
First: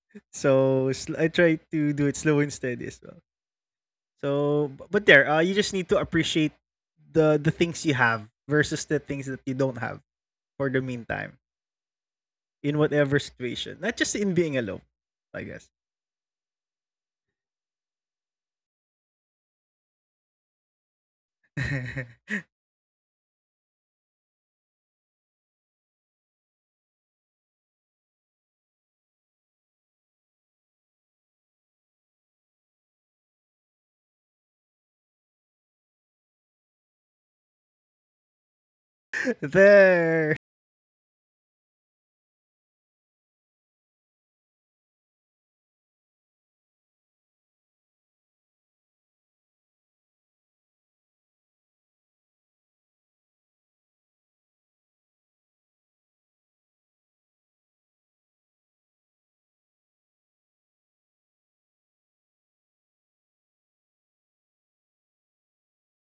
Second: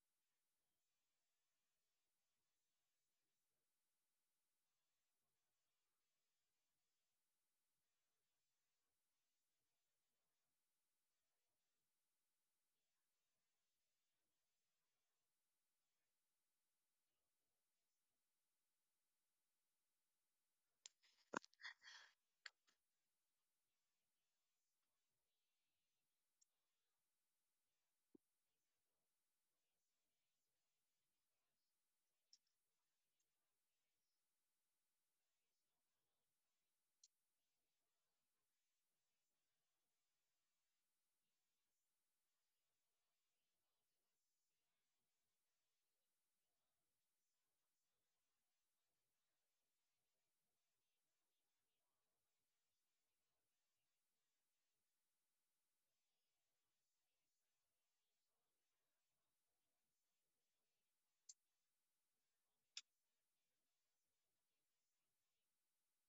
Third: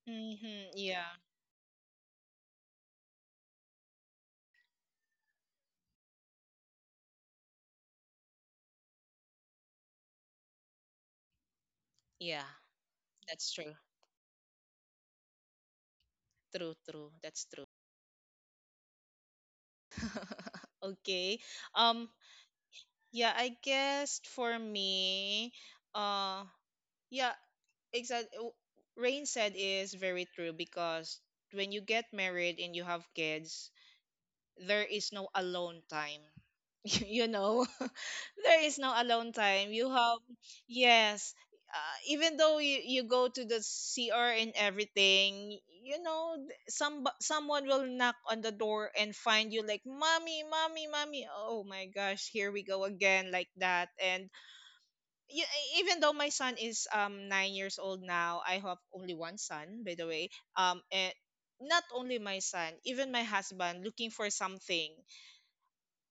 Speaker 2: Mm-hmm.
Speaker 3: So
Speaker 2: Yeah.
Speaker 3: I try to do it slow and steady as well. So, but there, you just need to appreciate the things you have versus the things that you don't have for the meantime,
Speaker 2: Yeah,
Speaker 3: in whatever
Speaker 2: that's true.
Speaker 3: situation, not just in being alone, I guess.
Speaker 2: True, true. That's true. Okay. Um yeah, I guess for me, uh yeah, exactly Rain said is very true, because when you get married and you have kids there is no alone time. You know, there is no alone time, you have,
Speaker 3: There.
Speaker 2: yes. Even though you go to the CR and everything, you know, some someone will knock on the door and find you like mommy mommy mommy, oh my gosh, here we go again, like that, and you, even though my son is 9 years old now, I have only one son, by the way. And not only my son, even my husband looking for something.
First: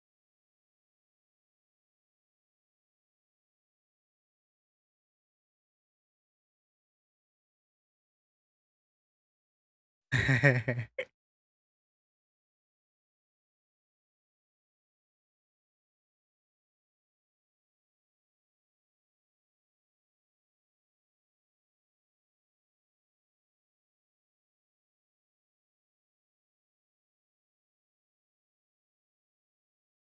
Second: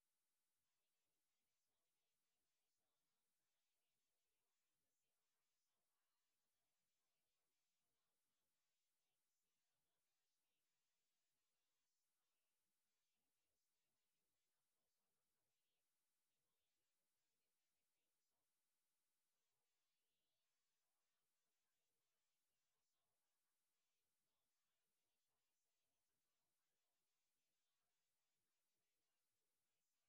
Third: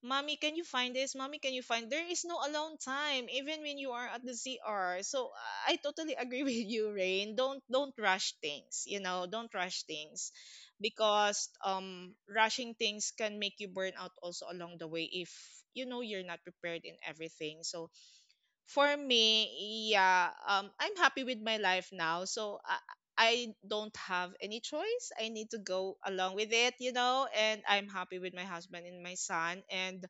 Speaker 2: Mommy, can you find this? Mommy, can you find? There is no alone time, even when you are at the CR. So I totally agree with you, Rain. Don't rush things. You know, don't rush things,
Speaker 3: No,
Speaker 2: because rushing things can make you burn out also along the way, if you know you're not prepared in everything. So for me, yeah, I'm happy with my life now. So I don't have any choice. I need to go along with it, you know, and I'm happy with my husband and my son. And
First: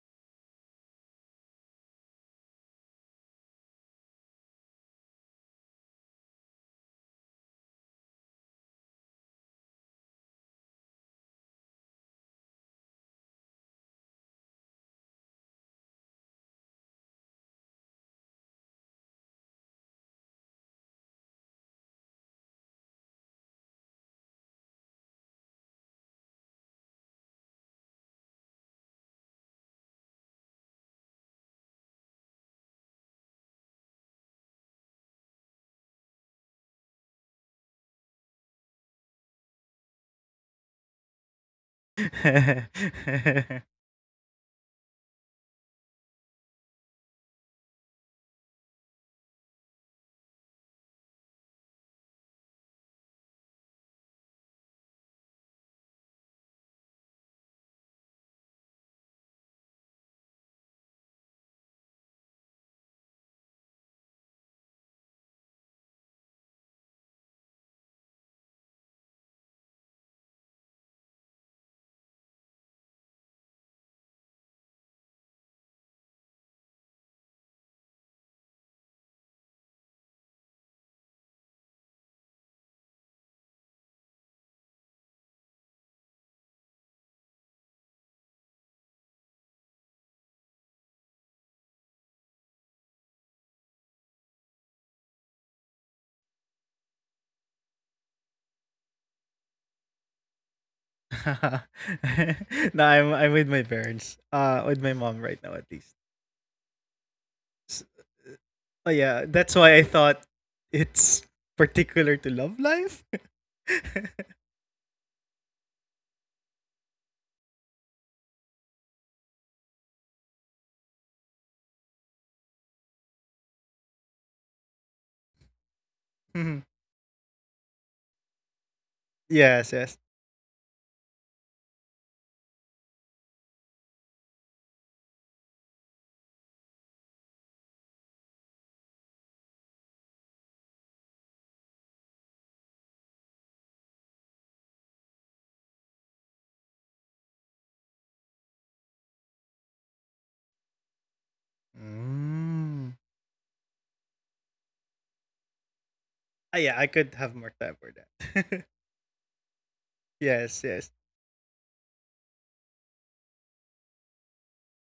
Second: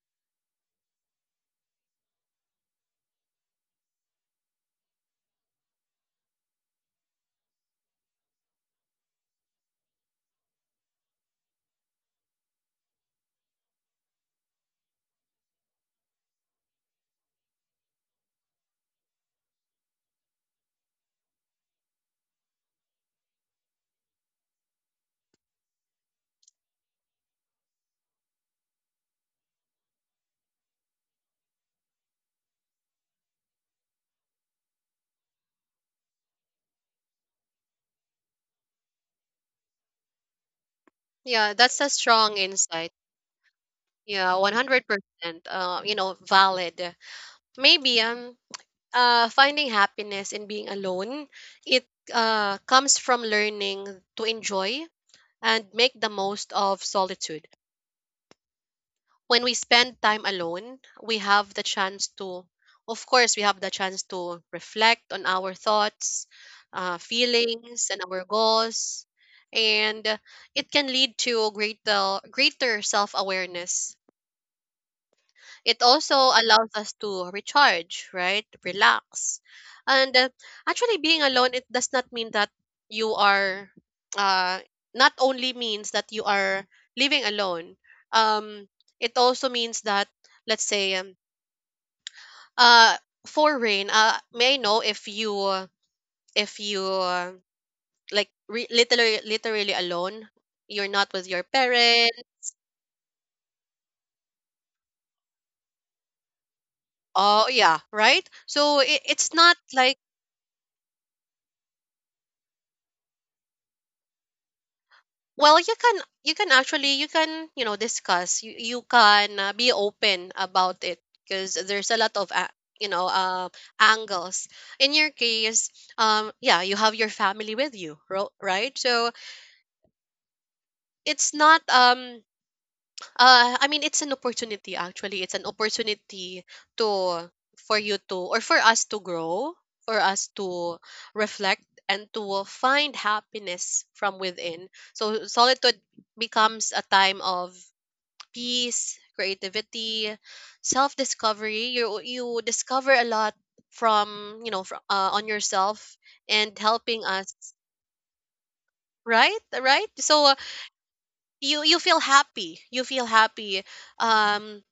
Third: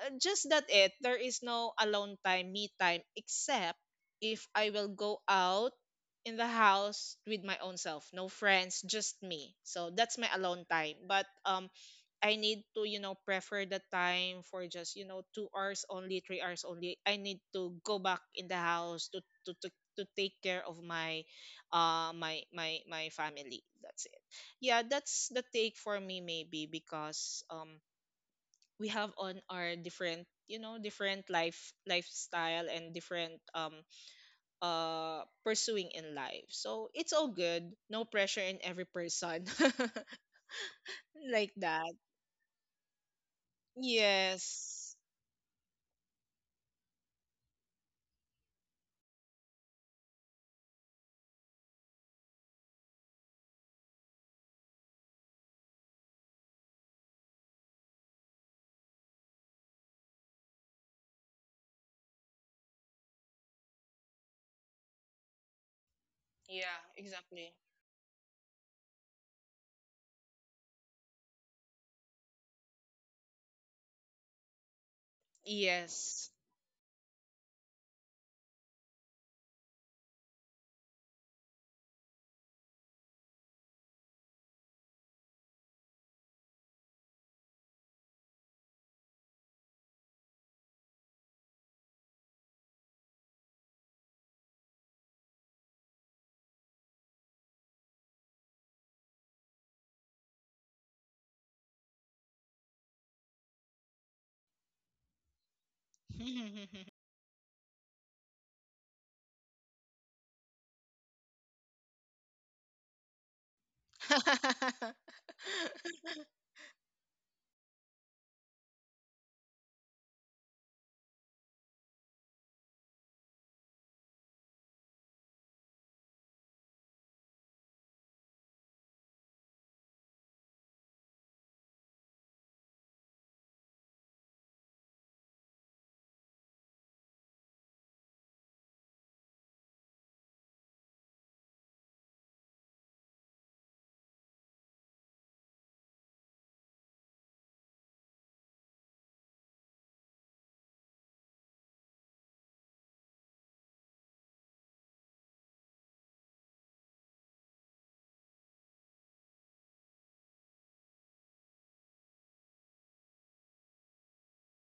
Speaker 2: just that, it there is no alone time, me time, except if I will go out in the house with my own self, no friends, just me, so that's my alone time. But I need to, you know, prefer the time for just, you know, 2 hours only, 3 hours only, I need to go back in the house to take care of my my family, that's it. Yeah, that's the take for me, maybe because we have on our different, you know, different lifestyle, and different pursuing in life, so it's all good, no pressure in every person, like
Speaker 1: Yeah, that's a
Speaker 2: that.
Speaker 1: strong insight. Yeah, one hundred
Speaker 2: Yes.
Speaker 1: percent. You know, valid. Maybe finding happiness in being alone, it comes from learning to enjoy and make the most of solitude. When we spend time alone, we have the chance to, of course, we have the chance to reflect on our thoughts,
Speaker 2: Yeah, exactly.
Speaker 1: feelings, and our goals. And it can lead to greater self awareness. It
Speaker 2: Yes.
Speaker 1: also allows us to recharge, right? Relax. And actually, being alone, it does not mean that you are uh not only means that you are living alone. Um it also means that let's say uh for Rain, may I know if you like literally literally alone, you're not with your parents?
Speaker 3: I'm with my parents. Uh, with my mom right now at least.
Speaker 1: Oh yeah,
Speaker 3: S-
Speaker 1: right, so
Speaker 3: Oh yeah,
Speaker 1: it's
Speaker 3: that's
Speaker 1: not
Speaker 3: why I
Speaker 1: like.
Speaker 3: thought it's particular to love life.
Speaker 1: Well, you can actually, you can, you know, discuss, you can be open about it, because there's a lot of a, you know, angles. In your case,
Speaker 3: Mhm.
Speaker 1: yeah, you have your family with you, right? So
Speaker 3: Yes, yes.
Speaker 1: it's not I mean, it's an opportunity actually. It's an opportunity to for you to, or for us to grow, for us to reflect and to find happiness from within. So solitude becomes a time of peace, creativity, self-discovery. You
Speaker 3: Mm.
Speaker 1: discover a lot from, you know, on yourself
Speaker 3: Ah,
Speaker 1: and
Speaker 3: yeah, I could
Speaker 1: helping
Speaker 3: have
Speaker 1: us,
Speaker 3: more time for that.
Speaker 1: right? Right? So
Speaker 3: Yes, yes.
Speaker 1: you you feel happy. You feel happy. Um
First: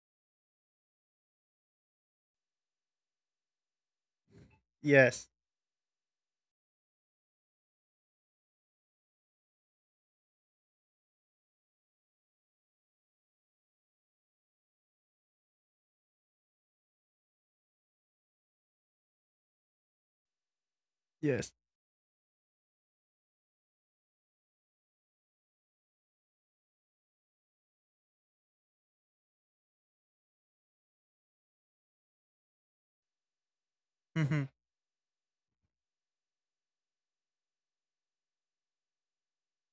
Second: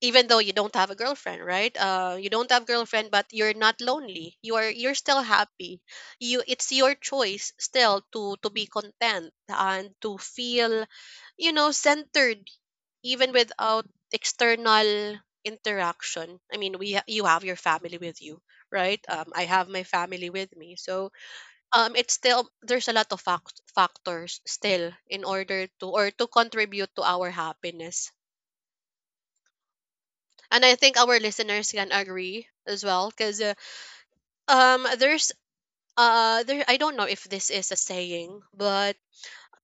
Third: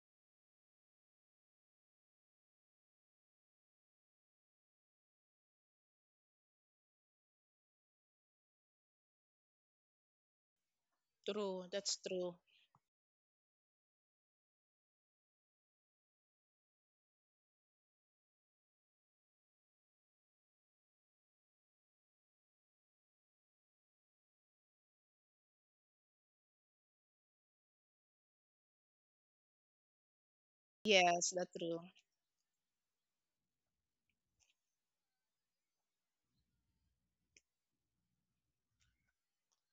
Speaker 1: Even though you don't have a girlfriend, right, you don't have girlfriend, but you're not lonely, you are you're still
Speaker 3: Yes.
Speaker 1: happy. You, it's your choice still to be content and to feel, you
Speaker 2: True,
Speaker 1: know,
Speaker 2: that's true.
Speaker 1: centered, even without external interaction. I mean, you have your family with you, right? I have my family with me. So
Speaker 3: Yes.
Speaker 1: it's still, there's a lot of factors still in order to, or to contribute to our happiness. And I think our
Speaker 2: Yes, that's
Speaker 1: listeners
Speaker 2: true.
Speaker 1: can agree as well, because
Speaker 3: Mhm.
Speaker 1: there's there, I don't know if this is a saying, but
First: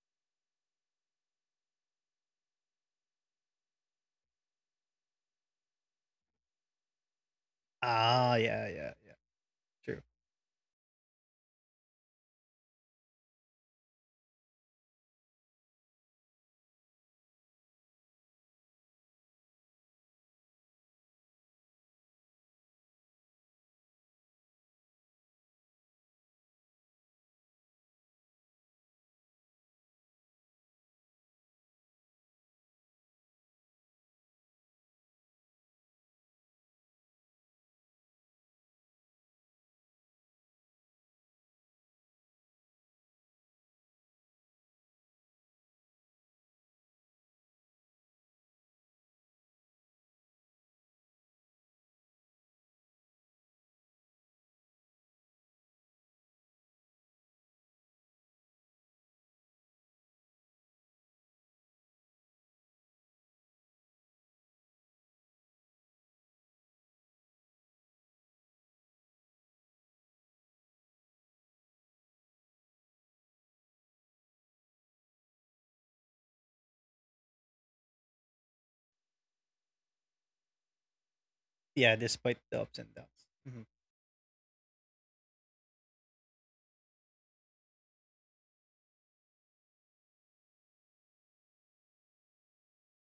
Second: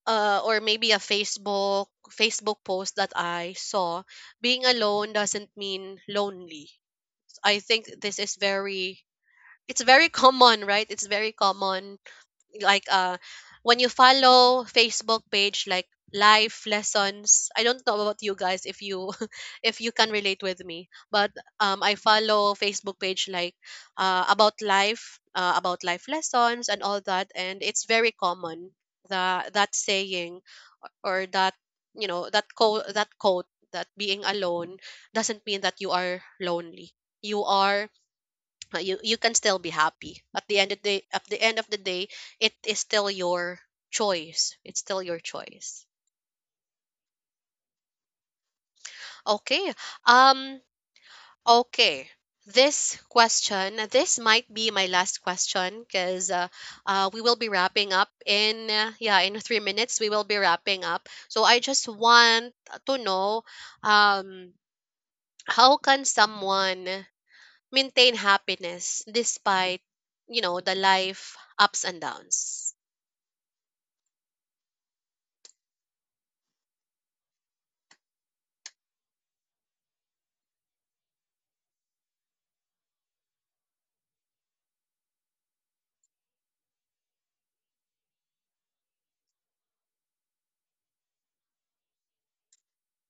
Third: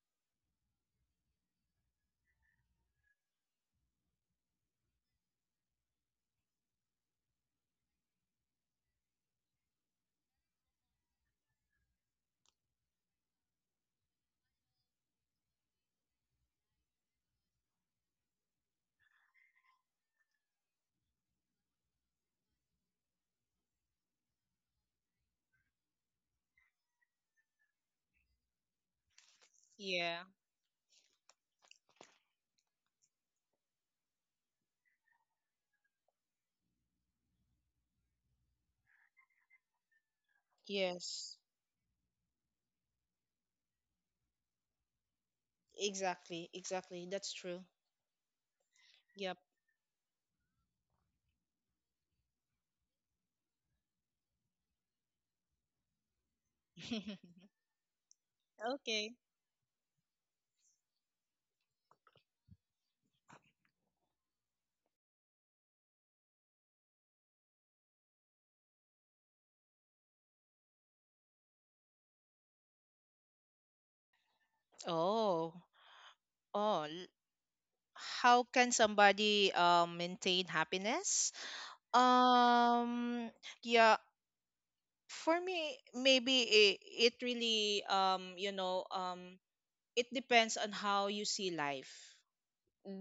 Speaker 1: or maybe a Facebook post that I saw, being alone doesn't mean lonely. I think this is
Speaker 3: Ah, yeah, yeah,
Speaker 1: very,
Speaker 3: yeah.
Speaker 1: it's
Speaker 3: True.
Speaker 1: very common, right? It's very common, like when you follow Facebook page like life lessons, I don't know about you guys, if you if you can relate with me, but I follow Facebook page like about life, about life lessons and all that, and it's very common, the that
Speaker 2: Yeah.
Speaker 1: saying, or that, you know, that quote, that quote, that being alone doesn't mean that you are lonely. You are you you can still be happy at the end of the, at the
Speaker 2: Yes,
Speaker 1: end of the day. It is still your choice, it's still your choice.
Speaker 2: exactly, exactly. That's true. Yep.
Speaker 1: Okay. um okay, this question, this might be my last question, because we will be wrapping up in yeah,
Speaker 2: Okay.
Speaker 1: in 3 minutes we will be wrapping up, so I just want to know, um how can someone maintain happiness despite, you know, the life ups and downs?
Speaker 2: Oh, oh, how can somebody maintain happiness?
Speaker 3: Yeah, despite the ups and
Speaker 2: um
Speaker 3: downs.
Speaker 2: yeah, for me, maybe it really, you know, it depends on how you see life,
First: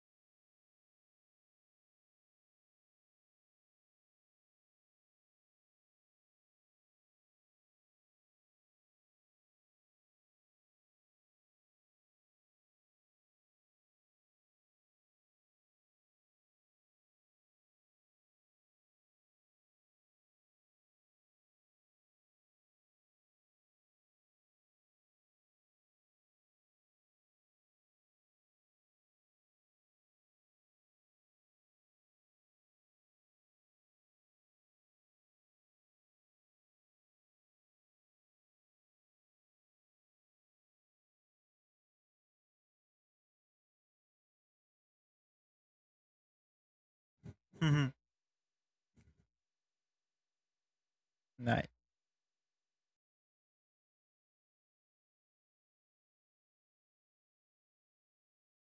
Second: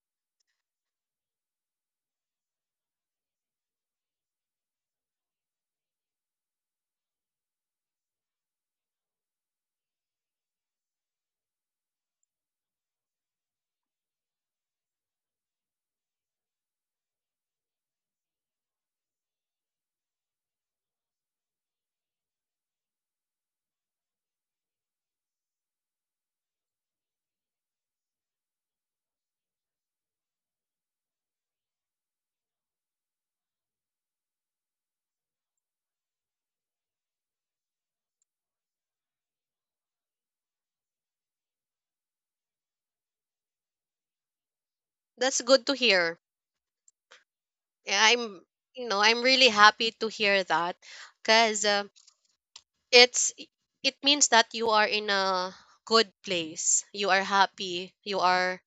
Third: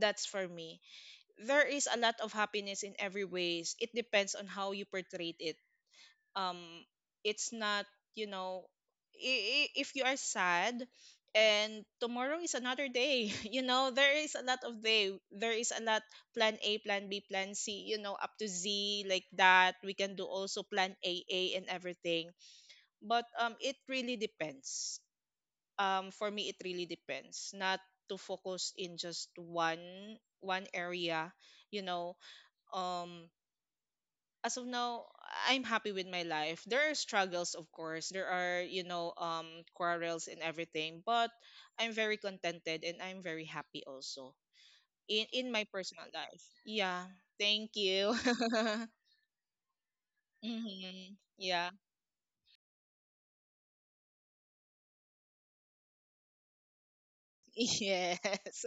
Speaker 2: that's for me. There is a lot of happiness in every ways, it depends on how you portray it. um it's not, you know, if you are sad and tomorrow is another day, you know there is a lot of day, there is a lot, plan A, plan B, plan C, you know, up to Z, like that, we can do also plan AA and everything. But it really depends, for me it really depends, not to focus in just one area, you know. um as of now, I'm happy with my life. There are struggles, of course. There are, you know, quarrels and everything. But I'm very contented and I'm very happy also in
Speaker 1: That's
Speaker 2: in my
Speaker 1: good to
Speaker 2: personal
Speaker 1: hear.
Speaker 2: life. Yeah. Thank
Speaker 3: Mm-hmm.
Speaker 1: Yeah,
Speaker 2: you.
Speaker 1: I'm, you know, I'm really happy to hear that,
Speaker 2: Hmm.
Speaker 1: because
Speaker 3: Nice.
Speaker 2: Yeah.
Speaker 1: it's, it means that you are in a good place. You are happy.
Speaker 2: Yes.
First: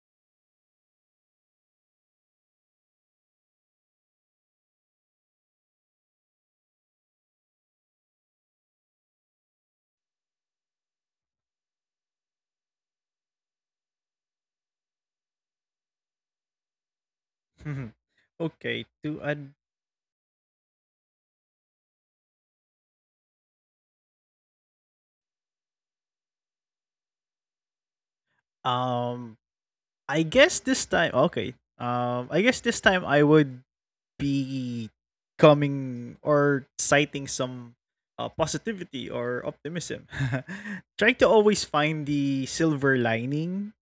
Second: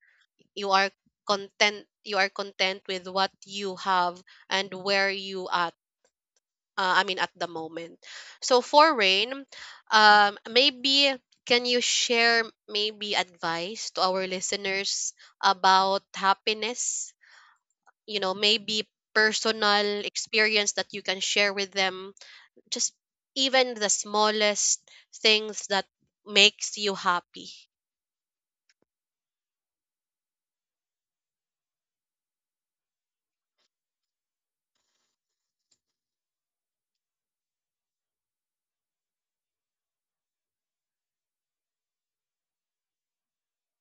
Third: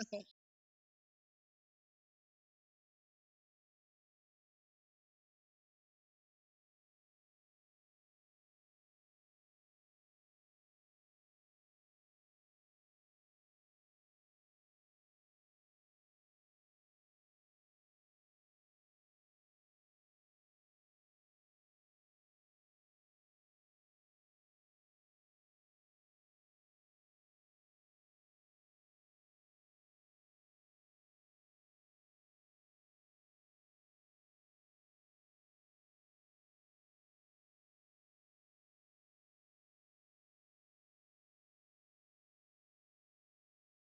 Speaker 1: You are content. You are content with what you have and where you at. I mean, at the moment. So for Rain, maybe can you share maybe advice to our listeners about happiness,
Speaker 3: Mhm.
Speaker 1: you know,
Speaker 3: Okay,
Speaker 1: maybe
Speaker 3: to ad-
Speaker 1: personal experience that you can share with them, just even the smallest things that makes you happy.
Speaker 3: um I guess this time okay. I guess this time I would be coming or citing some positivity or optimism. Trying to always find the silver lining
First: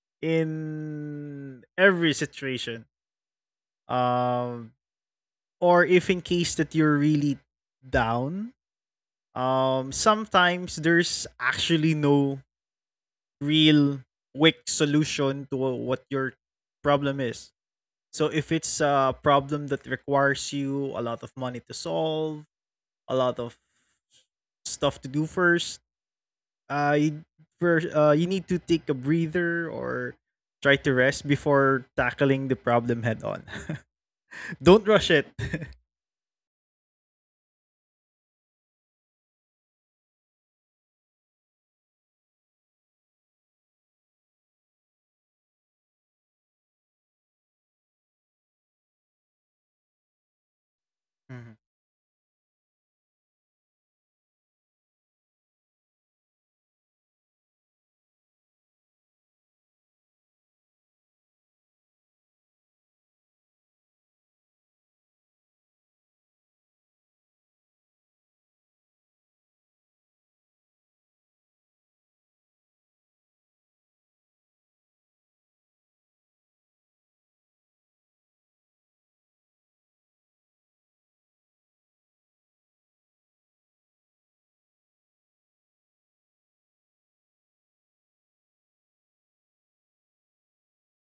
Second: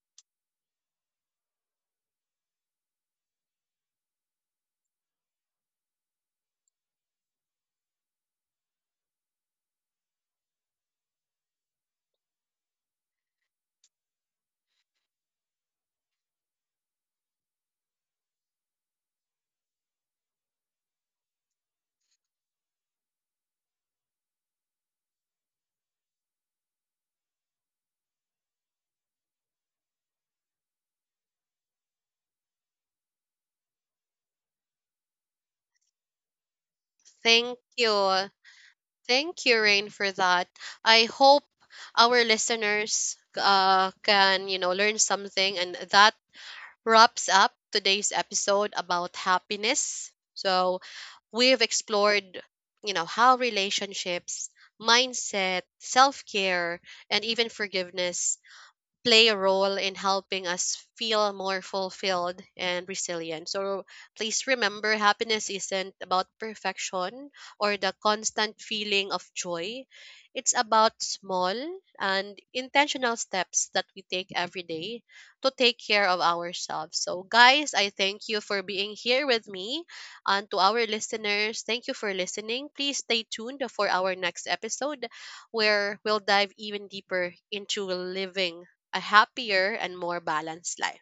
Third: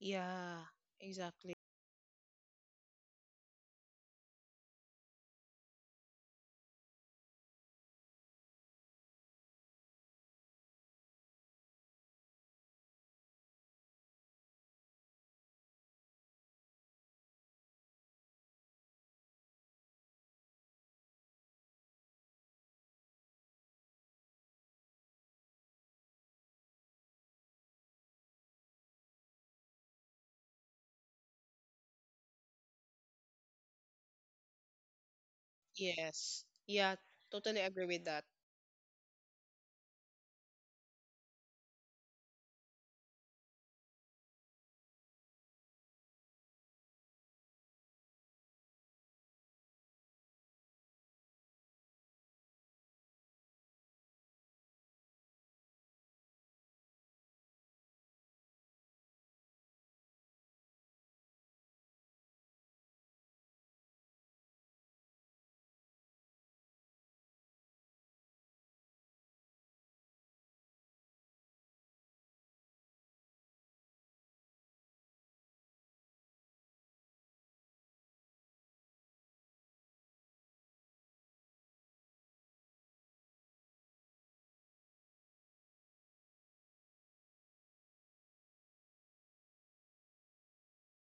Speaker 2: Yeah. Exactly.
Speaker 3: in every situation. Um or if in case that you're really down, sometimes there's actually no real quick solution to what your problem is. So if it's a problem that requires you a lot of money to solve, a lot of stuff to do first, uh, you, first, you need to take a breather or try to rest before tackling the problem head on. Don't rush it.
Speaker 2: Yes. Yeah.
Speaker 1: Thank
Speaker 2: Totally agree with that.
Speaker 1: you, thank you Rain for that. I hope our listeners can, you know, learn something, and that wraps up today's episode about happiness. So
Speaker 3: Mhm.
Speaker 1: we've explored, you know, how relationships, mindset, self-care, and even forgiveness play a role in helping us feel more fulfilled and resilient. So please remember, happiness isn't about perfection or the constant feeling of joy. It's about small and intentional steps that we take every day to take care of ourselves. So, guys, I thank you for being here with me. And to our listeners, thank you for listening. Please stay tuned for our next episode where we'll dive even deeper into living a happier and more balanced life.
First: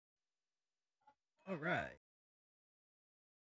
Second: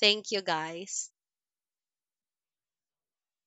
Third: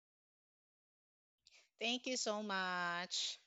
Speaker 1: Thank you, guys.
Speaker 3: All right.
Speaker 2: Thank you so much.